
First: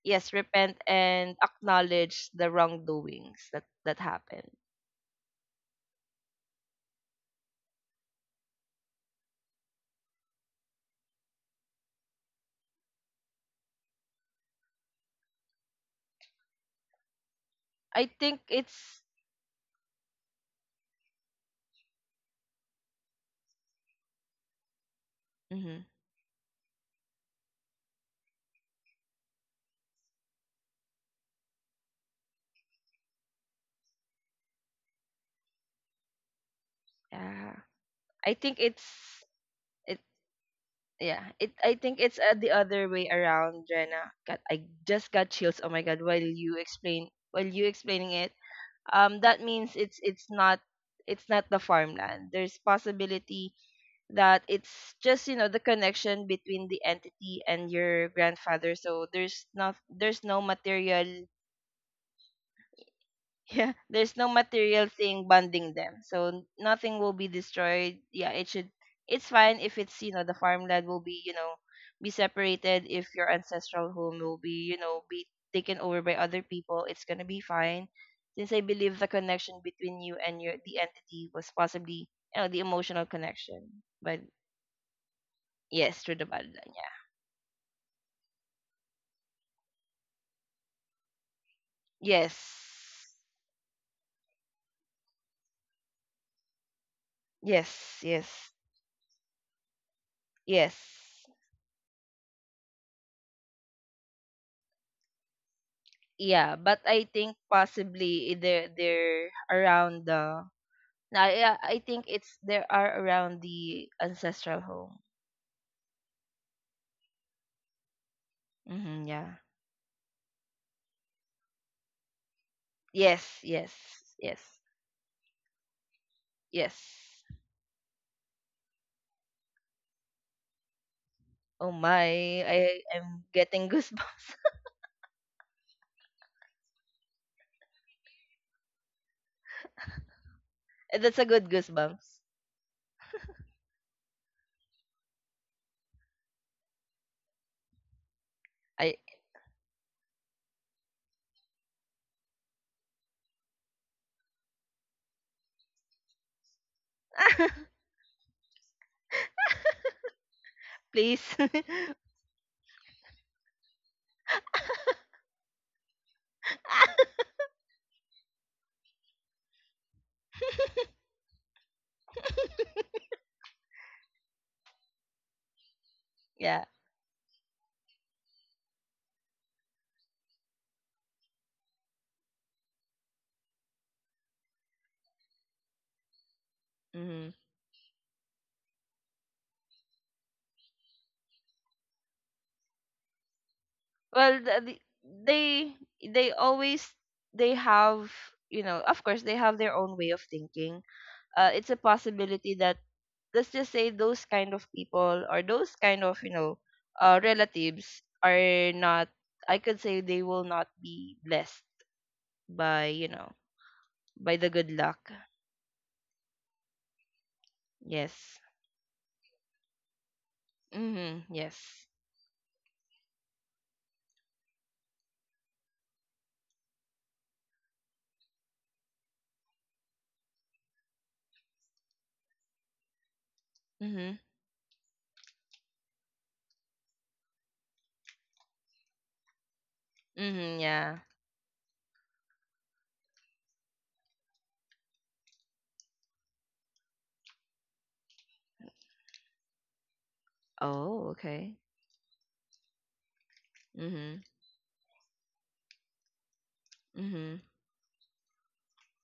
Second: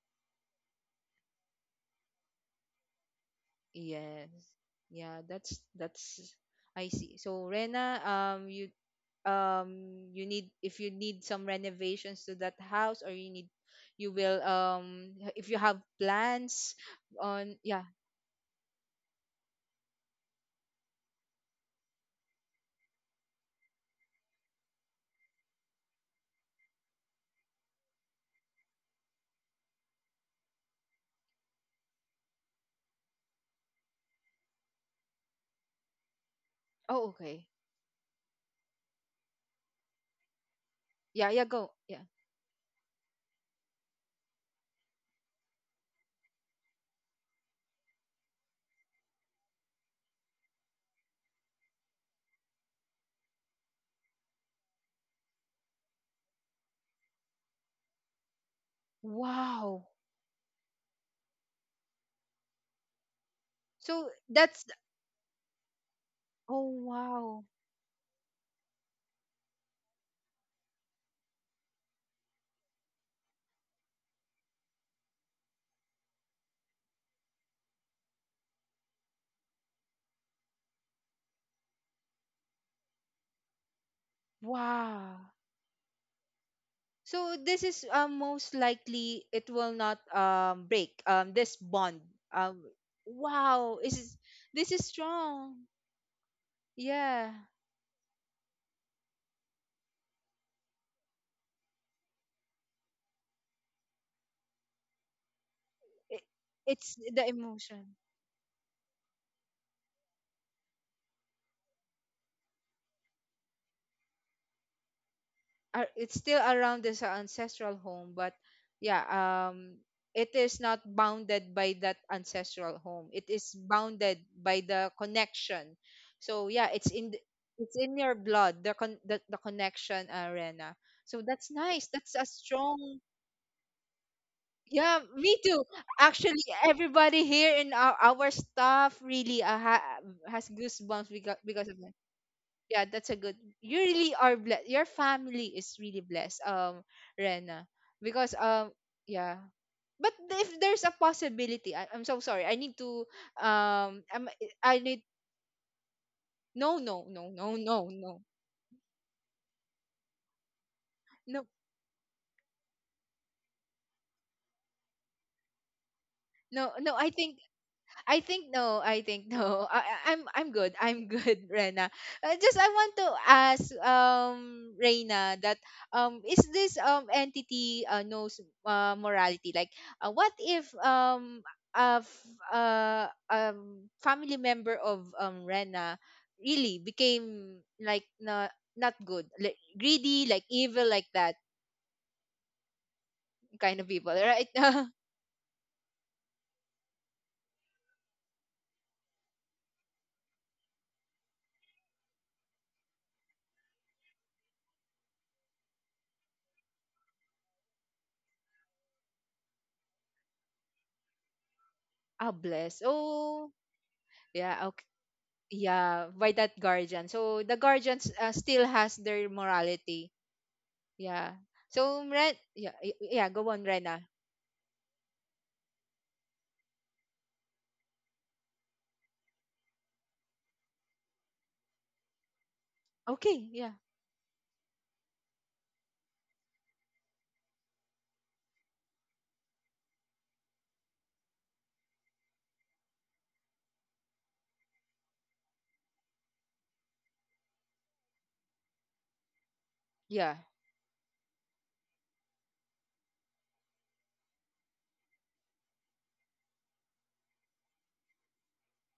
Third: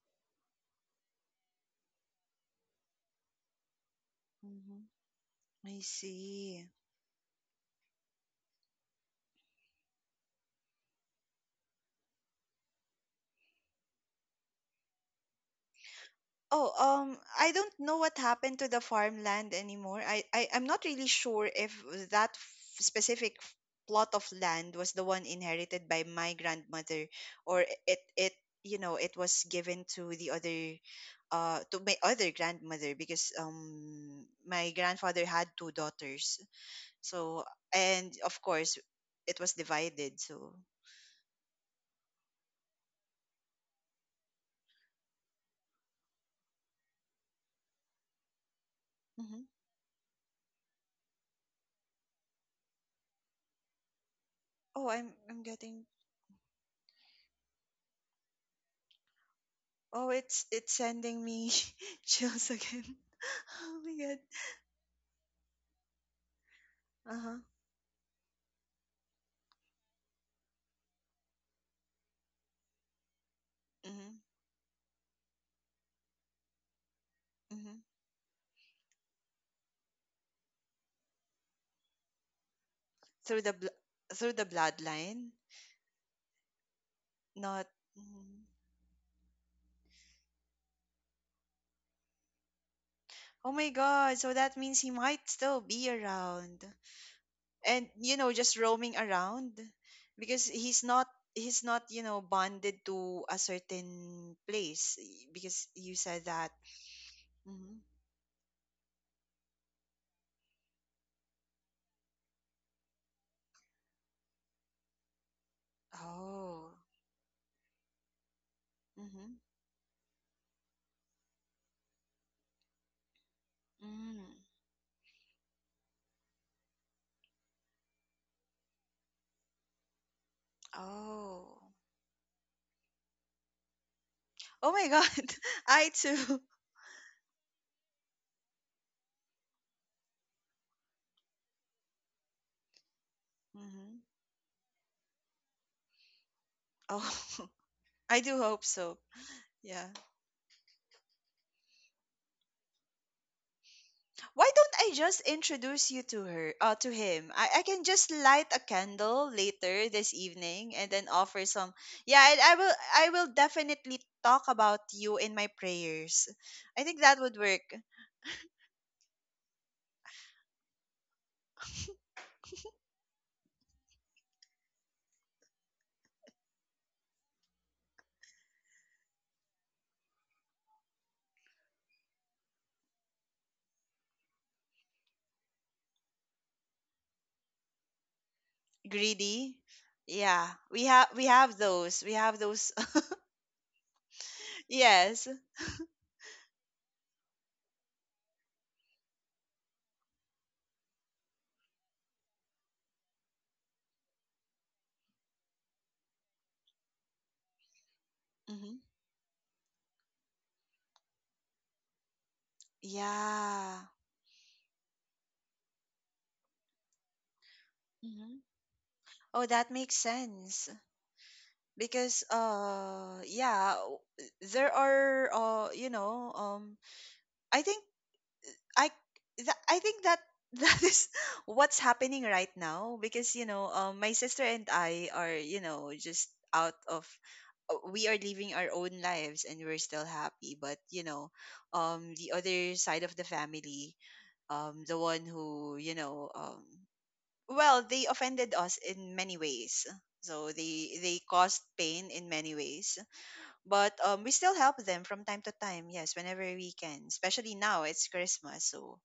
Speaker 3: yes, repent and acknowledge the wrongdoings that that
Speaker 1: Yes.
Speaker 3: happened.
Speaker 2: Mm-hmm.
Speaker 1: Yeah, that's
Speaker 2: I
Speaker 1: that's.
Speaker 2: see.
Speaker 1: I see. So, Rena, you you need if you need some renovations to that house, or you need you will if you have
Speaker 2: Oh,
Speaker 1: plans
Speaker 2: I
Speaker 1: on.
Speaker 2: don't
Speaker 1: Yeah.
Speaker 2: know
Speaker 3: I
Speaker 2: what
Speaker 3: think
Speaker 2: happened to the
Speaker 3: it's
Speaker 2: farmland anymore. I'm not really sure if that f- specific f- plot of land was the one
Speaker 3: mhm,
Speaker 2: inherited by my grandmother or it you know it was given to the other to my other grandmother because my grandfather had two daughters.
Speaker 1: Oh,
Speaker 2: So
Speaker 1: okay.
Speaker 3: Yeah,
Speaker 2: and
Speaker 3: I
Speaker 2: of
Speaker 3: think
Speaker 2: course
Speaker 3: it's
Speaker 2: it was
Speaker 3: it
Speaker 2: divided. So
Speaker 3: yeah,
Speaker 1: Yeah, yeah,
Speaker 3: it I
Speaker 1: go,
Speaker 3: think
Speaker 1: yeah.
Speaker 3: it's the other way around. Jenna, god, I just got chills, oh my god, while you explain, while you explaining it, um, that
Speaker 2: mhm.
Speaker 3: means it's not, it's not the farmland. There's possibility that
Speaker 2: Oh,
Speaker 3: it's just, you
Speaker 2: I'm
Speaker 3: know, the
Speaker 2: getting.
Speaker 3: connection between the entity and your grandfather, so there's not,
Speaker 1: Wow.
Speaker 2: Oh,
Speaker 3: there's no
Speaker 2: it's
Speaker 3: material.
Speaker 2: sending me chills again.
Speaker 3: Yeah,
Speaker 2: Oh my
Speaker 1: So
Speaker 3: there's
Speaker 2: god.
Speaker 3: no
Speaker 1: that's.
Speaker 3: material thing bonding them. So
Speaker 1: Oh
Speaker 3: nothing will
Speaker 2: Uh
Speaker 3: be
Speaker 2: huh.
Speaker 1: wow.
Speaker 3: destroyed. Yeah, it should, it's fine if it's, you know, the farmland will be, you know, be separated, if your ancestral
Speaker 2: Mm-hmm.
Speaker 3: home will be, you know, be taken over by other people. It's going to be
Speaker 2: Mm-hmm.
Speaker 3: fine. Since I believe the connection between you and your, the entity, was possibly, you know, the emotional
Speaker 2: Through the bl-
Speaker 3: connection. But
Speaker 2: through the
Speaker 1: Wow.
Speaker 2: bloodline,
Speaker 3: yes, through the bloodline. Yeah.
Speaker 1: So
Speaker 2: not.
Speaker 1: this is,
Speaker 2: Mhm.
Speaker 1: most likely it will not, break, this bond.
Speaker 3: Yes.
Speaker 1: Um,
Speaker 2: Oh my
Speaker 1: wow,
Speaker 2: god! So that
Speaker 1: this
Speaker 2: means
Speaker 1: is
Speaker 2: he might still
Speaker 1: strong.
Speaker 2: be around,
Speaker 1: Yeah,
Speaker 2: and
Speaker 3: Yes,
Speaker 2: you know,
Speaker 3: yes.
Speaker 2: just roaming around, because
Speaker 3: Yes.
Speaker 2: he's not you know bonded to a certain place because you said
Speaker 1: it,
Speaker 2: that.
Speaker 3: Yeah, but
Speaker 1: it's
Speaker 3: I
Speaker 1: the
Speaker 3: think
Speaker 2: Mm-hmm.
Speaker 1: emotion.
Speaker 3: possibly they're around the. Nah, yeah, I think it's, there are around the ancestral home.
Speaker 1: It's still
Speaker 2: Oh.
Speaker 1: around this, ancestral home, but
Speaker 3: Hmm.
Speaker 1: yeah,
Speaker 2: Mm-hmm.
Speaker 3: Yeah.
Speaker 1: it is not bounded by that ancestral home. It
Speaker 3: Yes.
Speaker 1: is
Speaker 3: Yes.
Speaker 1: bounded
Speaker 2: Mm.
Speaker 3: Yes.
Speaker 1: by the connection. So yeah, it's in the,
Speaker 3: Yes.
Speaker 1: it's in your blood. The the connection, arena. So that's
Speaker 2: Oh.
Speaker 3: Oh
Speaker 1: nice.
Speaker 3: my!
Speaker 1: That's a
Speaker 3: I
Speaker 1: strong.
Speaker 3: am getting goosebumps.
Speaker 2: Oh my
Speaker 1: Yeah,
Speaker 2: god!
Speaker 1: me too.
Speaker 2: I too.
Speaker 1: Actually, everybody here in our staff really has goosebumps
Speaker 3: That's a good
Speaker 1: because of that.
Speaker 3: goosebumps.
Speaker 1: Yeah, that's a good. You
Speaker 2: Mm-hmm.
Speaker 1: really are blessed. Your family is really blessed,
Speaker 2: Oh,
Speaker 1: Rena,
Speaker 2: I do
Speaker 1: because
Speaker 2: hope
Speaker 3: I,
Speaker 2: so.
Speaker 1: yeah.
Speaker 2: Yeah.
Speaker 1: But if there's a possibility, I'm so sorry. I need to I'm,
Speaker 2: Why don't
Speaker 1: I
Speaker 2: I
Speaker 1: need
Speaker 2: just introduce you to her,
Speaker 1: no,
Speaker 2: to
Speaker 1: no,
Speaker 2: him?
Speaker 1: no,
Speaker 2: I
Speaker 1: no,
Speaker 2: can
Speaker 1: no,
Speaker 2: just
Speaker 1: no,
Speaker 2: light a candle later this evening and then
Speaker 3: please.
Speaker 2: offer
Speaker 1: no,
Speaker 2: some. Yeah, I will I will definitely talk about you in my prayers.
Speaker 1: no,
Speaker 2: I
Speaker 1: no.
Speaker 2: think that would work.
Speaker 1: I think no. I think no. I'm I'm good. I'm good, Rena. Just I want to ask Reina that is
Speaker 3: Yeah.
Speaker 1: this entity knows morality? Like, what if a family member of Rena really
Speaker 3: Hmm.
Speaker 1: became like not not good,
Speaker 2: Greedy.
Speaker 1: like greedy,
Speaker 2: Yeah,
Speaker 1: like evil, like
Speaker 2: we
Speaker 1: that
Speaker 2: have those. We have those.
Speaker 1: kind of people,
Speaker 3: Well,
Speaker 1: right?
Speaker 3: the,
Speaker 1: Ah,
Speaker 2: Yes.
Speaker 3: they they always, they have, you know, of course they have their own way of thinking. Uh, it's a possibility that, let's just say those kind of people, or those kind of, you know, relatives, are
Speaker 2: Hmm.
Speaker 3: not, I could say they will not be blessed
Speaker 1: bless.
Speaker 3: by, you know,
Speaker 1: Oh,
Speaker 2: Yeah.
Speaker 3: by the good
Speaker 1: yeah.
Speaker 3: luck,
Speaker 1: Yeah, by that guardian. So the guardians
Speaker 2: Hmm.
Speaker 3: yes.
Speaker 1: still has their
Speaker 2: Oh, that makes
Speaker 1: morality.
Speaker 2: sense.
Speaker 3: Mm-hmm.
Speaker 1: Yeah,
Speaker 3: Yes.
Speaker 1: so
Speaker 2: Because
Speaker 1: Ren, yeah y- yeah go on,
Speaker 2: yeah
Speaker 1: Rena.
Speaker 2: there are you know I think I I think that that is what's happening right now because you
Speaker 1: Okay,
Speaker 2: know
Speaker 1: yeah,
Speaker 2: my
Speaker 3: Mm-hmm.
Speaker 2: sister and I are you know just out of we are living our own lives and we're still happy
Speaker 3: Mm-hmm.
Speaker 2: but
Speaker 3: Yeah.
Speaker 2: you know the other side of the family the one who you know well they offended us in many ways
Speaker 1: yeah.
Speaker 2: so they
Speaker 3: Oh,
Speaker 2: they
Speaker 3: okay.
Speaker 2: caused pain in many ways but
Speaker 3: Mm-hmm.
Speaker 2: we still help them from time to time yes whenever we can,
Speaker 3: Mm-hmm.
Speaker 2: especially now it's Christmas, so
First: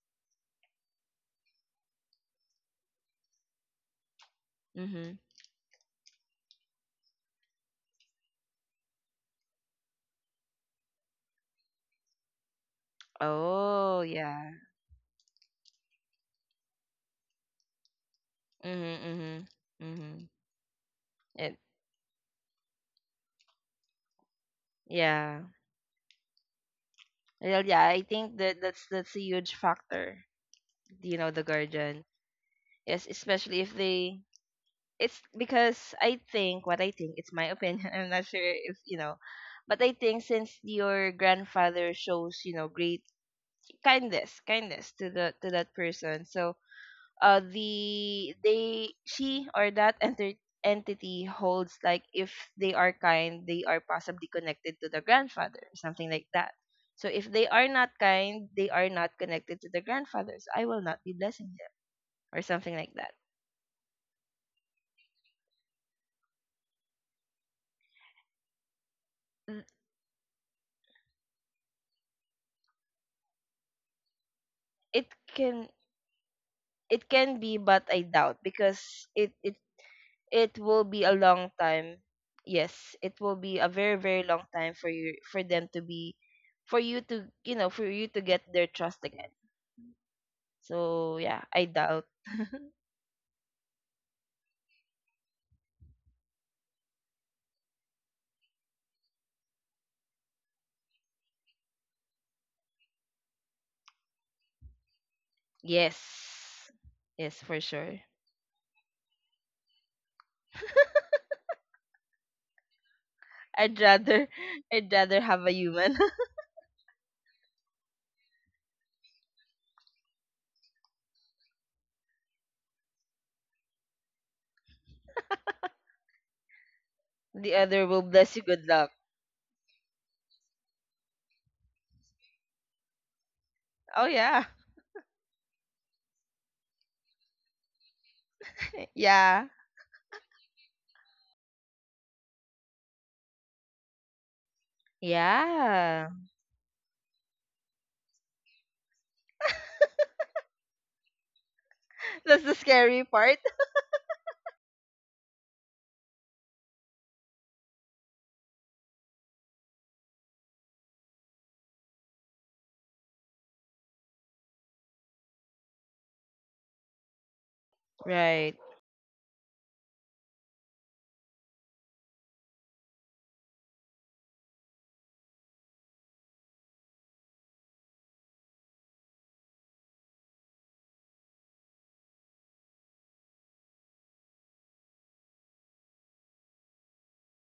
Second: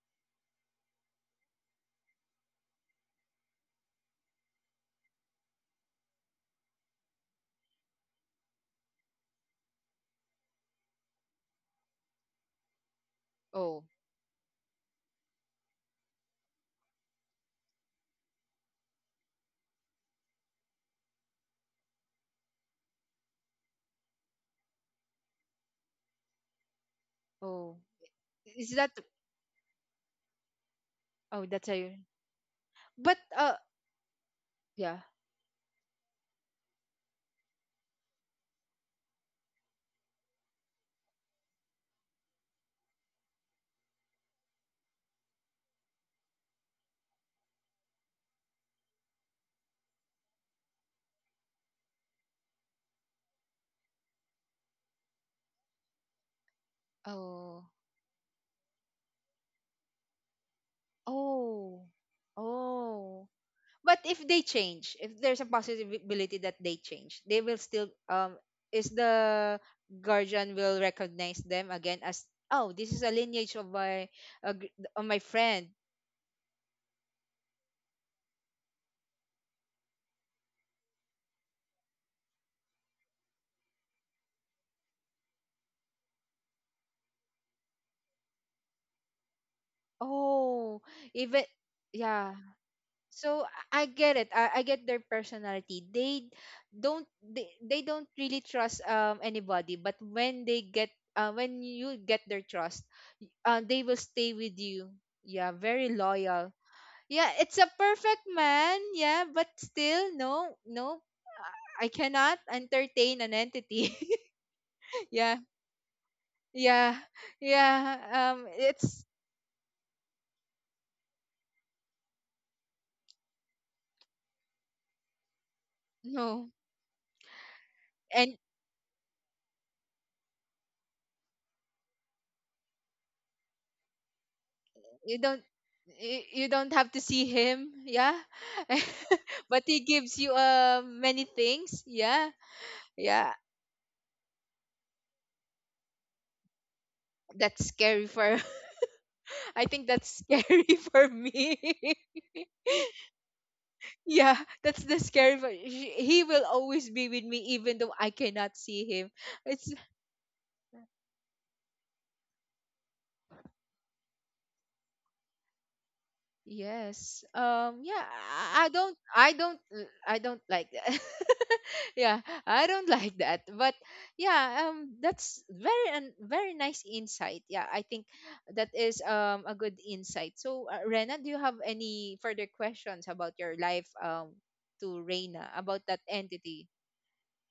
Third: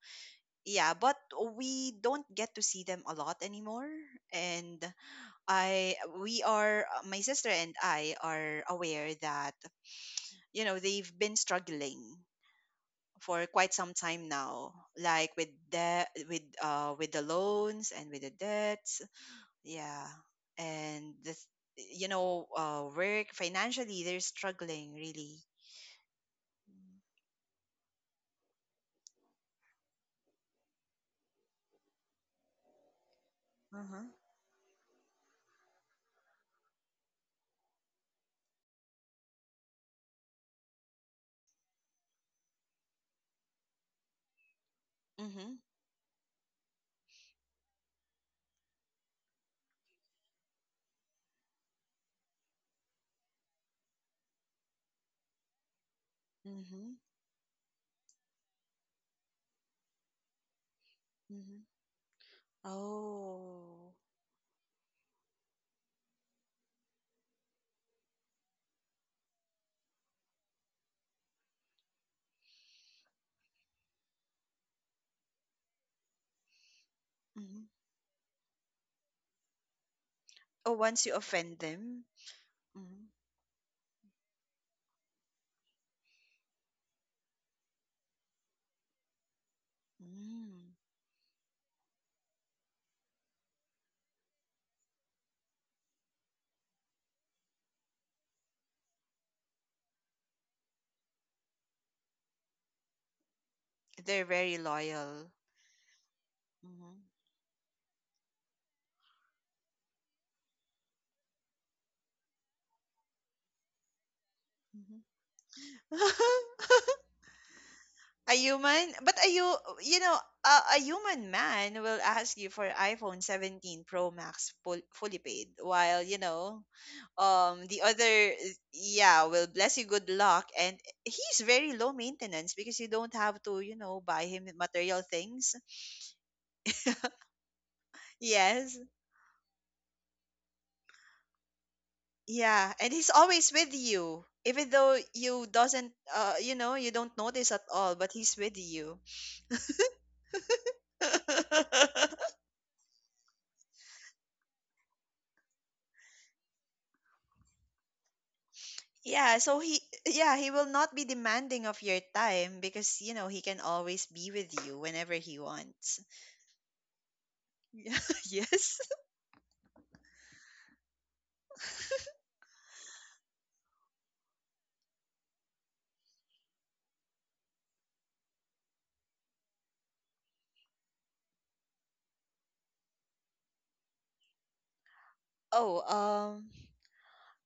Speaker 2: yeah but we don't get to see them a lot anymore and
Speaker 3: Mm-hmm.
Speaker 2: I we are my sister and I are aware that you know they've been struggling for quite
Speaker 1: Oh,
Speaker 2: some
Speaker 3: Oh
Speaker 2: time
Speaker 3: yeah.
Speaker 2: now, like with debt with the loans and with the debts.
Speaker 3: Mm-hmm. Mm-hmm.
Speaker 2: Yeah.
Speaker 3: Mm-hmm.
Speaker 2: And the,
Speaker 3: It,
Speaker 2: you know work financially they're struggling really.
Speaker 3: yeah, well,
Speaker 1: oh,
Speaker 3: yeah, I think that
Speaker 1: is that—
Speaker 3: that's a huge factor, you know, the
Speaker 1: Oh, that's a—
Speaker 3: guardian. Yes,
Speaker 1: But
Speaker 3: especially if
Speaker 2: Mhm.
Speaker 3: they,
Speaker 1: yeah.
Speaker 3: it's because I think what I think, it's my opinion. I'm not sure if you know, but I think since your grandfather shows, you know, great kindness, kindness to the to
Speaker 2: Mhm,
Speaker 3: that person. So the they, she, or that enter entity holds, like, if they are kind, they are possibly connected to the grandfather, something like that.
Speaker 2: mhm,
Speaker 3: So if they
Speaker 1: Oh,
Speaker 3: are not kind, they are not connected to the grandfather. So I will not be blessing
Speaker 2: mhm.
Speaker 3: them
Speaker 1: oh,
Speaker 3: or something like
Speaker 1: oh.
Speaker 2: Oh.
Speaker 1: But if they change, if there's a possibility that they change, they will still is the
Speaker 3: that.
Speaker 1: guardian will recognize them again as, oh, this is a lineage of my, uh, of
Speaker 3: It
Speaker 1: my
Speaker 3: can,
Speaker 1: friend.
Speaker 3: it can be,
Speaker 2: Mhm.
Speaker 3: but I doubt, because it it
Speaker 2: Oh,
Speaker 3: will be
Speaker 2: once
Speaker 3: a
Speaker 2: you
Speaker 3: long
Speaker 2: offend
Speaker 3: time.
Speaker 2: them,
Speaker 3: Yes,
Speaker 2: mhm,
Speaker 3: it will be a very very long time for you, for them to be, for you to, you know, for you to get their trust again.
Speaker 2: mm,
Speaker 1: Oh,
Speaker 3: So yeah,
Speaker 1: even,
Speaker 3: I doubt.
Speaker 1: yeah. So I get it. I get their personality. They don't, they don't really trust anybody, but when they get when you get their trust, they will
Speaker 2: they're
Speaker 1: stay with
Speaker 2: very
Speaker 1: you.
Speaker 2: loyal.
Speaker 1: Yeah, very loyal.
Speaker 3: Yes,
Speaker 2: Mhm,
Speaker 1: Yeah,
Speaker 3: yes,
Speaker 1: it's
Speaker 3: for
Speaker 1: a
Speaker 3: sure.
Speaker 1: perfect man. Yeah, but still no, no. I cannot entertain an
Speaker 3: I'd
Speaker 1: entity.
Speaker 3: rather I'd
Speaker 2: mhm.
Speaker 3: rather
Speaker 1: Yeah.
Speaker 3: have a human.
Speaker 1: Yeah. Yeah.
Speaker 2: A human,
Speaker 1: It's
Speaker 2: but a you know, a human man will ask you for iPhone 17 Pro Max full, fully paid, while you
Speaker 1: no.
Speaker 2: know,
Speaker 3: The
Speaker 2: the
Speaker 3: other will
Speaker 2: other,
Speaker 3: bless
Speaker 1: And
Speaker 3: you good luck.
Speaker 2: yeah, will bless you good luck, and he's very low maintenance because you don't have to, you know,
Speaker 3: Oh
Speaker 2: buy
Speaker 3: yeah,
Speaker 2: him material
Speaker 1: you don't,
Speaker 2: things.
Speaker 1: you don't have to see him, yeah.
Speaker 2: Yes.
Speaker 3: yeah,
Speaker 1: But he gives you many things, yeah.
Speaker 2: Yeah, and he's
Speaker 1: Yeah,
Speaker 2: always with you, even though you doesn't,
Speaker 3: yeah.
Speaker 2: you know, you don't notice
Speaker 1: that's
Speaker 2: at all,
Speaker 1: scary
Speaker 2: but
Speaker 1: for—
Speaker 2: he's with you.
Speaker 1: I think that's scary for me.
Speaker 3: That's the scary part.
Speaker 1: Yeah, that's the scary part. He will always be with me even though I cannot see him.
Speaker 2: Yeah, so
Speaker 1: It's—
Speaker 2: he, yeah, he will not be demanding of your time because you know he can always be with you whenever he wants.
Speaker 1: Yes. Yeah,
Speaker 3: Right.
Speaker 2: Yes.
Speaker 1: I don't like that. Yeah, I don't like that. But yeah, that's very and very nice insight. Yeah, I think that is a good insight. So, Rena, do you have any further questions about your life to Reina about
Speaker 2: Oh,
Speaker 1: that entity?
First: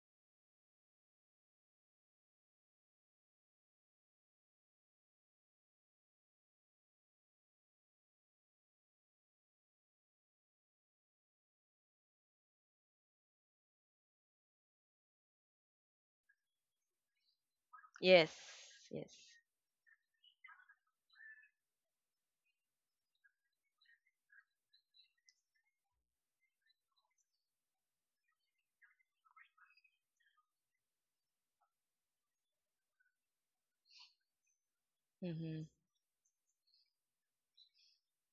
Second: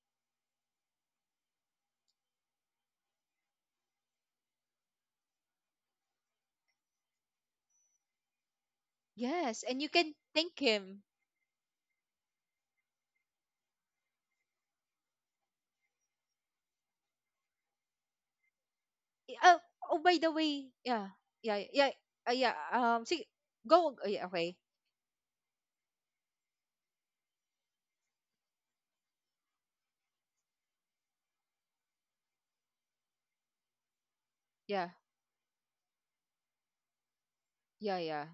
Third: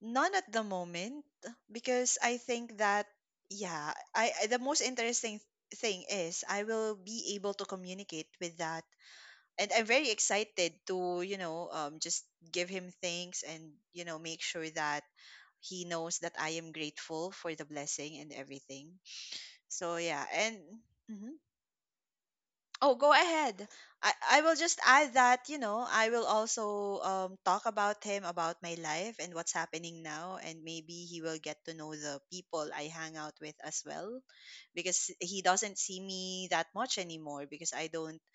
Speaker 2: none at the moment because I think that yeah, I the most interesting thing is I will be able to communicate with that,
Speaker 1: Yes,
Speaker 2: and
Speaker 1: and
Speaker 2: I'm
Speaker 1: you
Speaker 2: very
Speaker 1: can thank
Speaker 2: excited
Speaker 1: him.
Speaker 2: to, you know, just give him thanks and, you know, make sure that he knows that I am grateful for the blessing
Speaker 3: Yes.
Speaker 2: and everything.
Speaker 3: Yes.
Speaker 1: Oh,
Speaker 2: So,
Speaker 1: oh, by
Speaker 2: yeah.
Speaker 1: the
Speaker 2: And,
Speaker 1: way, yeah.
Speaker 2: mhm.
Speaker 1: Yeah, yeah. Yeah,
Speaker 2: Oh, go
Speaker 1: see,
Speaker 2: ahead.
Speaker 1: go, oh,
Speaker 2: I,
Speaker 1: yeah,
Speaker 2: I will
Speaker 1: okay.
Speaker 2: just add that, you know, I will also talk about him, about my life and what's happening now. And maybe he will get to know the people I hang out with as well
Speaker 1: Yeah.
Speaker 2: because he
Speaker 3: Mm-hmm.
Speaker 2: doesn't see me that much anymore because I
Speaker 1: Yeah,
Speaker 2: don't,
Speaker 1: yeah.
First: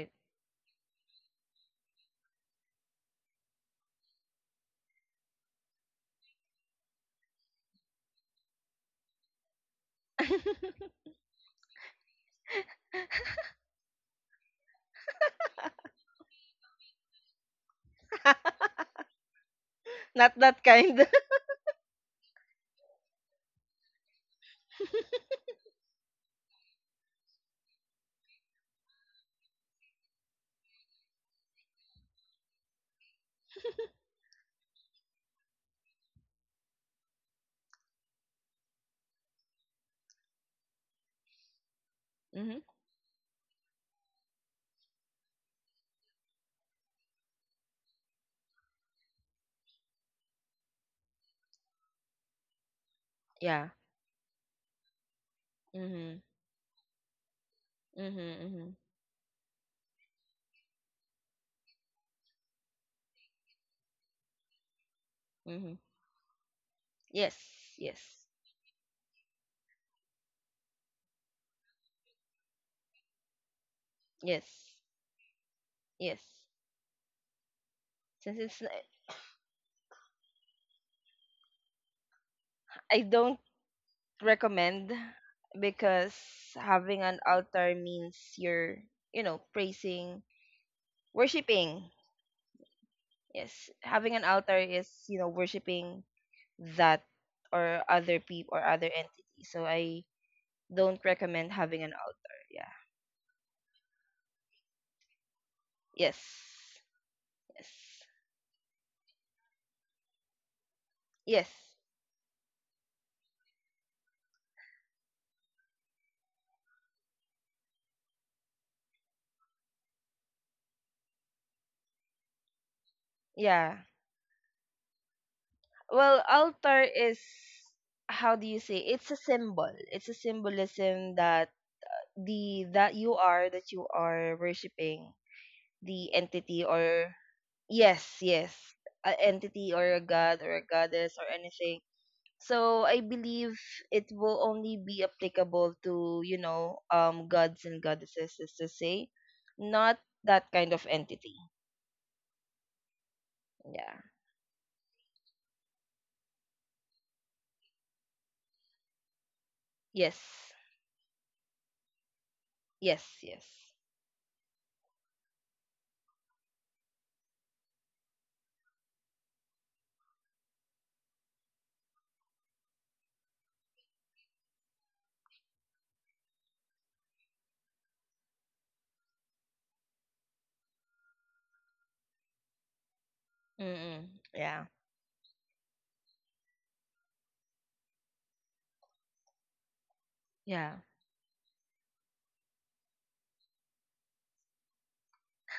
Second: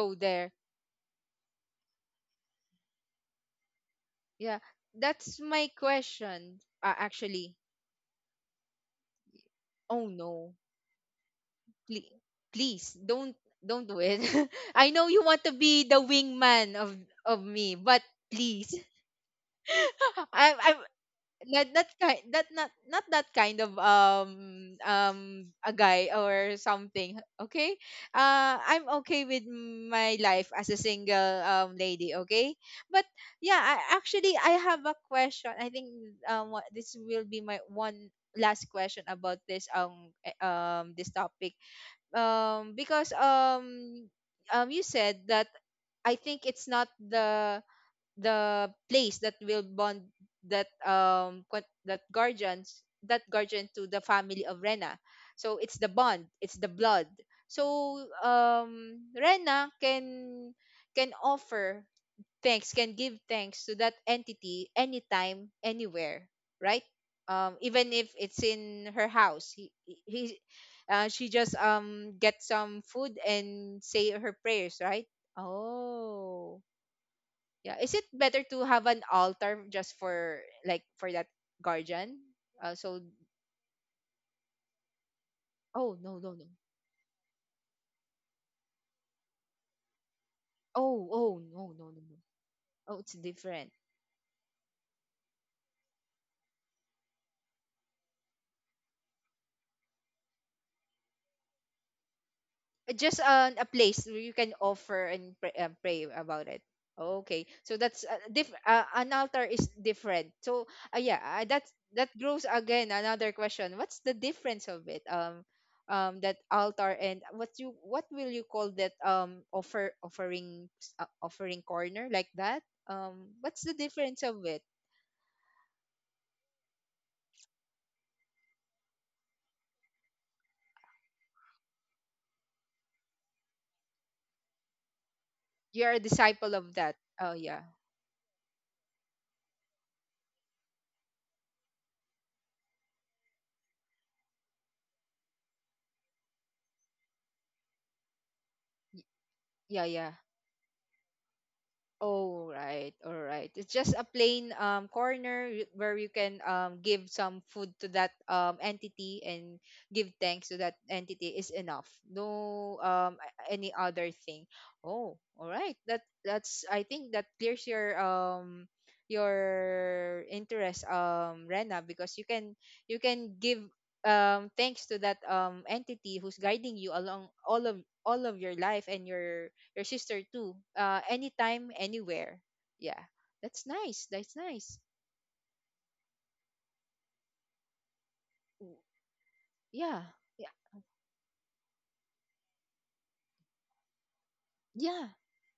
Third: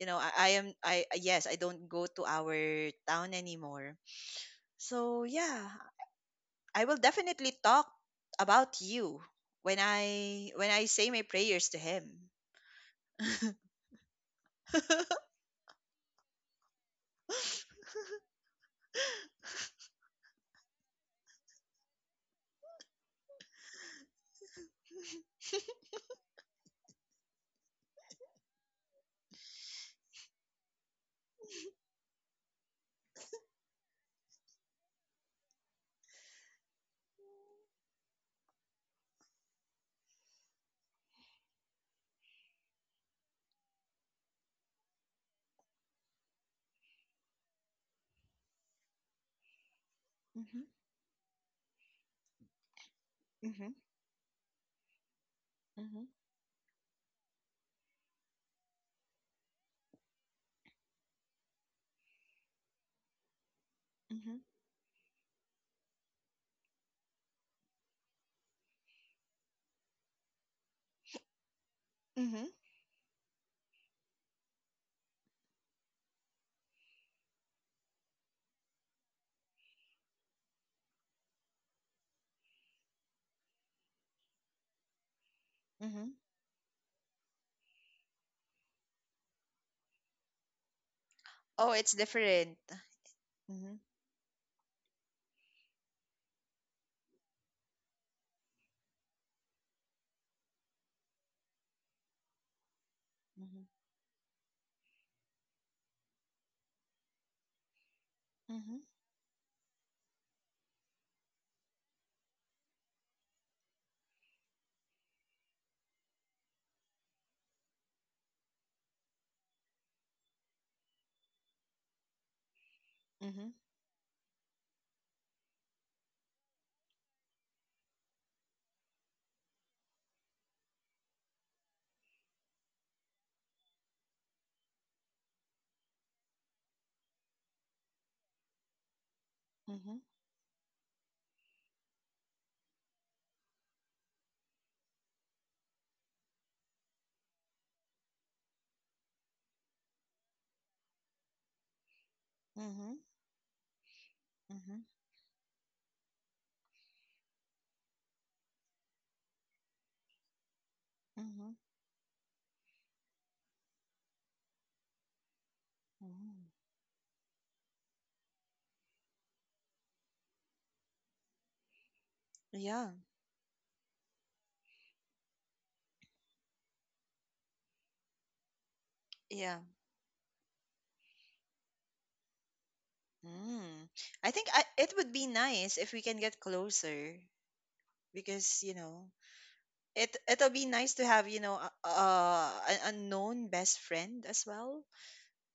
Speaker 2: you know, I
Speaker 1: there.
Speaker 2: am I yes I don't go to our town anymore
Speaker 1: Yeah,
Speaker 2: so
Speaker 1: that's
Speaker 2: yeah
Speaker 1: my question.
Speaker 2: I will definitely
Speaker 1: Actually,
Speaker 2: talk about you
Speaker 1: oh no,
Speaker 2: when I say my prayers to
Speaker 1: please,
Speaker 2: him.
Speaker 1: please don't don't do it. I know you want to be the wingman of me, but please,
Speaker 3: Not that
Speaker 1: I'm
Speaker 3: kind.
Speaker 1: not that kind, that not not that kind of a guy or something, okay? I'm okay with my life as a single lady, okay. But yeah, I actually, I have a question, I think. What, this will be my one last question about this this topic.
Speaker 3: Hmm.
Speaker 1: Because you said that I think it's not the place that will bond
Speaker 2: Mhm,
Speaker 1: that that guardians, that guardian,
Speaker 3: Yeah.
Speaker 2: mhm,
Speaker 1: to the family of Rena. So it's the
Speaker 2: mhm,
Speaker 3: Hmm.
Speaker 1: bond, it's the blood. So
Speaker 3: Hmm. Hmm.
Speaker 1: Rena can offer thanks, can give thanks to that
Speaker 2: mhm,
Speaker 1: entity anytime,
Speaker 3: Hmm.
Speaker 1: anywhere, right?
Speaker 3: Yes.
Speaker 1: Even if
Speaker 3: Yes.
Speaker 1: it's in her house, she just get
Speaker 2: mhm,
Speaker 1: some food and say her
Speaker 3: Yes.
Speaker 1: prayers, right?
Speaker 3: Yes.
Speaker 1: Oh, yeah. Is it
Speaker 3: Since
Speaker 1: better
Speaker 3: it's,
Speaker 1: to have an altar just for, like, for that guardian?
Speaker 3: I
Speaker 1: So,
Speaker 3: don't recommend,
Speaker 1: oh
Speaker 3: because
Speaker 2: mhm.
Speaker 1: no no no.
Speaker 3: having an altar means you're, you know, praising,
Speaker 1: Oh oh
Speaker 2: Oh,
Speaker 1: no
Speaker 3: worshiping.
Speaker 1: no
Speaker 2: it's
Speaker 1: no no.
Speaker 2: different.
Speaker 1: Oh, it's
Speaker 3: Yes.
Speaker 1: different.
Speaker 2: Mhm,
Speaker 3: Having an altar is, you know, worshiping that, or other people or other entity. So I don't recommend having an altar. Yeah.
Speaker 1: Just
Speaker 2: mhm,
Speaker 1: a place where you can offer and pray, pray about it.
Speaker 3: Yes.
Speaker 1: Okay,
Speaker 3: Yes.
Speaker 1: so that's
Speaker 2: mhm,
Speaker 1: an altar is different. So yeah,
Speaker 3: Yes.
Speaker 1: that's, that grows again another question. What's the difference of it, that altar and what you, what will you call that, offer, offering, offering corner, like that.
Speaker 2: mhm, mhm,
Speaker 1: What's the
Speaker 3: Yeah.
Speaker 1: difference of it?
Speaker 3: Well, altar is, how do you say? It's a symbol. It's a symbolism that the that you are, that you are worshiping
Speaker 1: You're a
Speaker 3: the
Speaker 1: disciple
Speaker 3: entity,
Speaker 1: of that.
Speaker 3: or
Speaker 1: Oh yeah.
Speaker 3: yes, yes, a entity or a god or a goddess or anything. So I believe it will only be applicable to, you know, um, gods and goddesses is to
Speaker 1: Y-
Speaker 3: say,
Speaker 1: yeah,
Speaker 3: not
Speaker 1: yeah.
Speaker 3: that kind of entity.
Speaker 1: Oh, right.
Speaker 2: mhm,
Speaker 1: All right. It's
Speaker 3: Yeah.
Speaker 1: just a plain
Speaker 2: mhm,
Speaker 1: corner where you can give some food to that entity and give
Speaker 3: Yes.
Speaker 1: thanks to that entity is
Speaker 2: mhm,
Speaker 1: enough. No
Speaker 3: Yes. Yes.
Speaker 1: any other thing. Oh, all right. That,
Speaker 2: mhm.
Speaker 1: that's, I think that clears your interest, Rena, because you can,
Speaker 2: Yeah,
Speaker 1: you can give thanks to that entity who's guiding you along all of, all of your life and your
Speaker 2: yeah.
Speaker 1: your sister too, anytime, anywhere, yeah. That's
Speaker 2: Mm.
Speaker 1: nice,
Speaker 3: Mm-mm.
Speaker 2: I
Speaker 1: that's
Speaker 2: think
Speaker 3: Yeah.
Speaker 1: nice.
Speaker 2: it would be nice if we can get closer because you
Speaker 1: W-
Speaker 2: know
Speaker 1: yeah,
Speaker 2: it
Speaker 1: yeah,
Speaker 2: it'll be
Speaker 3: Yeah.
Speaker 2: nice to have, you know, an unknown best friend as well.
Speaker 1: yeah.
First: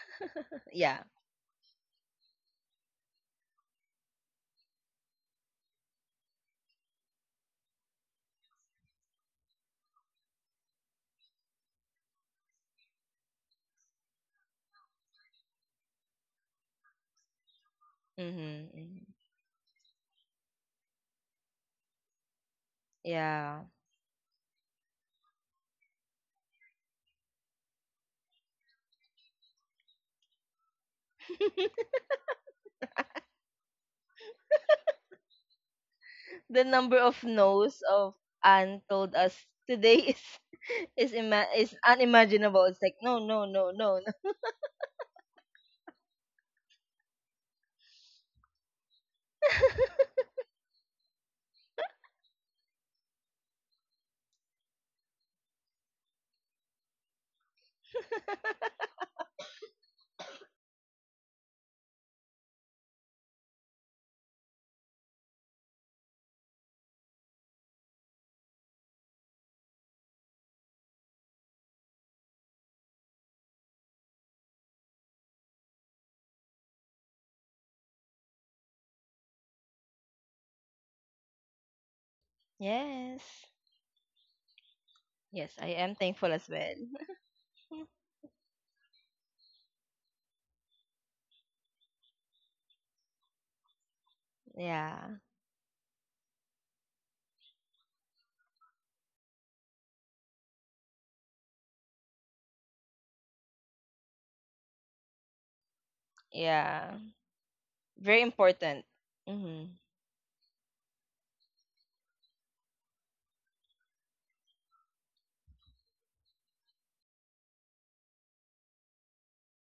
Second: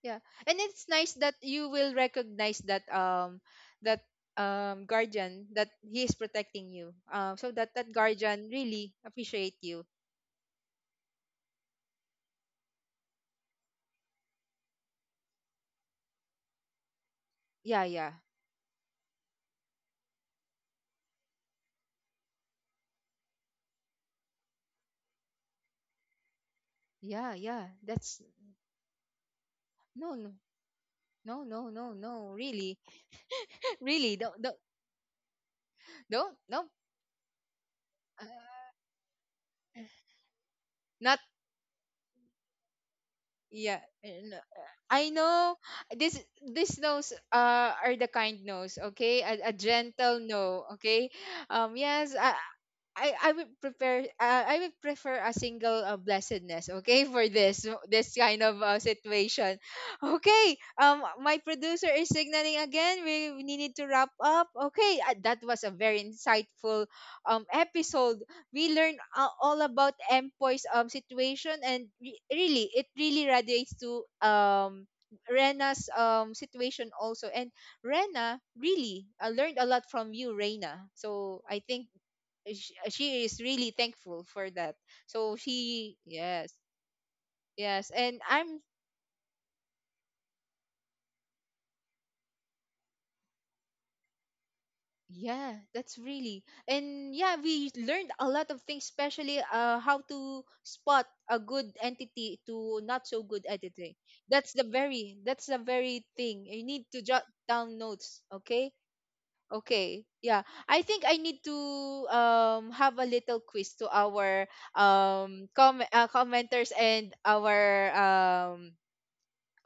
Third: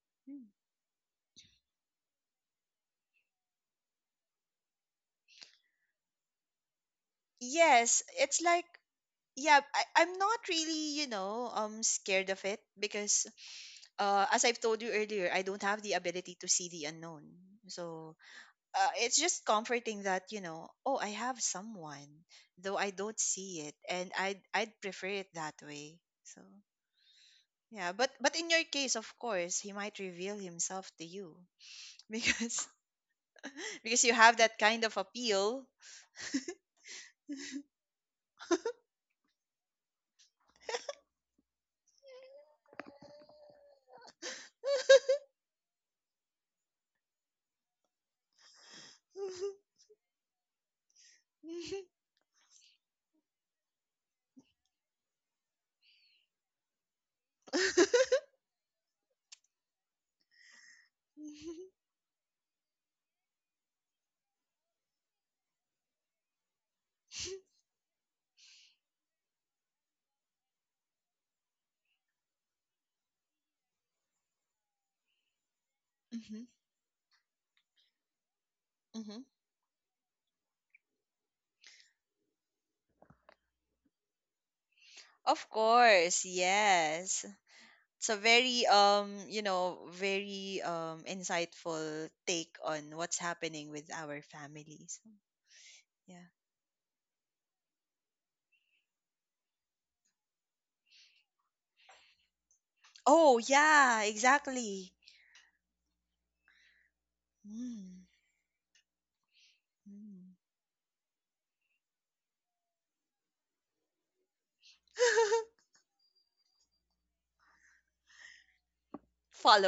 Speaker 1: Yeah,
Speaker 2: Mm.
Speaker 1: and it's
Speaker 3: Yeah.
Speaker 1: nice that you will recognize that that guardian that he is protecting you, so that that
Speaker 2: Yes, it's
Speaker 1: guardian
Speaker 2: like
Speaker 1: really appreciate
Speaker 2: yeah,
Speaker 1: you.
Speaker 2: I'm not really, you know, scared of it because as I've told you earlier, I don't have the ability to see the unknown.
Speaker 1: Yeah, yeah,
Speaker 2: So
Speaker 3: Mm-hmm.
Speaker 2: it's just comforting that, you know, oh, I have someone, though I don't see
Speaker 3: Yeah.
Speaker 2: it, and I'd prefer it that way. So
Speaker 1: yeah, yeah.
Speaker 2: yeah,
Speaker 1: That's
Speaker 2: but in your case, of course, he might
Speaker 1: no, no,
Speaker 2: reveal himself to you
Speaker 1: no, no, no, no,
Speaker 2: because
Speaker 1: really.
Speaker 2: you
Speaker 1: Really,
Speaker 2: have
Speaker 1: don't don't
Speaker 2: that kind of appeal.
Speaker 1: don't
Speaker 3: The
Speaker 1: no,
Speaker 3: number of no's of
Speaker 1: uh,
Speaker 3: Anne told us today is
Speaker 1: not—
Speaker 3: is unimaginable. It's like no, no, no,
Speaker 1: Yeah,
Speaker 3: no, no.
Speaker 1: and, I know this, this no's are the kind no's, okay? A gentle no, okay? Um, yes, I would prepare, I would prefer a single, blessedness, okay, for this, this kind of situation. Okay, my producer is signaling again. We need to wrap up. Okay, that was a very insightful episode. We learn all about Empoy's situation and really, it really radiates to Rena's
Speaker 2: Mhm,
Speaker 1: situation also, and Rena really
Speaker 2: mhm.
Speaker 1: learned a lot from you, Rena, so I think
Speaker 3: Yes.
Speaker 1: she is really thankful for that. So
Speaker 2: Of
Speaker 3: Yes, I am
Speaker 1: she,
Speaker 2: course,
Speaker 3: thankful as
Speaker 1: yes,
Speaker 3: well.
Speaker 2: yes.
Speaker 1: yes,
Speaker 2: It's a
Speaker 1: and I'm—
Speaker 2: very you know, very insightful take on what's happening with our families.
Speaker 3: Yeah.
Speaker 1: Yeah, that's
Speaker 2: Yeah.
Speaker 1: really. And yeah, we learned a lot of things, especially how to spot a good entity to not so
Speaker 2: Oh,
Speaker 1: good entity.
Speaker 2: yeah,
Speaker 1: That's the
Speaker 2: exactly.
Speaker 1: very, that's the very thing. You need
Speaker 3: Yeah.
Speaker 1: to jot down
Speaker 2: Mm,
Speaker 3: Very
Speaker 1: notes, okay?
Speaker 3: important. Mm-hmm.
Speaker 1: Okay.
Speaker 2: mm.
Speaker 1: Yeah. I think I need to have a little quiz to our commenters and um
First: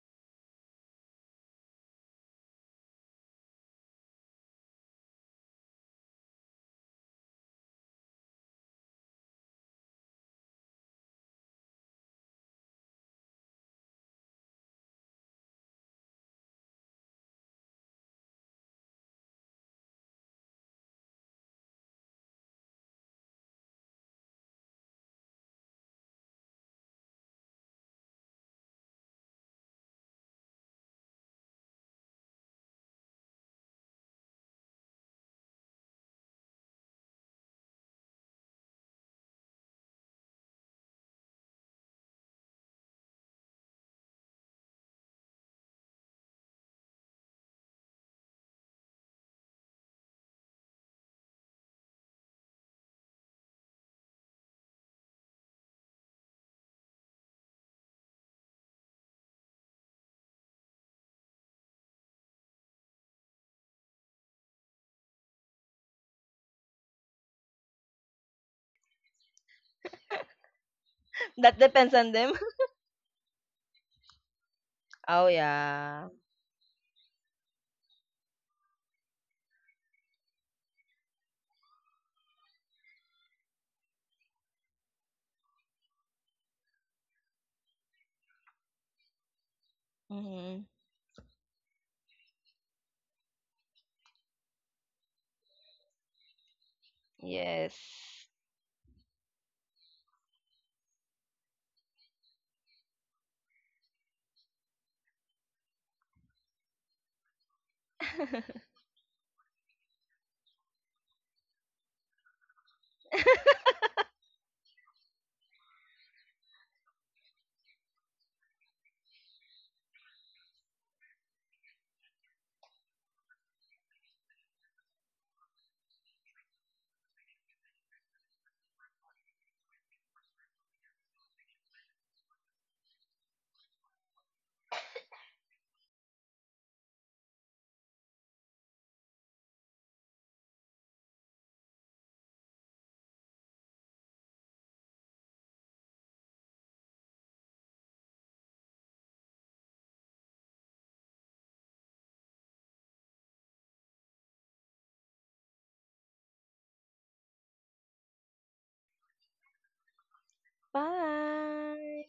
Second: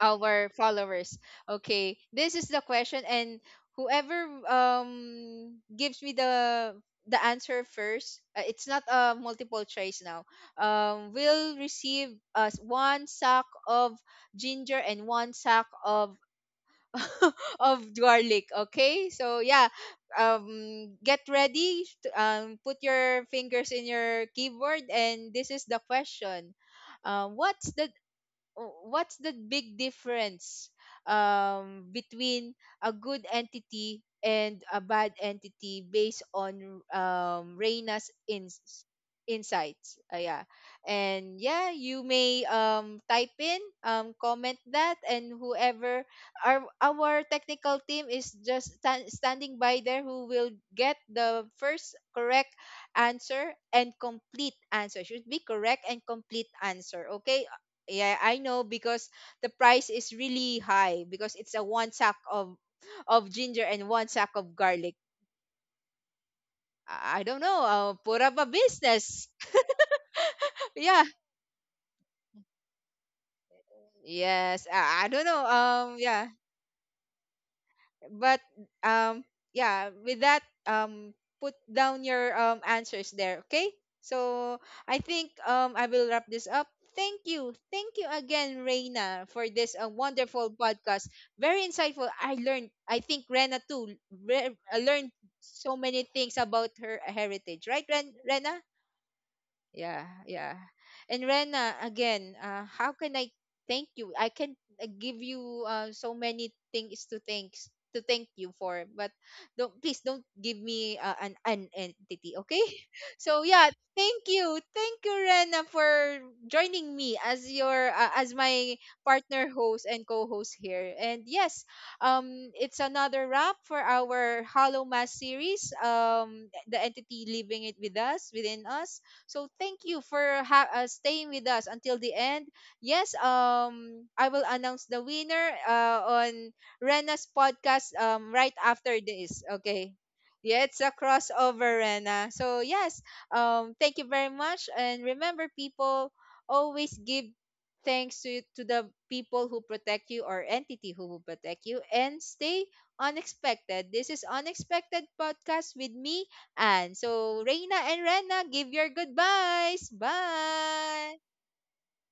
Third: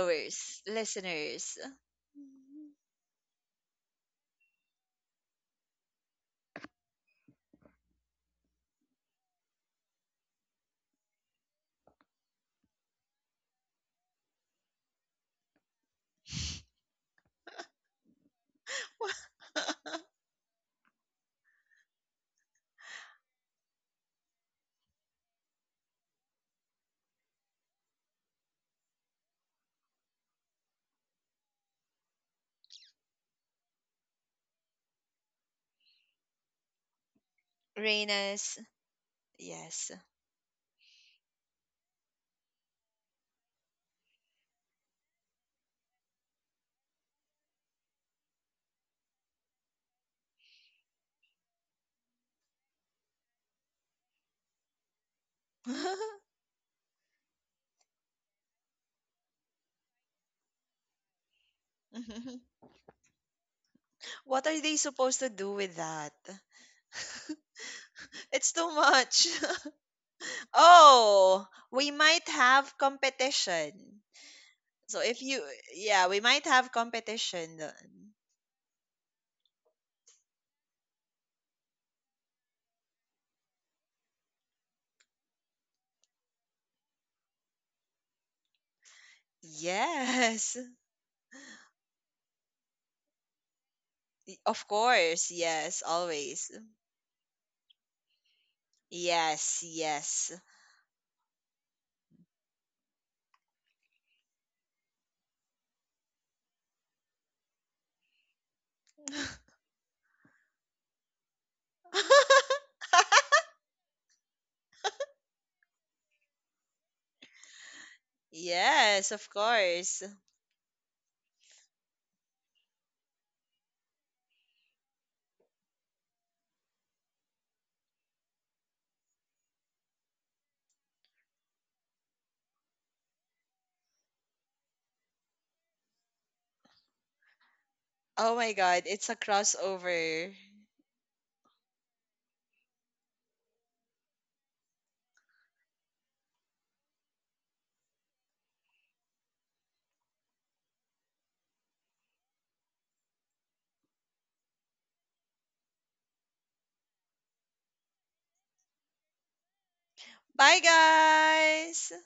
Speaker 1: our followers.
Speaker 2: listeners.
Speaker 1: Okay, this is the question, and whoever gives me the answer first, it's not a multiple choice now. Will receive us one sack of ginger and one sack of of garlic. Okay, so yeah, get ready. Put your fingers in your keyboard, and this is the question. What's the, what's the big difference, between a good entity and a bad entity based on, Reina's
Speaker 2: Reyna's, yes.
Speaker 1: insights? Yeah. And yeah, you may, type in, comment that, and whoever, our technical team is just standing by there, who will get the first correct answer and complete answer. Should be correct and complete answer, okay? Yeah, I know, because the price is really high because it's a one sack
Speaker 2: Mhm.
Speaker 1: of ginger and one sack
Speaker 2: What
Speaker 1: of
Speaker 2: are they
Speaker 1: garlic.
Speaker 2: supposed to do with that?
Speaker 1: I don't know. Put up a
Speaker 2: It's too
Speaker 1: business.
Speaker 2: much.
Speaker 1: Yeah.
Speaker 2: Oh,
Speaker 3: That
Speaker 2: we
Speaker 3: depends on
Speaker 2: might
Speaker 3: them.
Speaker 2: have competition.
Speaker 1: Yes.
Speaker 2: So
Speaker 1: I don't
Speaker 2: if
Speaker 3: Oh
Speaker 1: know.
Speaker 2: you,
Speaker 3: yeah.
Speaker 2: yeah, we
Speaker 1: Yeah.
Speaker 2: might have competition then.
Speaker 1: But um yeah, with that, put down your answers there, okay? So I think I will wrap this up. Thank you, thank you again, Reina, for this wonderful
Speaker 2: Yes,
Speaker 3: Mm-hmm.
Speaker 1: podcast. Very insightful. I learned, I think Rena too,
Speaker 2: of
Speaker 1: I learned
Speaker 2: course.
Speaker 1: so
Speaker 2: Yes,
Speaker 1: many things
Speaker 2: always.
Speaker 1: about her heritage, right,
Speaker 3: Yes.
Speaker 1: Rena?
Speaker 2: Yes,
Speaker 1: Yeah,
Speaker 2: yes.
Speaker 1: yeah. And Rena, again, how can I thank you? I can give you so many things to thanks, to thank you for, but don't, please don't give me an entity, okay? So yeah, thank you, Rena, for joining me as your as my
Speaker 2: Yes, of
Speaker 1: partner host and
Speaker 2: course.
Speaker 1: co-host here. And yes, it's another wrap for our Hollow Mass series. The entity living it with us, within us, so thank you for staying with us until the end. Yes, I will announce the winner on Rena's podcast,
Speaker 2: Oh
Speaker 1: right
Speaker 2: my god,
Speaker 1: after
Speaker 2: it's a
Speaker 1: this. Okay.
Speaker 2: crossover.
Speaker 1: Yeah, it's a crossover, Rena. So yes, thank you very much. And remember, people, always give thanks to the people who protect you, or entity who will protect you, and stay unexpected. This is Unexpected Podcast with me, and so, Reina and Rena, give your goodbyes.
Speaker 2: Bye,
Speaker 1: Bye.
Speaker 2: guys.
Speaker 3: Bye.